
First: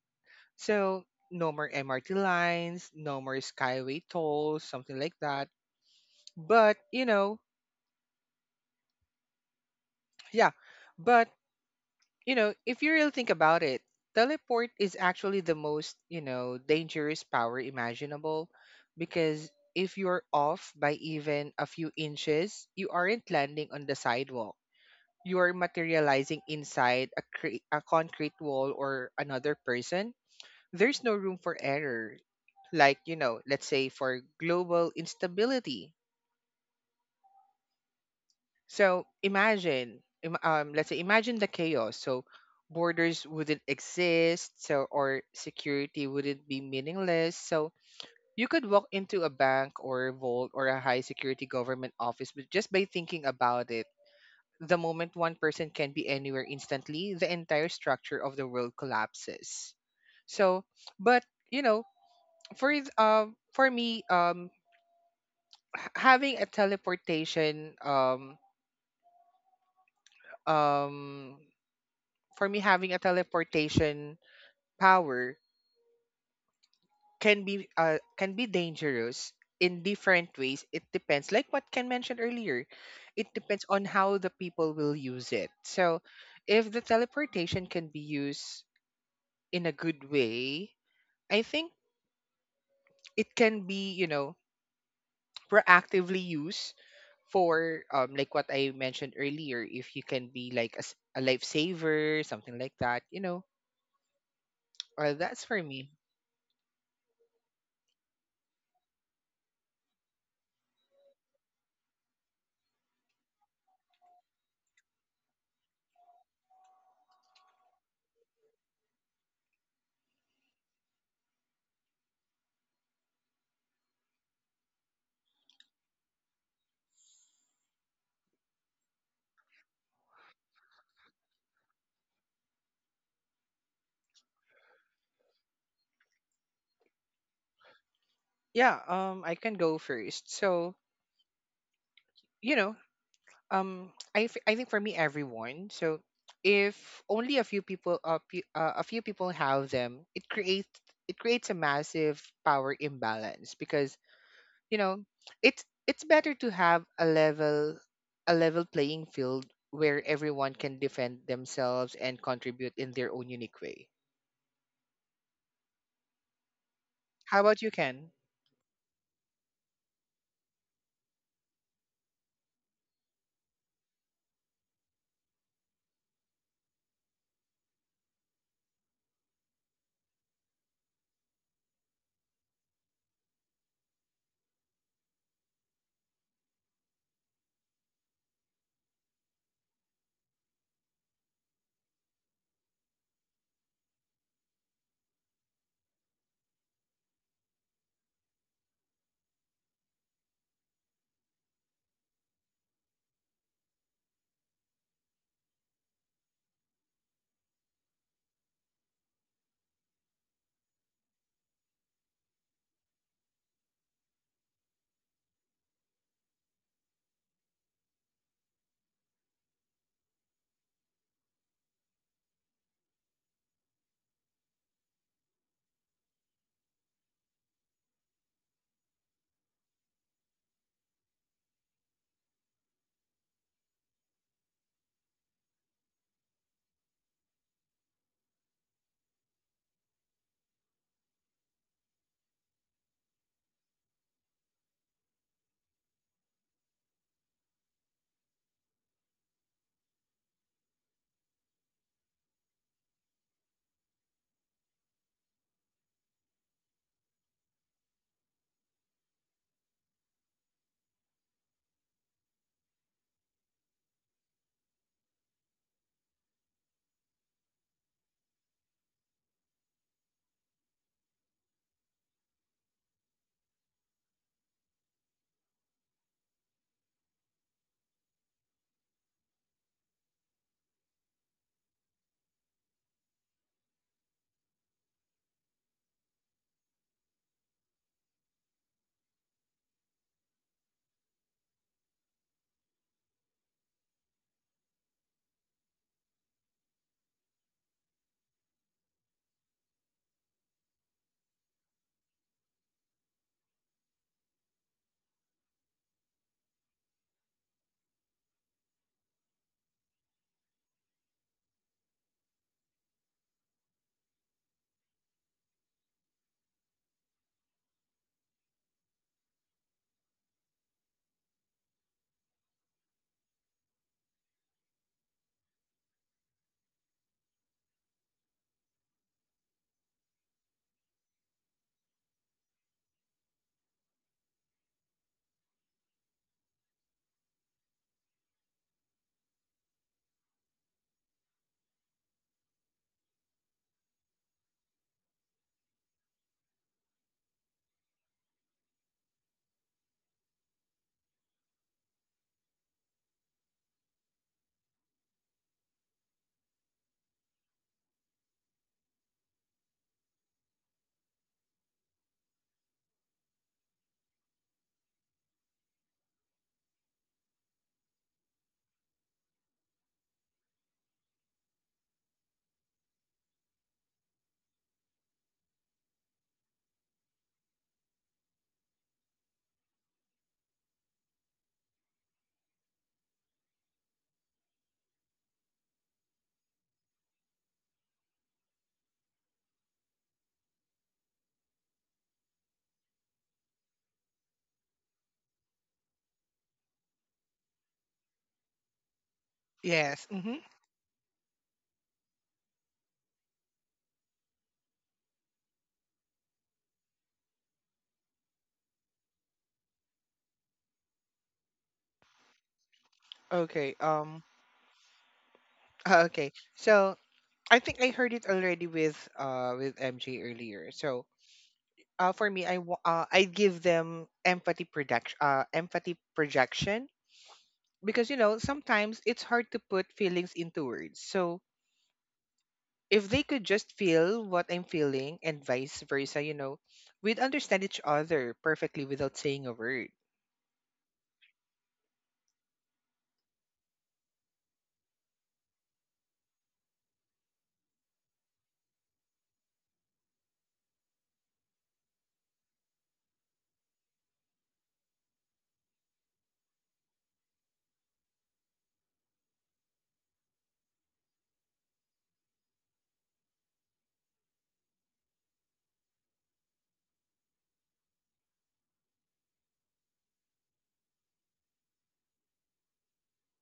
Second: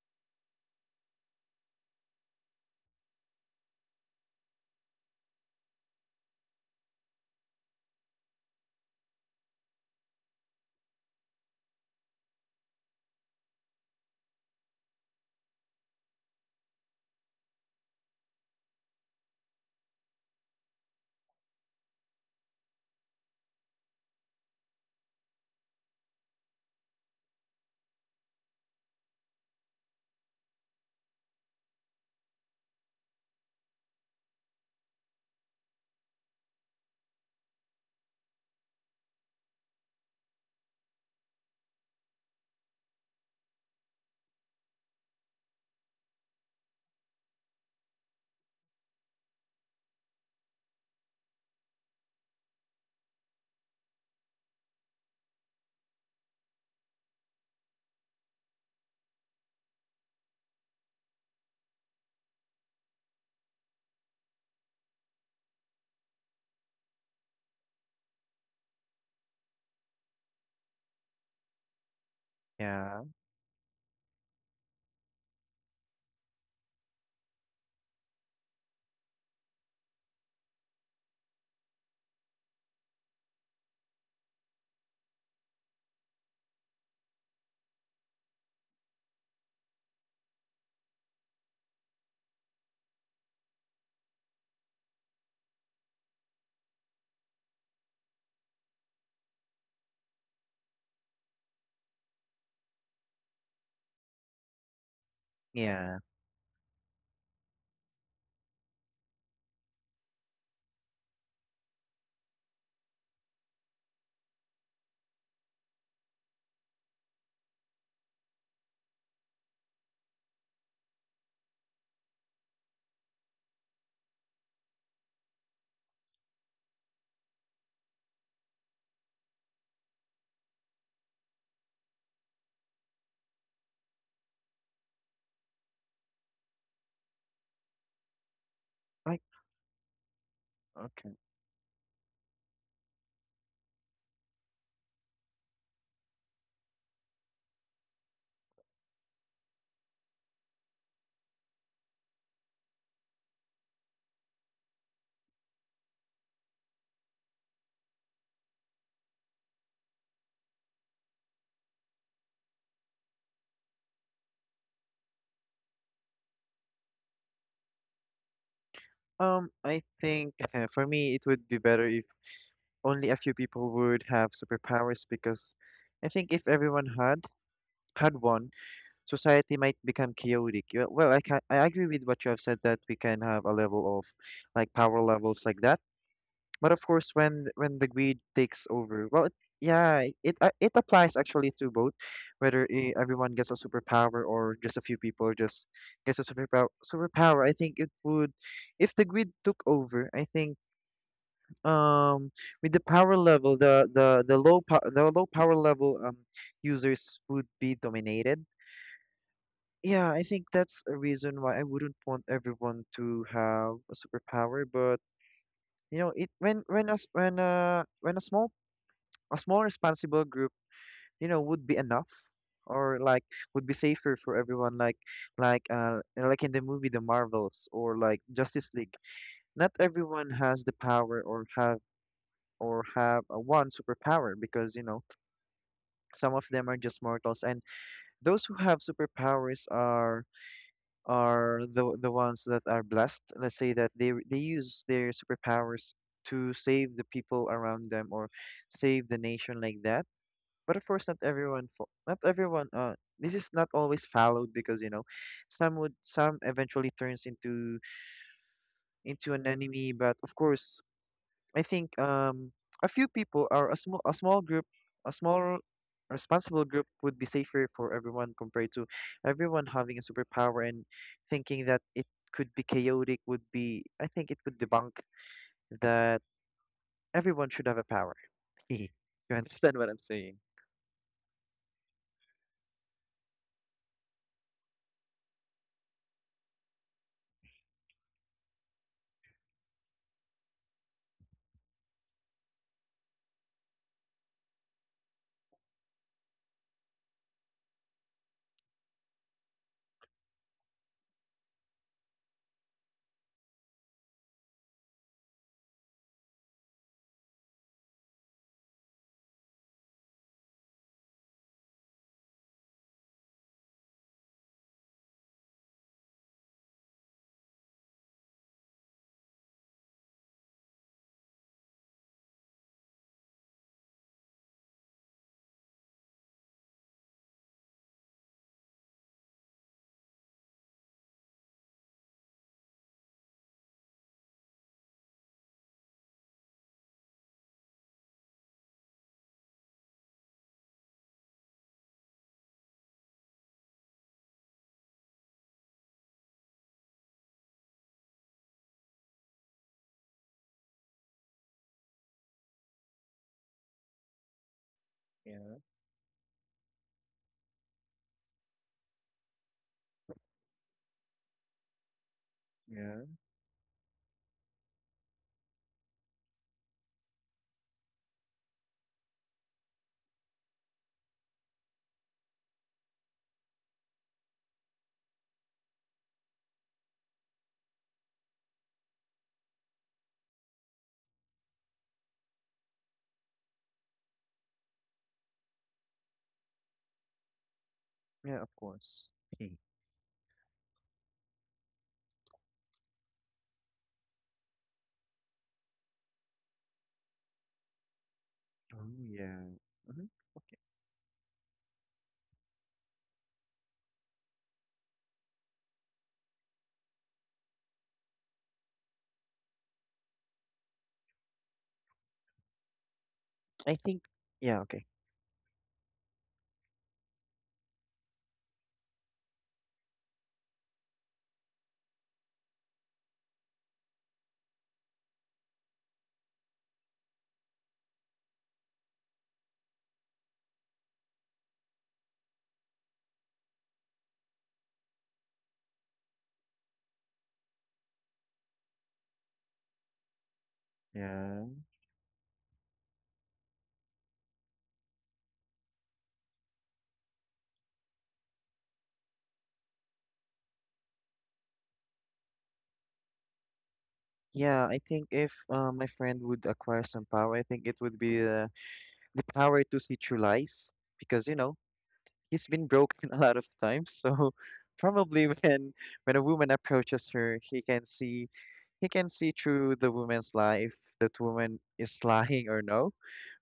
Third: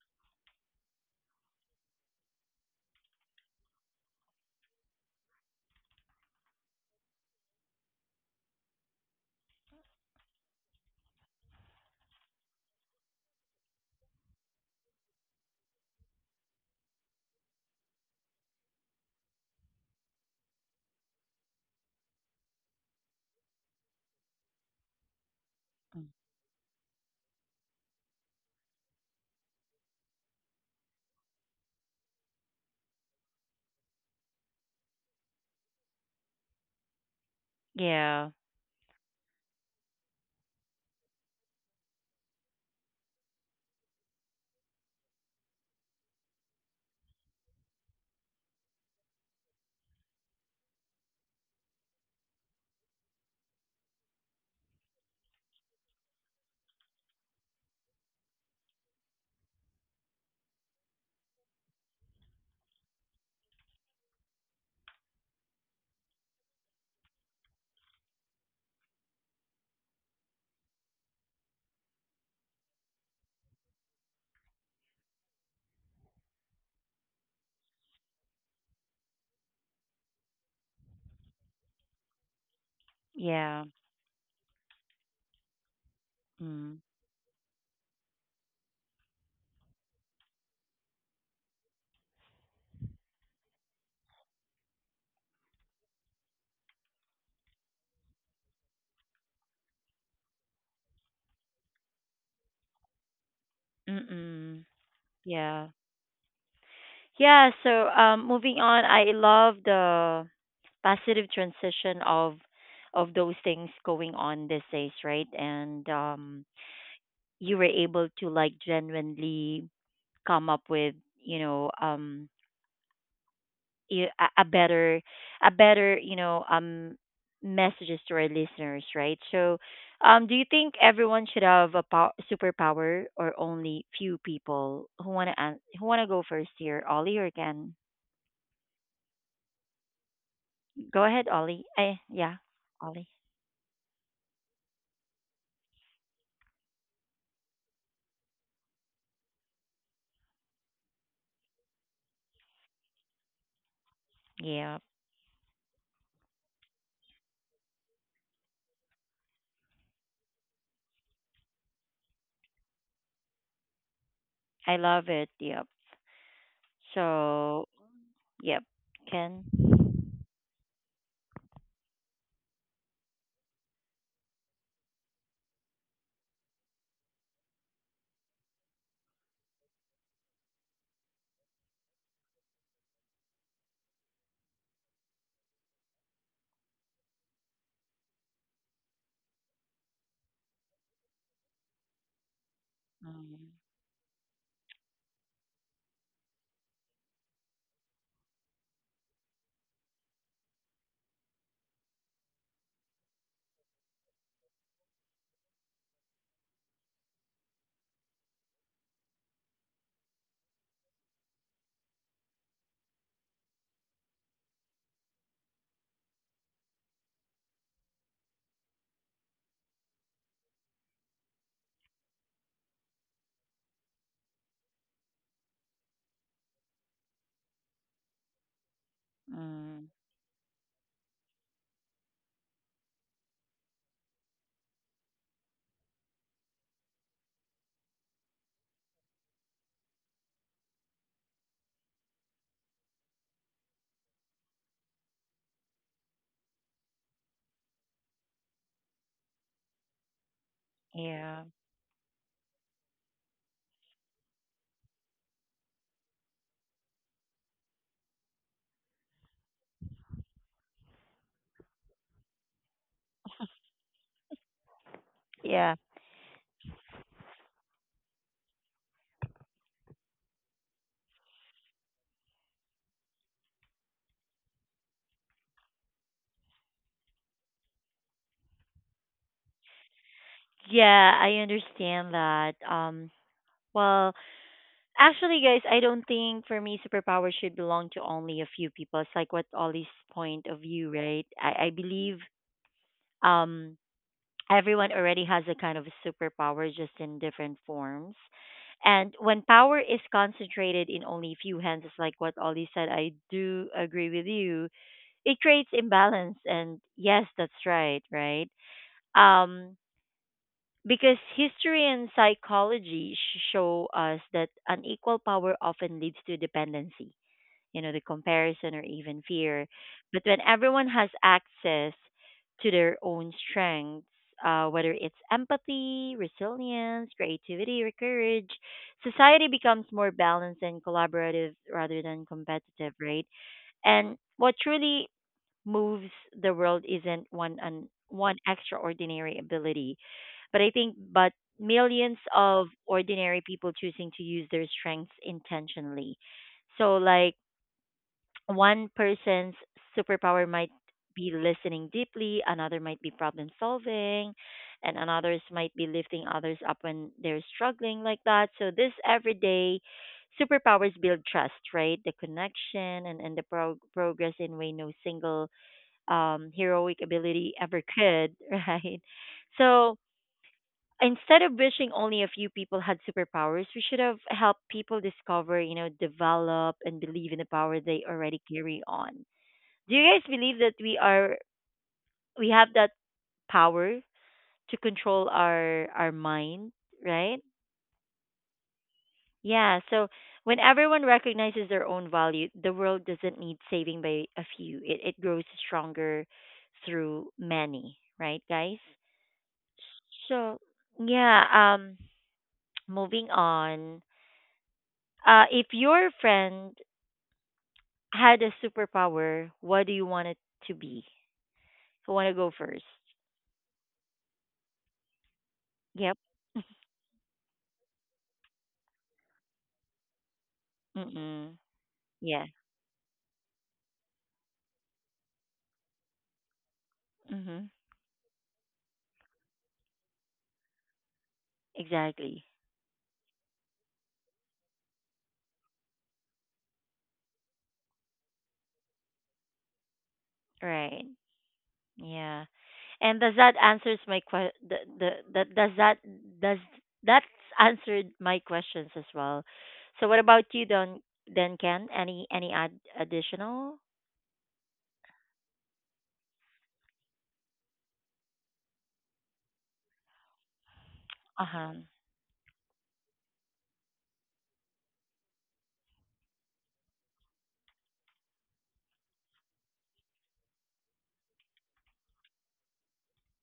S2: So no more MRT lines, no more skyway tolls, something like that. But, you know, yeah. But, you know, if you really think about it, teleport is actually the most, you know, dangerous power imaginable because if you're off by even a few inches, you aren't landing on the sidewalk. You are
S1: Mm.
S2: materializing inside a a concrete wall or another person. There's no room for error. Like, you know, let's say for global instability.
S1: Yeah,
S2: So imagine let's say imagine the chaos. So borders wouldn't exist so, or security wouldn't be meaningless. So you could walk into a bank or a vault or a high security government office but just by thinking about it. The moment one person can be anywhere instantly, the entire structure of the world collapses. So, but you know, for th- for me h- having a teleportation um for me, having a
S3: Yeah.
S2: teleportation power can be dangerous in different ways. It depends, like what Ken mentioned earlier, it depends
S1: yeah,
S2: on how the people will use it. So if the
S1: mm,
S2: teleportation can be used in a good way, I think it can be, you know, proactively used for, like what I mentioned earlier, if you can be like a lifesaver, something like that, you know,
S1: mm,
S2: that's for
S1: yeah,
S2: me.
S3: Yeah.
S1: yeah. So, moving on, I love the positive transition of those things going on these days, right? And you were able to like genuinely come up with, you know, a a better, you know, messages to our listeners, right? So um, do you think everyone should have a superpower or only few people? Who want to who want to go first here, Ollie or Ken?
S2: Yeah,
S3: I.
S2: I can go first. So
S1: Go
S3: Okay.
S1: ahead, Ollie. I, yeah.
S2: you know,
S1: Ollie.
S2: I think for me everyone. So if only a few people pe- a few people have them, it creates, a massive power imbalance because, you
S1: Yeah,
S2: know, it's, better to have a level playing field where everyone can defend themselves and contribute in their own unique way.
S1: I love it. Yep.
S2: How about
S1: So
S2: you, Ken?
S1: yep, Ken.
S3: I think for me it would be better if only a few people would have superpowers, because I think if everyone had one, society might become chaotic. Yeah. Well, I can I agree with what you have said that we can have a level of like power levels like that. But of course, when the greed takes over, well, it, yeah, it applies actually to both, whether everyone gets a superpower or just a few people just gets a superpower. Superpower, I think it would, if the greed took over, I think um with the power level, the the low power level users would be dominated. Yeah, I think that's a reason why I wouldn't want everyone to have a superpower. But you know, it when when a small responsible group, you know, would be enough, or like would be safer for everyone, like in the movie The Marvels, or like Justice League.
S1: Mm,
S3: Not
S1: mm,
S3: everyone has the power, or have a one superpower, because you know some of them are just mortals, and those who have superpowers are the ones that are blessed. Let's say that they use their superpowers to save the people around them, or save the nation like that. But of course, not
S1: yeah,
S3: everyone. Not everyone. This is not always followed, because you know, some would some eventually turns into an enemy. But of course, I think a few people or a small group, a small
S1: yeah,
S3: responsible group would be safer for everyone, compared to everyone having a superpower. And thinking that it could be chaotic would be I think it would debunk that everyone should have a power. You understand what I'm saying?
S1: yeah. I understand that. Well, actually, guys, I don't think for me superpower should belong to only a few people. It's like what Ollie's point of view, right? I believe um everyone already has a kind of a superpower, just in different forms. And when power is concentrated in only a few hands, it's like what Ollie said, I do agree with you. It creates imbalance, and yes, that's right, right? Um because history and psychology show us that unequal power often leads to dependency, you know, the comparison or even fear. But when everyone has access to their own strengths, whether it's empathy, resilience, creativity, or courage, society becomes more balanced and collaborative rather than competitive, right? And what truly moves the world isn't one extraordinary ability, but I think, but millions of ordinary people choosing to use their strengths intentionally. So like one person's superpower might be listening deeply, another might be problem solving, and another's
S3: Yeah,
S1: might be lifting others up when they're struggling, like that. So this everyday superpowers build trust, right? The
S3: yeah.
S1: connection, and the progress in way no single heroic ability ever could, right? So instead of wishing only a few people had superpowers, we should have helped people discover, you know, develop and believe in the power they already carry on. Do you guys believe that we have that power to control our mind, right?
S3: Yeah, of course.
S1: Yeah, so when everyone recognizes their own value, the world doesn't need saving by a few. It grows stronger through many, right, guys?
S3: Oh yeah. Hmm.
S2: Yes. Hmm.
S3: Okay.
S1: So, yeah, um, moving on. Uh, if your friend had a superpower, what do you want it to be? Who want to go first?
S3: I
S2: Okay.
S3: think yeah, okay.
S1: Yep.
S2: Okay, so I think I heard it already with MJ earlier. So
S1: Mm-mm.
S2: for
S1: Yeah.
S2: me, I give them empathy projection,
S1: Mm-hmm.
S2: because you know, sometimes it's hard to put feelings into words. So
S1: Exactly.
S2: if they could just feel what I'm feeling and vice versa, you know, we'd understand each other perfectly without saying a word.
S1: Right.
S3: Yeah.
S1: Yeah. And does that answers my que- the that, does that does that's answered my questions as well. So what about you, Don, then Ken? Any additional?
S3: Yeah, I think if my friend would acquire some power, I think it would be the power to see through lies, because you know
S1: Uh-huh.
S3: he's been broken a lot of times. So probably when a woman approaches her, he can see through the woman's life, that woman is lying or no,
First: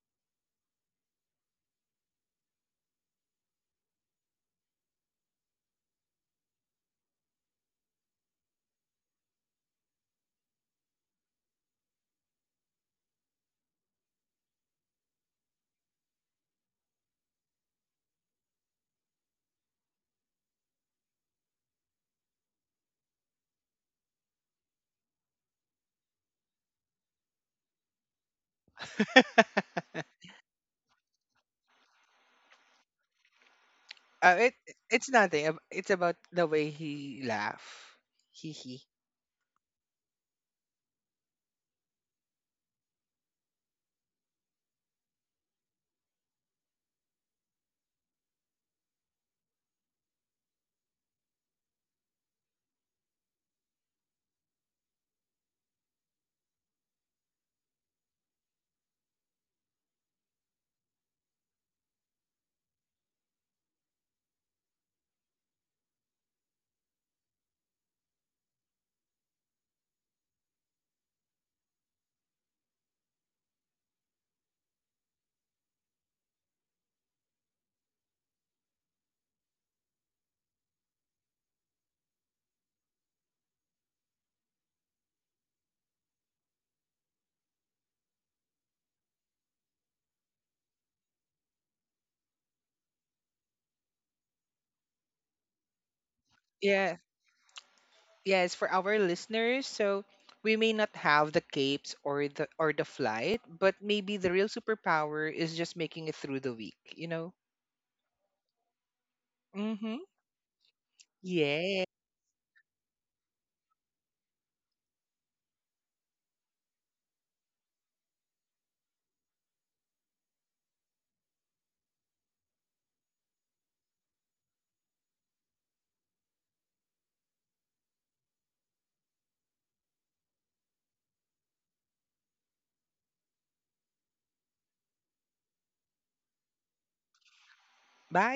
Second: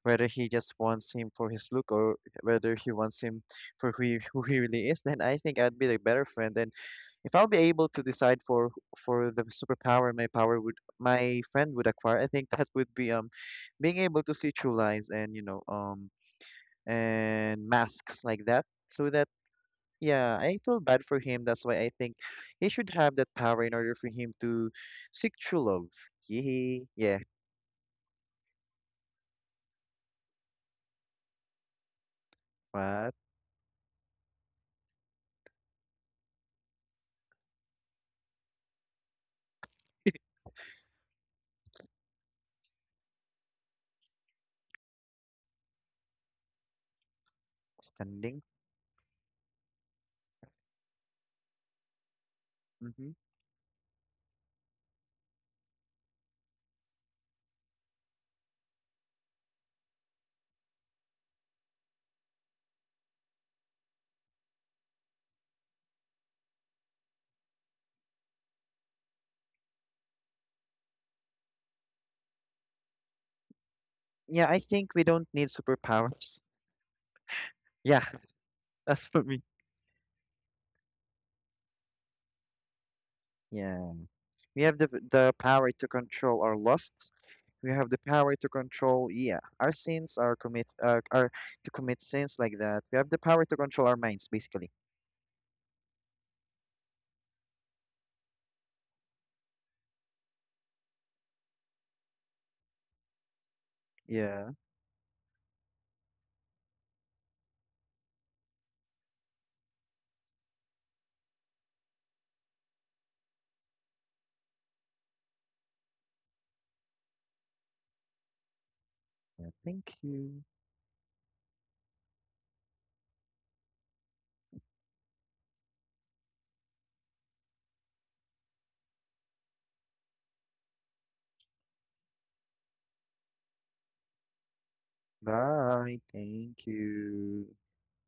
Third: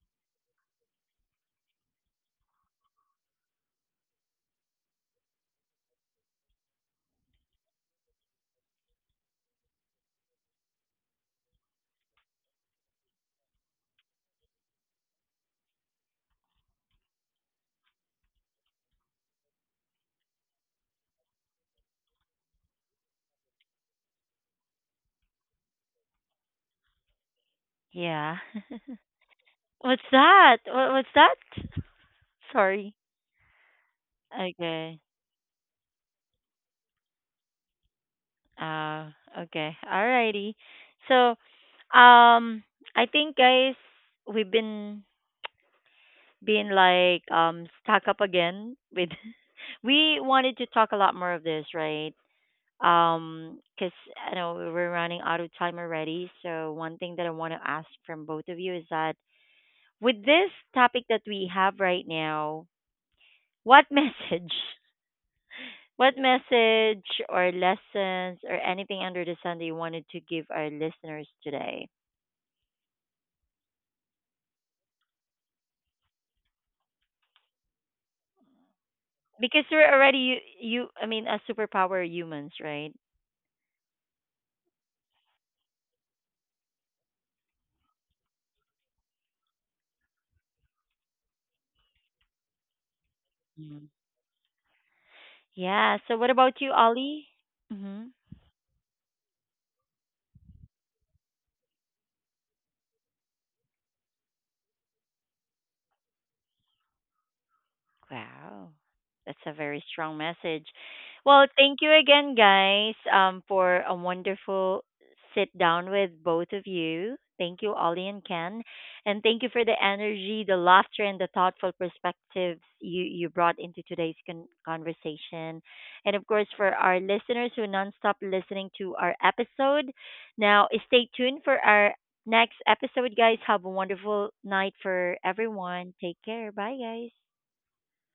S3: whether he just wants him for his look, or whether he wants him for who he really is. Then I think I'd be the better friend. And if I'll be able to decide for the superpower my power would my friend would acquire, I think that would be being able to see through lies and you know and masks like that, so that yeah I feel bad for him. That's why I think he should have that power in order for him to seek true love. Yee. Yeah.
S1: Yeah. What's that? What's that? Sorry.
S3: What.
S2: Uh, it
S1: Okay.
S2: it's nothing. It's about the way he laugh. Hee hee.
S1: Uh, okay. Alrighty. So um, I think, guys, we've been being like stuck up
S3: Standing.
S1: again with we wanted to talk a lot more of this, right?
S3: Mm-hmm.
S1: Because I know we're running out of time already. So one thing that I want to ask from both of you is that with this topic that we have right now, what message, what message or lessons or anything under the sun that you wanted to give our listeners today?
S3: Yeah, I think we don't need superpowers. Yeah. That's for me.
S1: Because we're already, you, I mean, a superpower humans, right?
S3: Yeah, we have the power to control our lusts. We have the power to control yeah our sins, our commit our to commit sins like that. We have the power to control
S1: Mhm.
S3: our minds basically.
S1: Yeah. So what about you,
S2: Yeah.
S1: Ollie? Mm-hmm.
S2: Yes, for our listeners, so we may not have the capes or the flight, but maybe the real
S3: Yeah,
S2: superpower is just making it through the week, you know?
S1: Wow. That's a very
S2: Mm-hmm.
S1: strong message. Well, thank
S2: Yeah.
S1: you again, guys, for a wonderful sit down with both of you. Thank you, Ollie and Ken. And thank
S3: yeah,
S1: you for the
S3: thank you.
S1: energy, the laughter, and the thoughtful perspectives you brought into today's conversation. And of course, for our listeners who nonstop listening to our episode, now stay tuned for our next episode, guys. Have a wonderful night for everyone.
S3: Bye.
S1: Take care.
S3: Thank
S1: Bye, guys.
S3: you.
S2: Bye.